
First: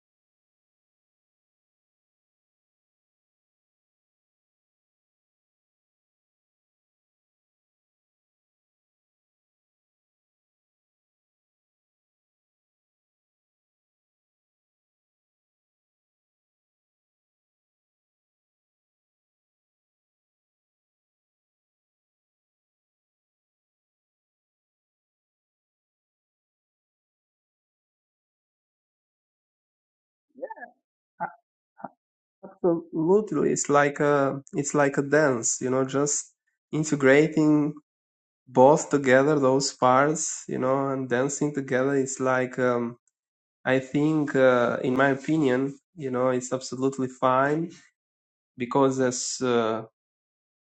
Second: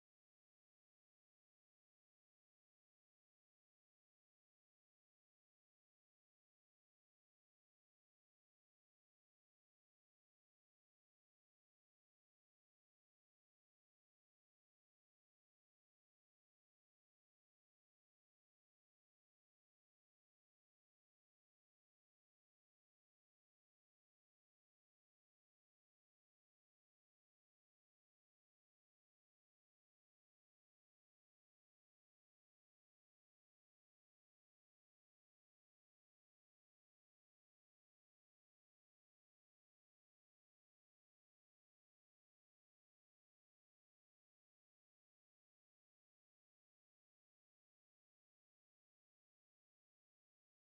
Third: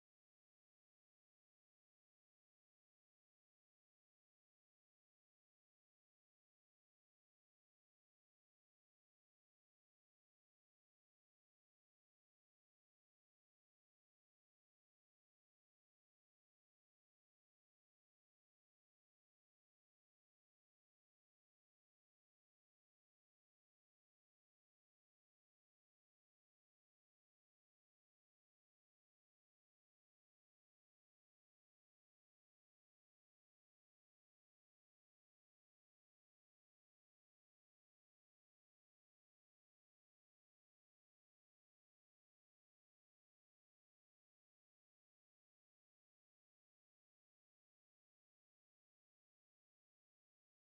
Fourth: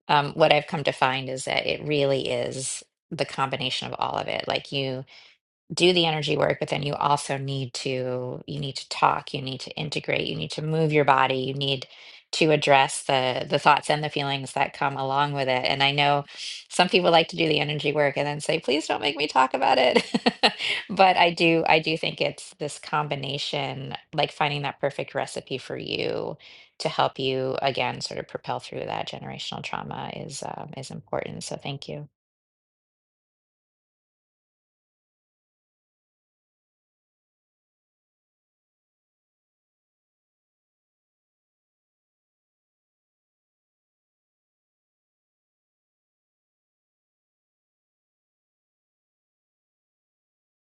A: um, what I've come to find is that it really is the combination of all of it. Like you do the energy work, but then you also need to you need to talk, you need to integrate, you need to move your body, you need to address the the thoughts and the feelings that come along with it. And I know some people like to do the energy work and then say, "Please don't make me talk about it." But I do I do think it's this combination, like finding that perfect recipe for you to help you again sort of propel through that generational trauma is um, is important. So thank you.
C: absolutely it's like a it's like a dance you know just integrating both together those parts you know and dancing together it's like um I think, uh, in my opinion, you know, it's absolutely fine because as uh,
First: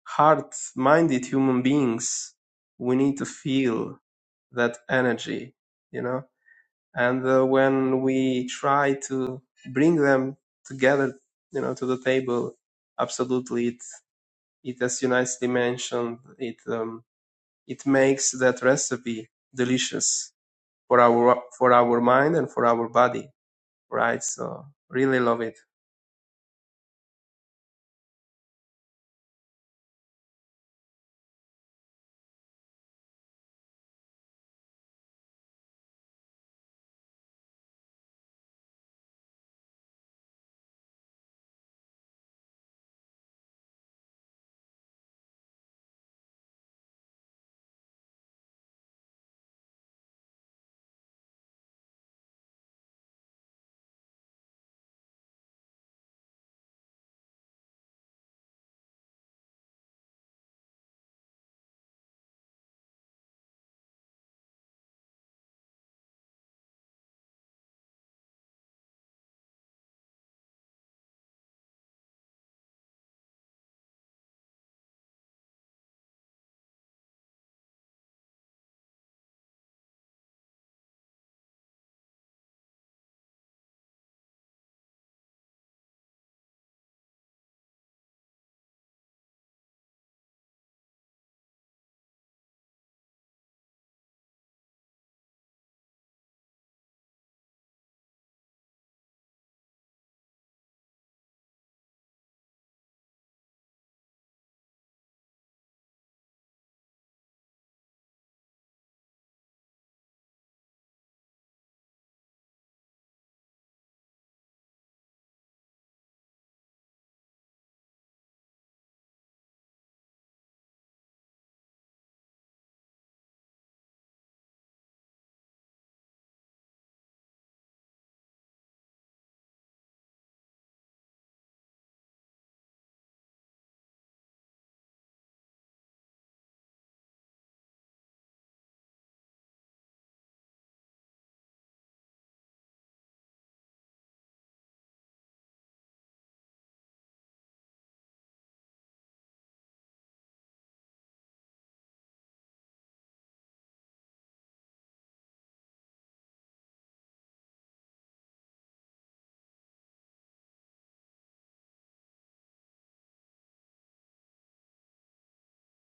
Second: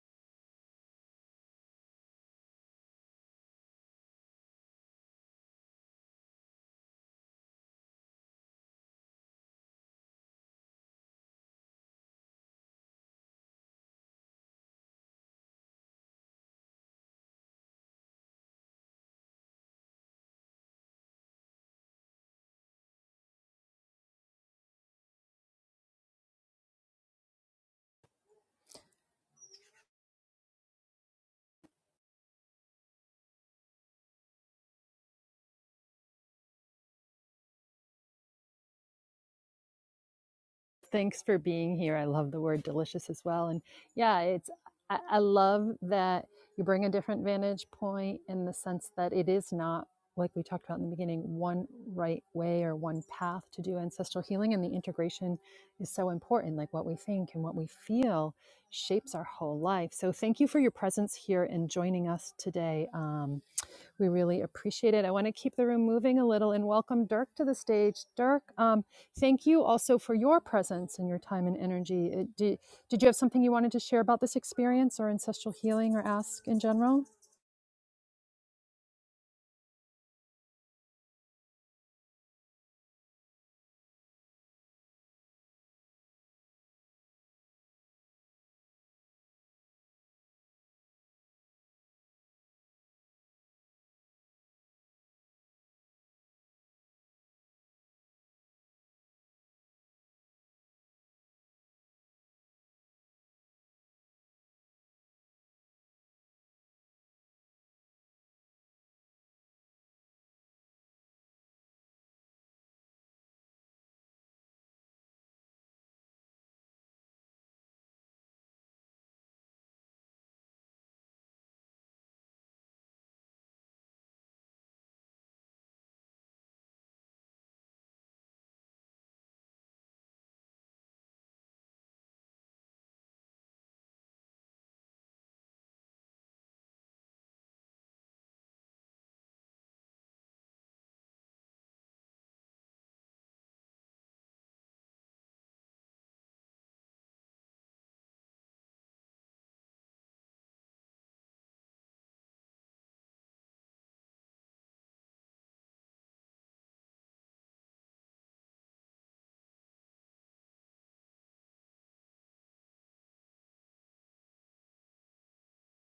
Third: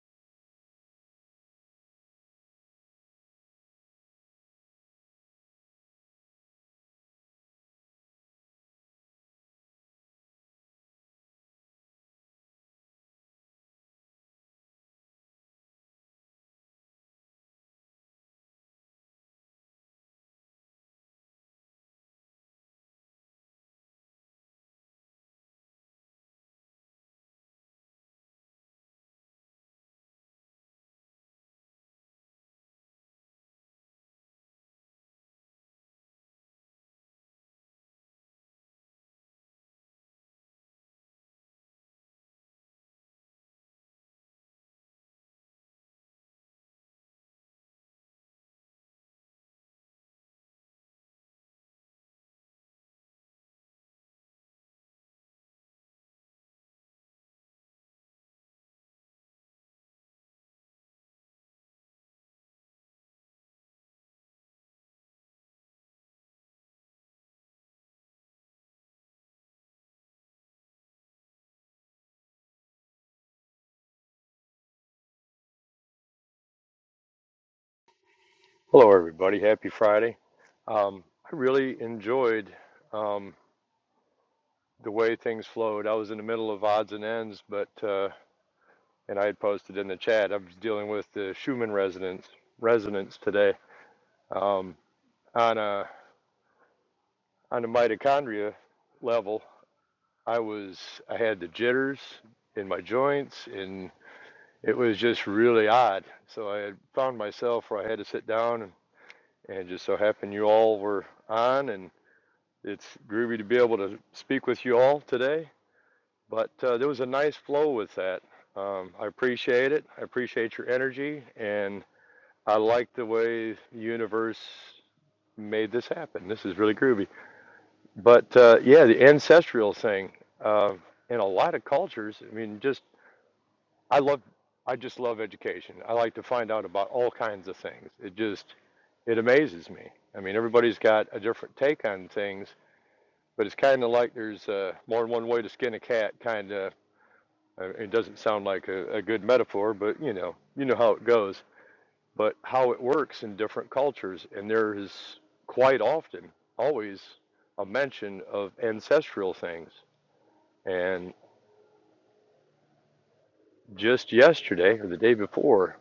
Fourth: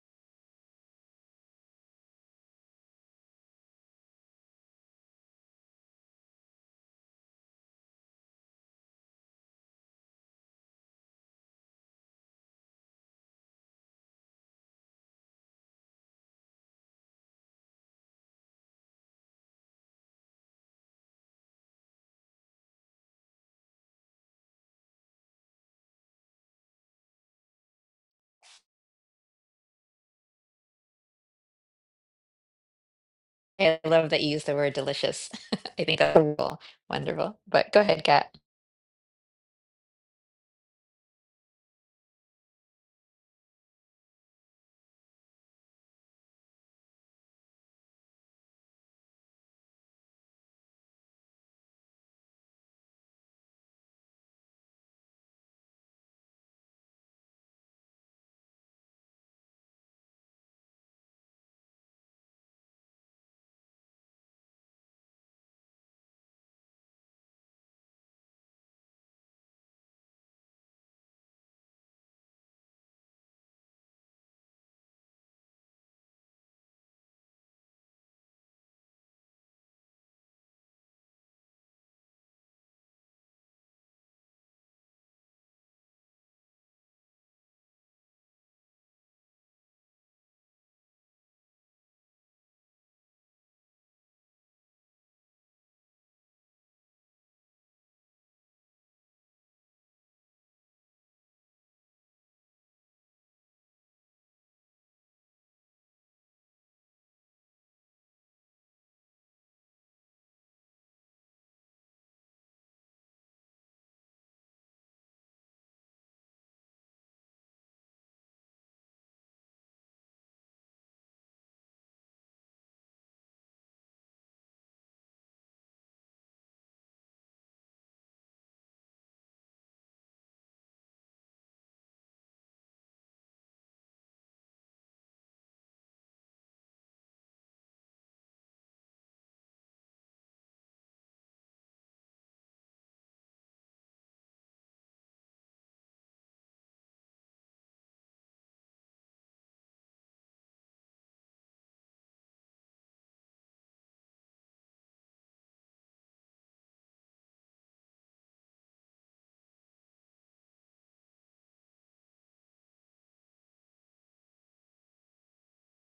C: hard-minded human beings, we need to feel that energy, you know. And uh, when we try to bring them together, you know, to the table, absolutely, it it as you nicely mentioned, it um, it makes that recipe delicious for our for our mind and for our body, right? So really love it.
A: I love that you use the word delicious. I think that's wonderful. Wonderful. But go ahead, Kat.
B: Thanks for being here. I love the word delicious as well. And yeah, it's I, I love that you bring a different vantage point in the sense that it is not like we talked about in the beginning, one right way or one path to do ancestral healing. And the integration is so important. Like what we think and what we feel shapes our whole life. So thank you for your presence here and joining us today. Um, we really appreciate it. I want to keep the room moving a little and welcome Dirk to the stage. Dirk, um, thank you also for your presence and your time and energy. Uh, Did, did you have something you wanted to share about this experience or ancestral healing or ask in general?
D: Hello, everybody. Happy Friday. Um, I really enjoyed um, the way things flowed. I was in the middle of odds and ends, but uh, and I had posted in the chat. I was dealing with the Schumann resonance resonance today um, on a on the mitochondria level. I was I had the jitters in my joints, and it was just really odd. So I had found myself where I had to sit down, and, and just so happened you all were on, and. It's groovy to be able to speak with you all today, but uh, there was a nice flow with that. Um, I appreciate it. I appreciate your energy, and I like the way the universe made this happen. This is really groovy. But uh, yeah, the ancestral thing uh, in a lot of cultures. I mean, just I love. I just love education. I like to find out about all kinds of things. It just it amazes me. I mean, everybody's got a different take on things, But it's kind of like there's uh, more than one way to skin a cat. Kind of, it doesn't sound like a, a good metaphor, but you know, you know how it goes. But how it works in different cultures, and there is quite often, always, a mention of ancestral things. And just yesterday or the day before,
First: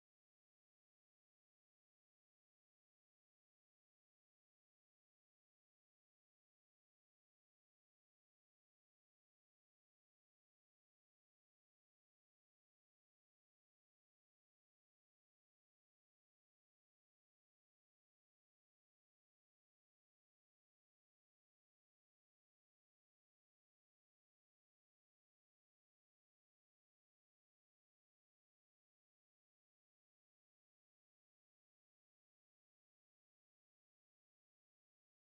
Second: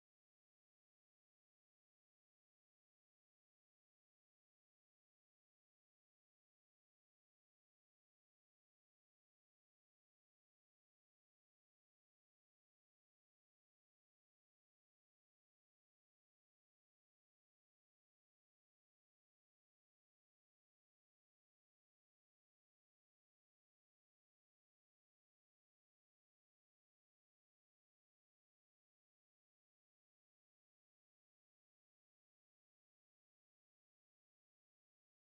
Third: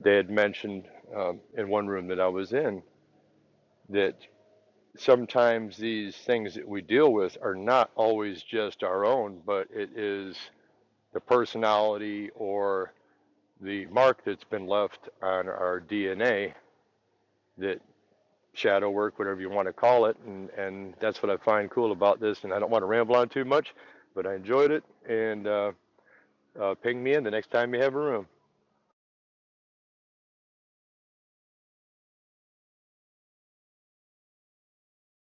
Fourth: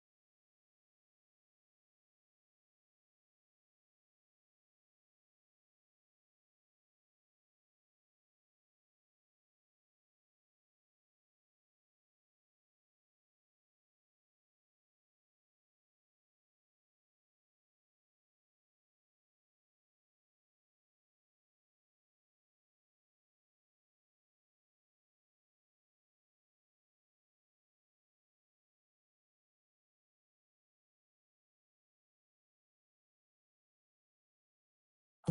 D: they had mentioned um, in one room that I was in that sometimes these things that we deal with are not always just our own, but it is the personality or the mark that's been left on our DNA that shadow work, whatever you want to call it. And, and that's what I find cool about this. And I don't want to ramble on too much, but I enjoyed it. And uh, uh, ping me in the next time you have a room.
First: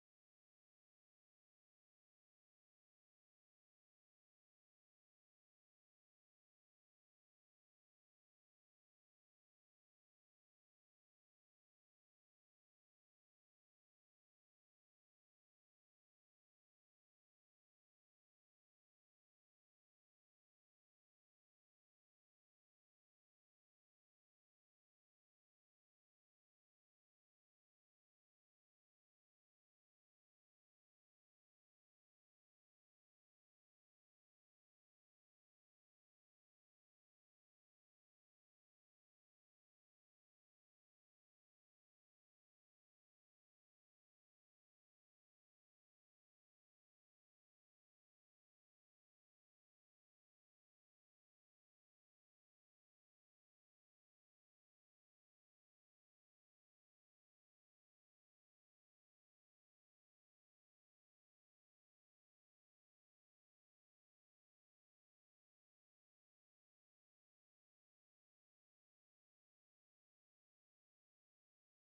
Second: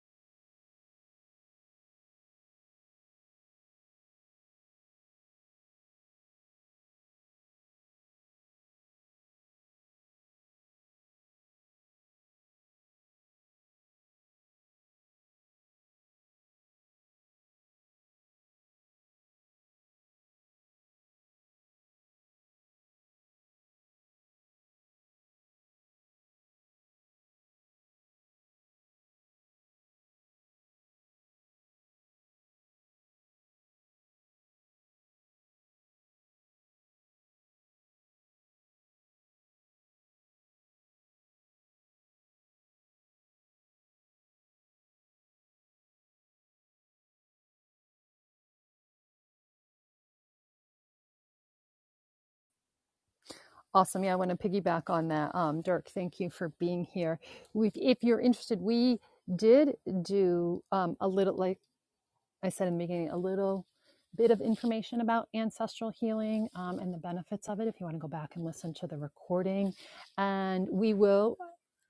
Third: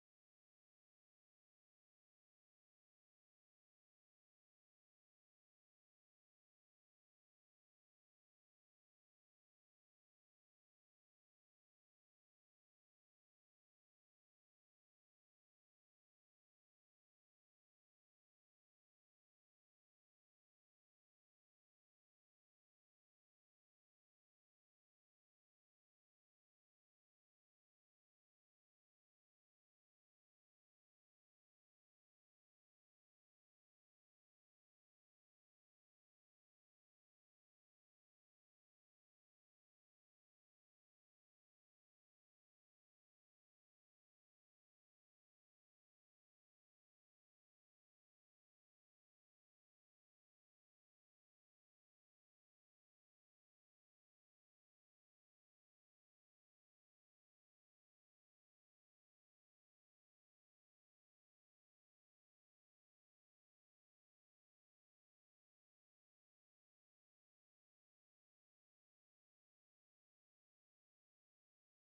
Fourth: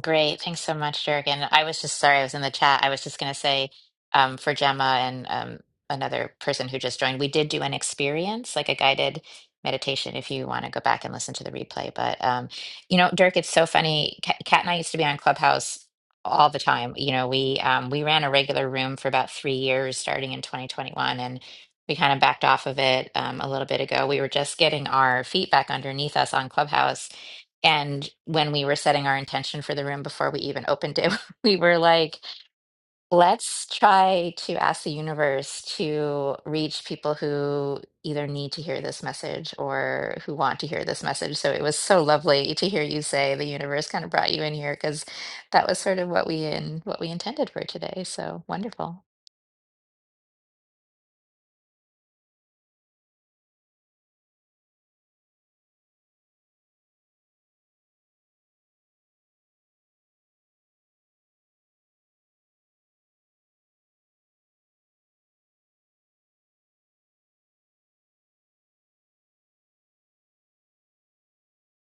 A: Great. Thanks so much, Jurgen. I was just sorry I was in the chat. I was just going to say um, for Gemma and um, another person who just joined, we did do an experience, like a guided meditation, if you want to go back and listen to the replay. But, um, you know, Dirk, it's so funny. Ca- Kat and I used to be on Clubhouse all the time. You know, we um, we ran a regular room for about three years, starting in 2021, and we kind of backed off of it um, a little bit ago. We were just getting our feet back underneath us on Clubhouse and when we were setting our intention for the room before we even opened it, we were like, let's try to ask the universe to reach people who either need to hear this message or who want to hear this message. So it was so lovely to hear you say the universe kind of brought you in here because that was sort of what we in what we intended for today. So wonderful.
B: Awesome. Yeah, I want to piggyback on that. Um, Dirk, thank you for being here. We, if you're interested, we did do um, a little like I said in the beginning a little bit of information about ancestral healing um, and the benefits of it if you want to go back and listen to the recording. And we will,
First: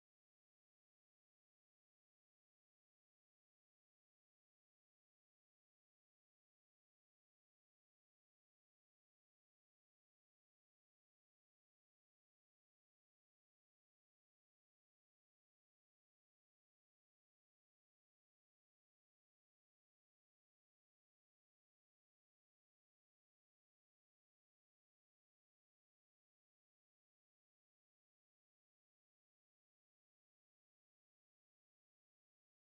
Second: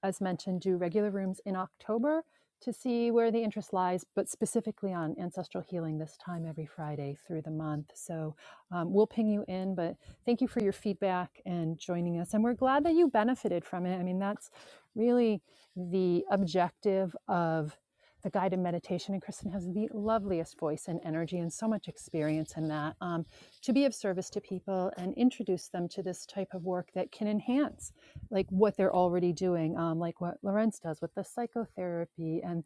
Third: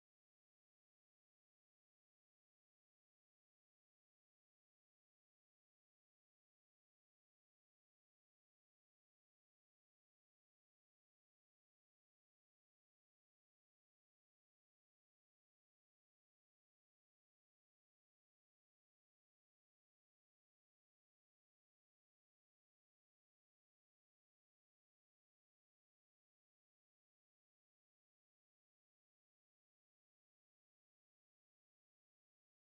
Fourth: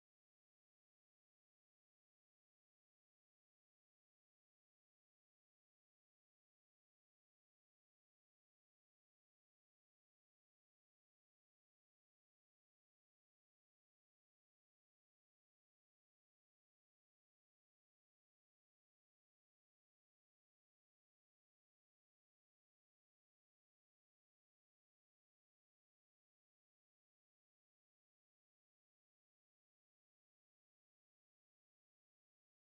B: as mentioned, do regular rooms in October to see where the interest lies, but specifically on ancestral healing this time every Friday through the month. So um, we'll ping you in, but thank you for your feedback and joining us. And we're glad that you benefited from it. I mean, that's really the objective of the guided meditation. And Kristen has the loveliest voice and energy and so much experience in that um, to be of service to people and introduce them to this type of work that can enhance like what they're already doing, um, like what Lorenz does with the psychotherapy and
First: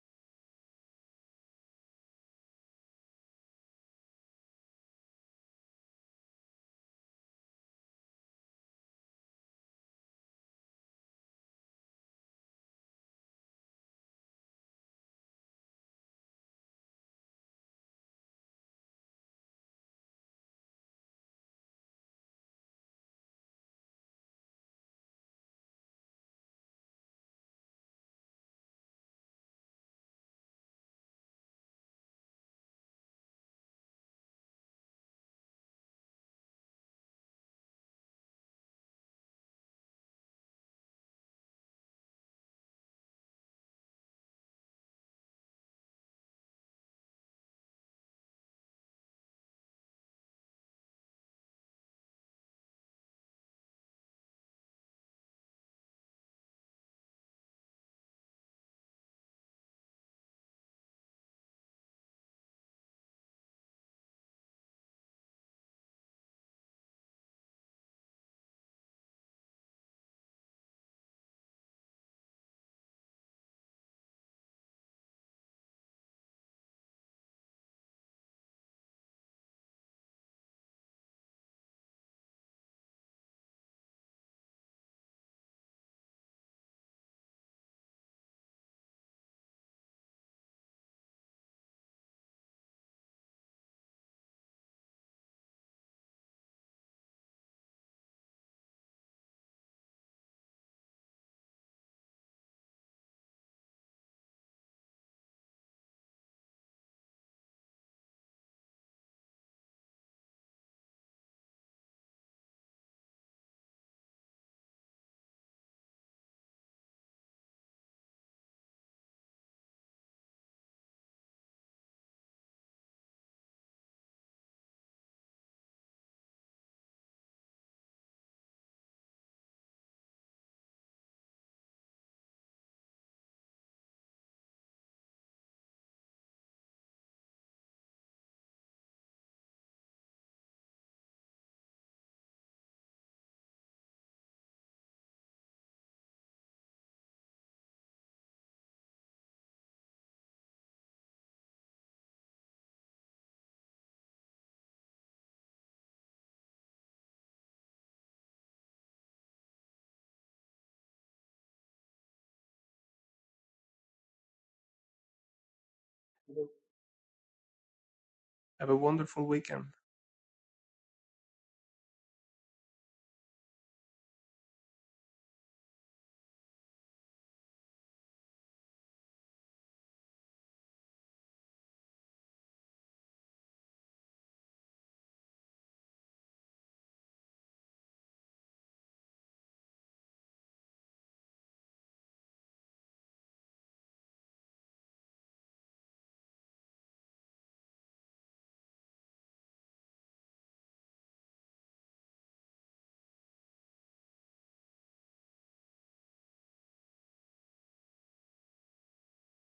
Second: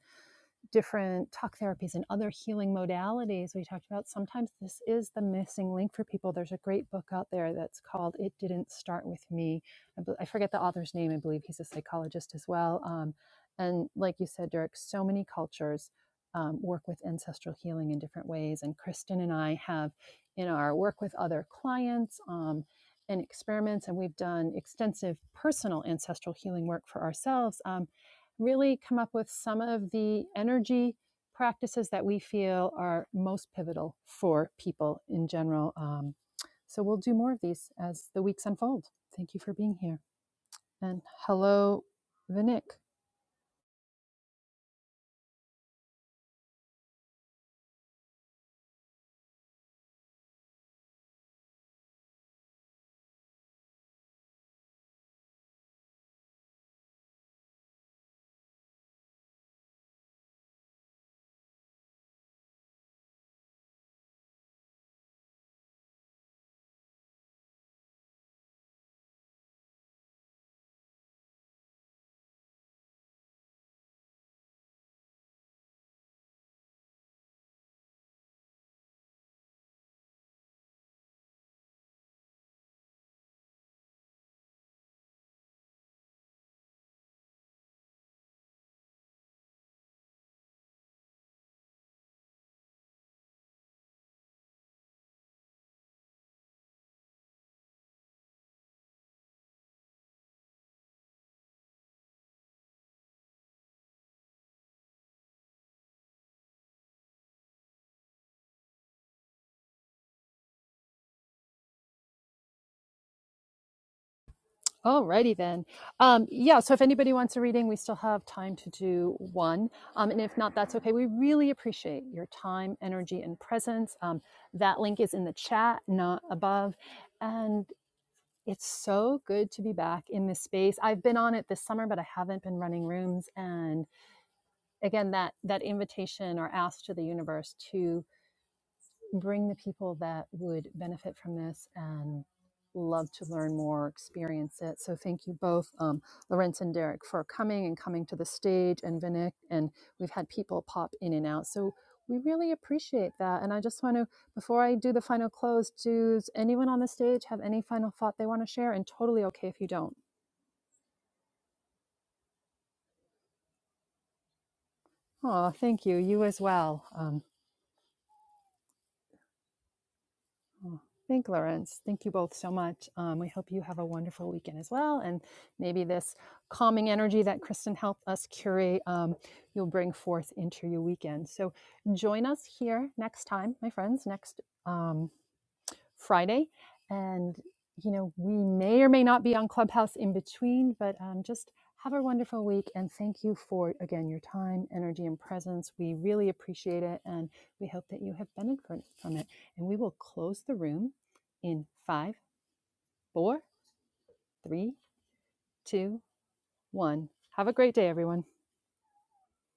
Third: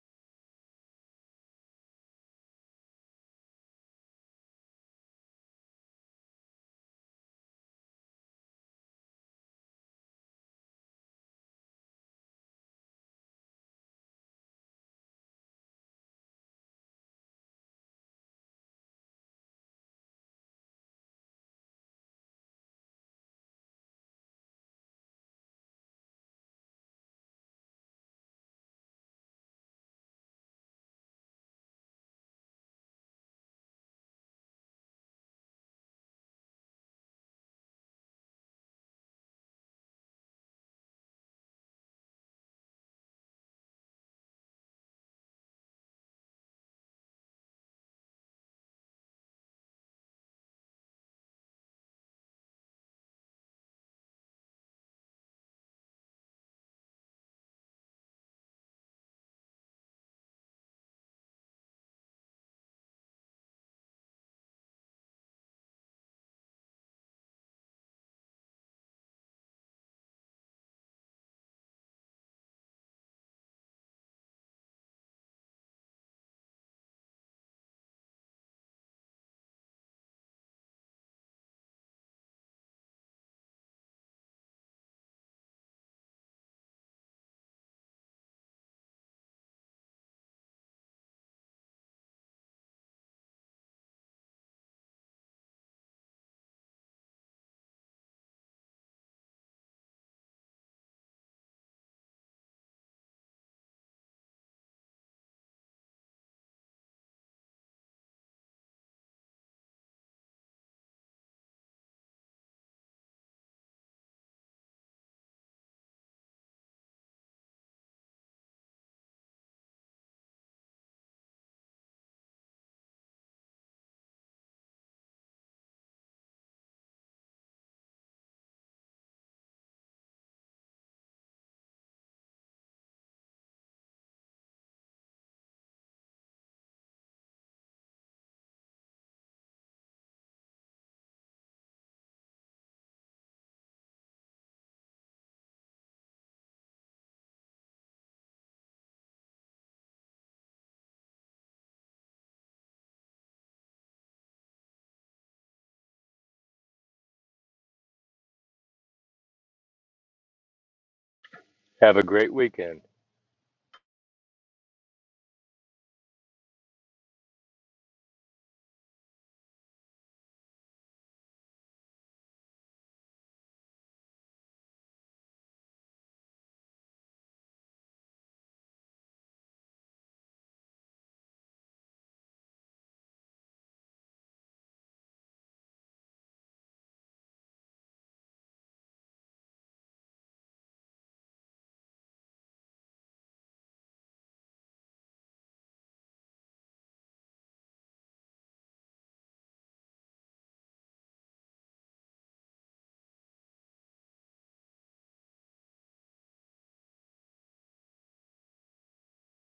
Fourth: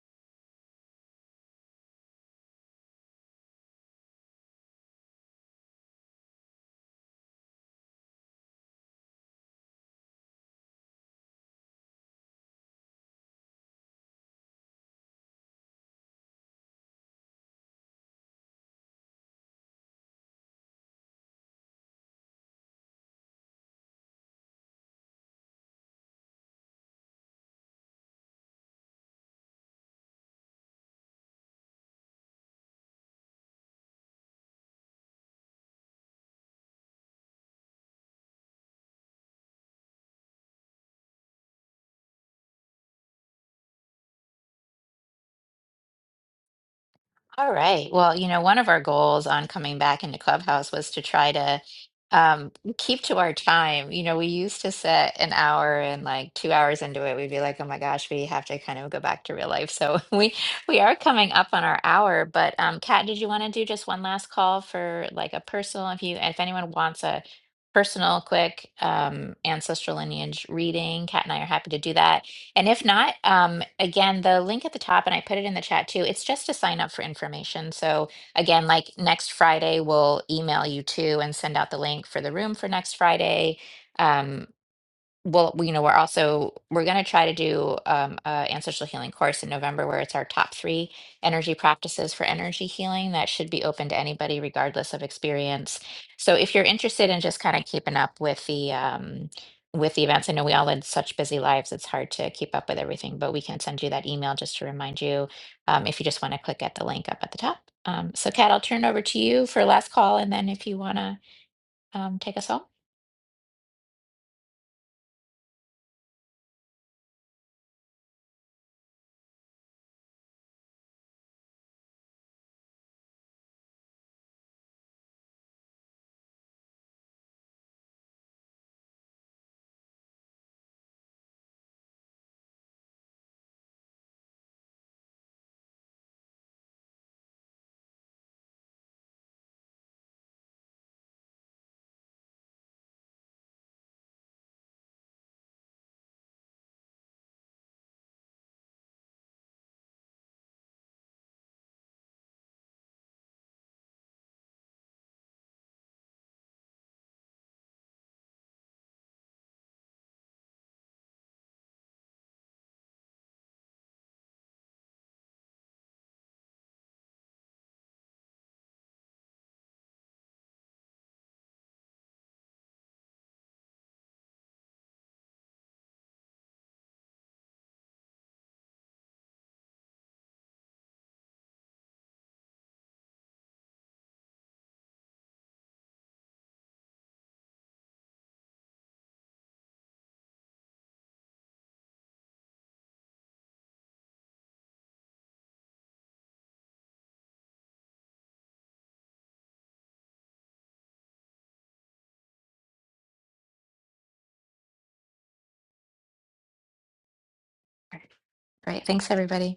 B: different talk therapies and other healing modalities we talked about, sometimes this is the missing link for people. There's a great book out there that's called It Didn't Start With Me. I, bel- I forget the author's name. I believe he's a psychologist as well. Um, and like you said, Derek, so many cultures um, work with ancestral healing in different ways. And Kristen and I have in our work with other clients, um, and experiments, and we've done extensive personal ancestral healing work for ourselves. Um, really come up with some of the energy practices that we feel are most pivotal for people in general. Um, so we'll do more of these as the weeks unfold. Thank you for being here. And hello, Vinik.
A: All right. Well, you know, one of our goals on coming back into Clubhouse was to try to um, keep to our time. You know, we used to set an hour and like two hours into it, we'd be like, oh my gosh, we have to kind of go back to real life. So we we are coming up on our hour. But um, Kat, did you want to do just one last call for like a personal, if you if anyone wants a personal quick um, ancestral lineage reading, Kat and I are happy to do that. And if not, um, again, the link at the top, and I put it in the chat too, it's just to sign up for information. So, again, like next Friday, we'll email you too and send out the link for the room for next Friday. Um, well, we- you know, we're also we're going to try to do um, a ancestral healing course in November where it's our top three energy practices for energy healing that should be open to anybody regardless of experience. So if you're interested in just kind of keeping up with the um, with the events, I know we all lead such busy lives; it's hard to keep up with everything. But we can send you that email just to remind you um, if you just want to click at the link up at the top. Um, so, Kat, I'll turn it over to you for last call, and then if you want to um, take us home.
B: Alrighty then. Um, yeah, so if anybody wants a reading, we still have time to do one. Um, and if not, that's okay. We really appreciate your time, energy, and presence. Um, that link is in the chat, not above. And. It's so good to be back in this space. I've been on it this summer, but I haven't been running rooms. And again, that that invitation or ask to the universe to bring the people that would benefit from this and love to learn more, experience it. So thank you both, um, Lorenz and Derek, for coming and coming to the stage, and Vinik. And we've had people pop in and out, so we really appreciate that. And I just want to, before I do the final close, does anyone on the stage have any final thought they want to share? And totally okay if you don't.
D: Have a great weekend.
B: Oh, thank you. You as well. Um,
C: Have a wonderful weekend.
B: Oh, thank Lawrence. Thank you both so much. Um, we hope you have a wonderful weekend as well. And maybe this calming energy that Kristen helped us curate, um, you'll bring forth into your weekend. So join us here next time, my friends, next. um, Friday. And, you know, we may or may not be on Clubhouse in between, but um, just have a wonderful week. And thank you for, again, your time, energy, and presence. We really appreciate it. And we hope that you have benefited from it. And we will close the room in five, four, three, two, one. Have a great day,
A: All right,
B: everyone.
A: Great. thanks, everybody.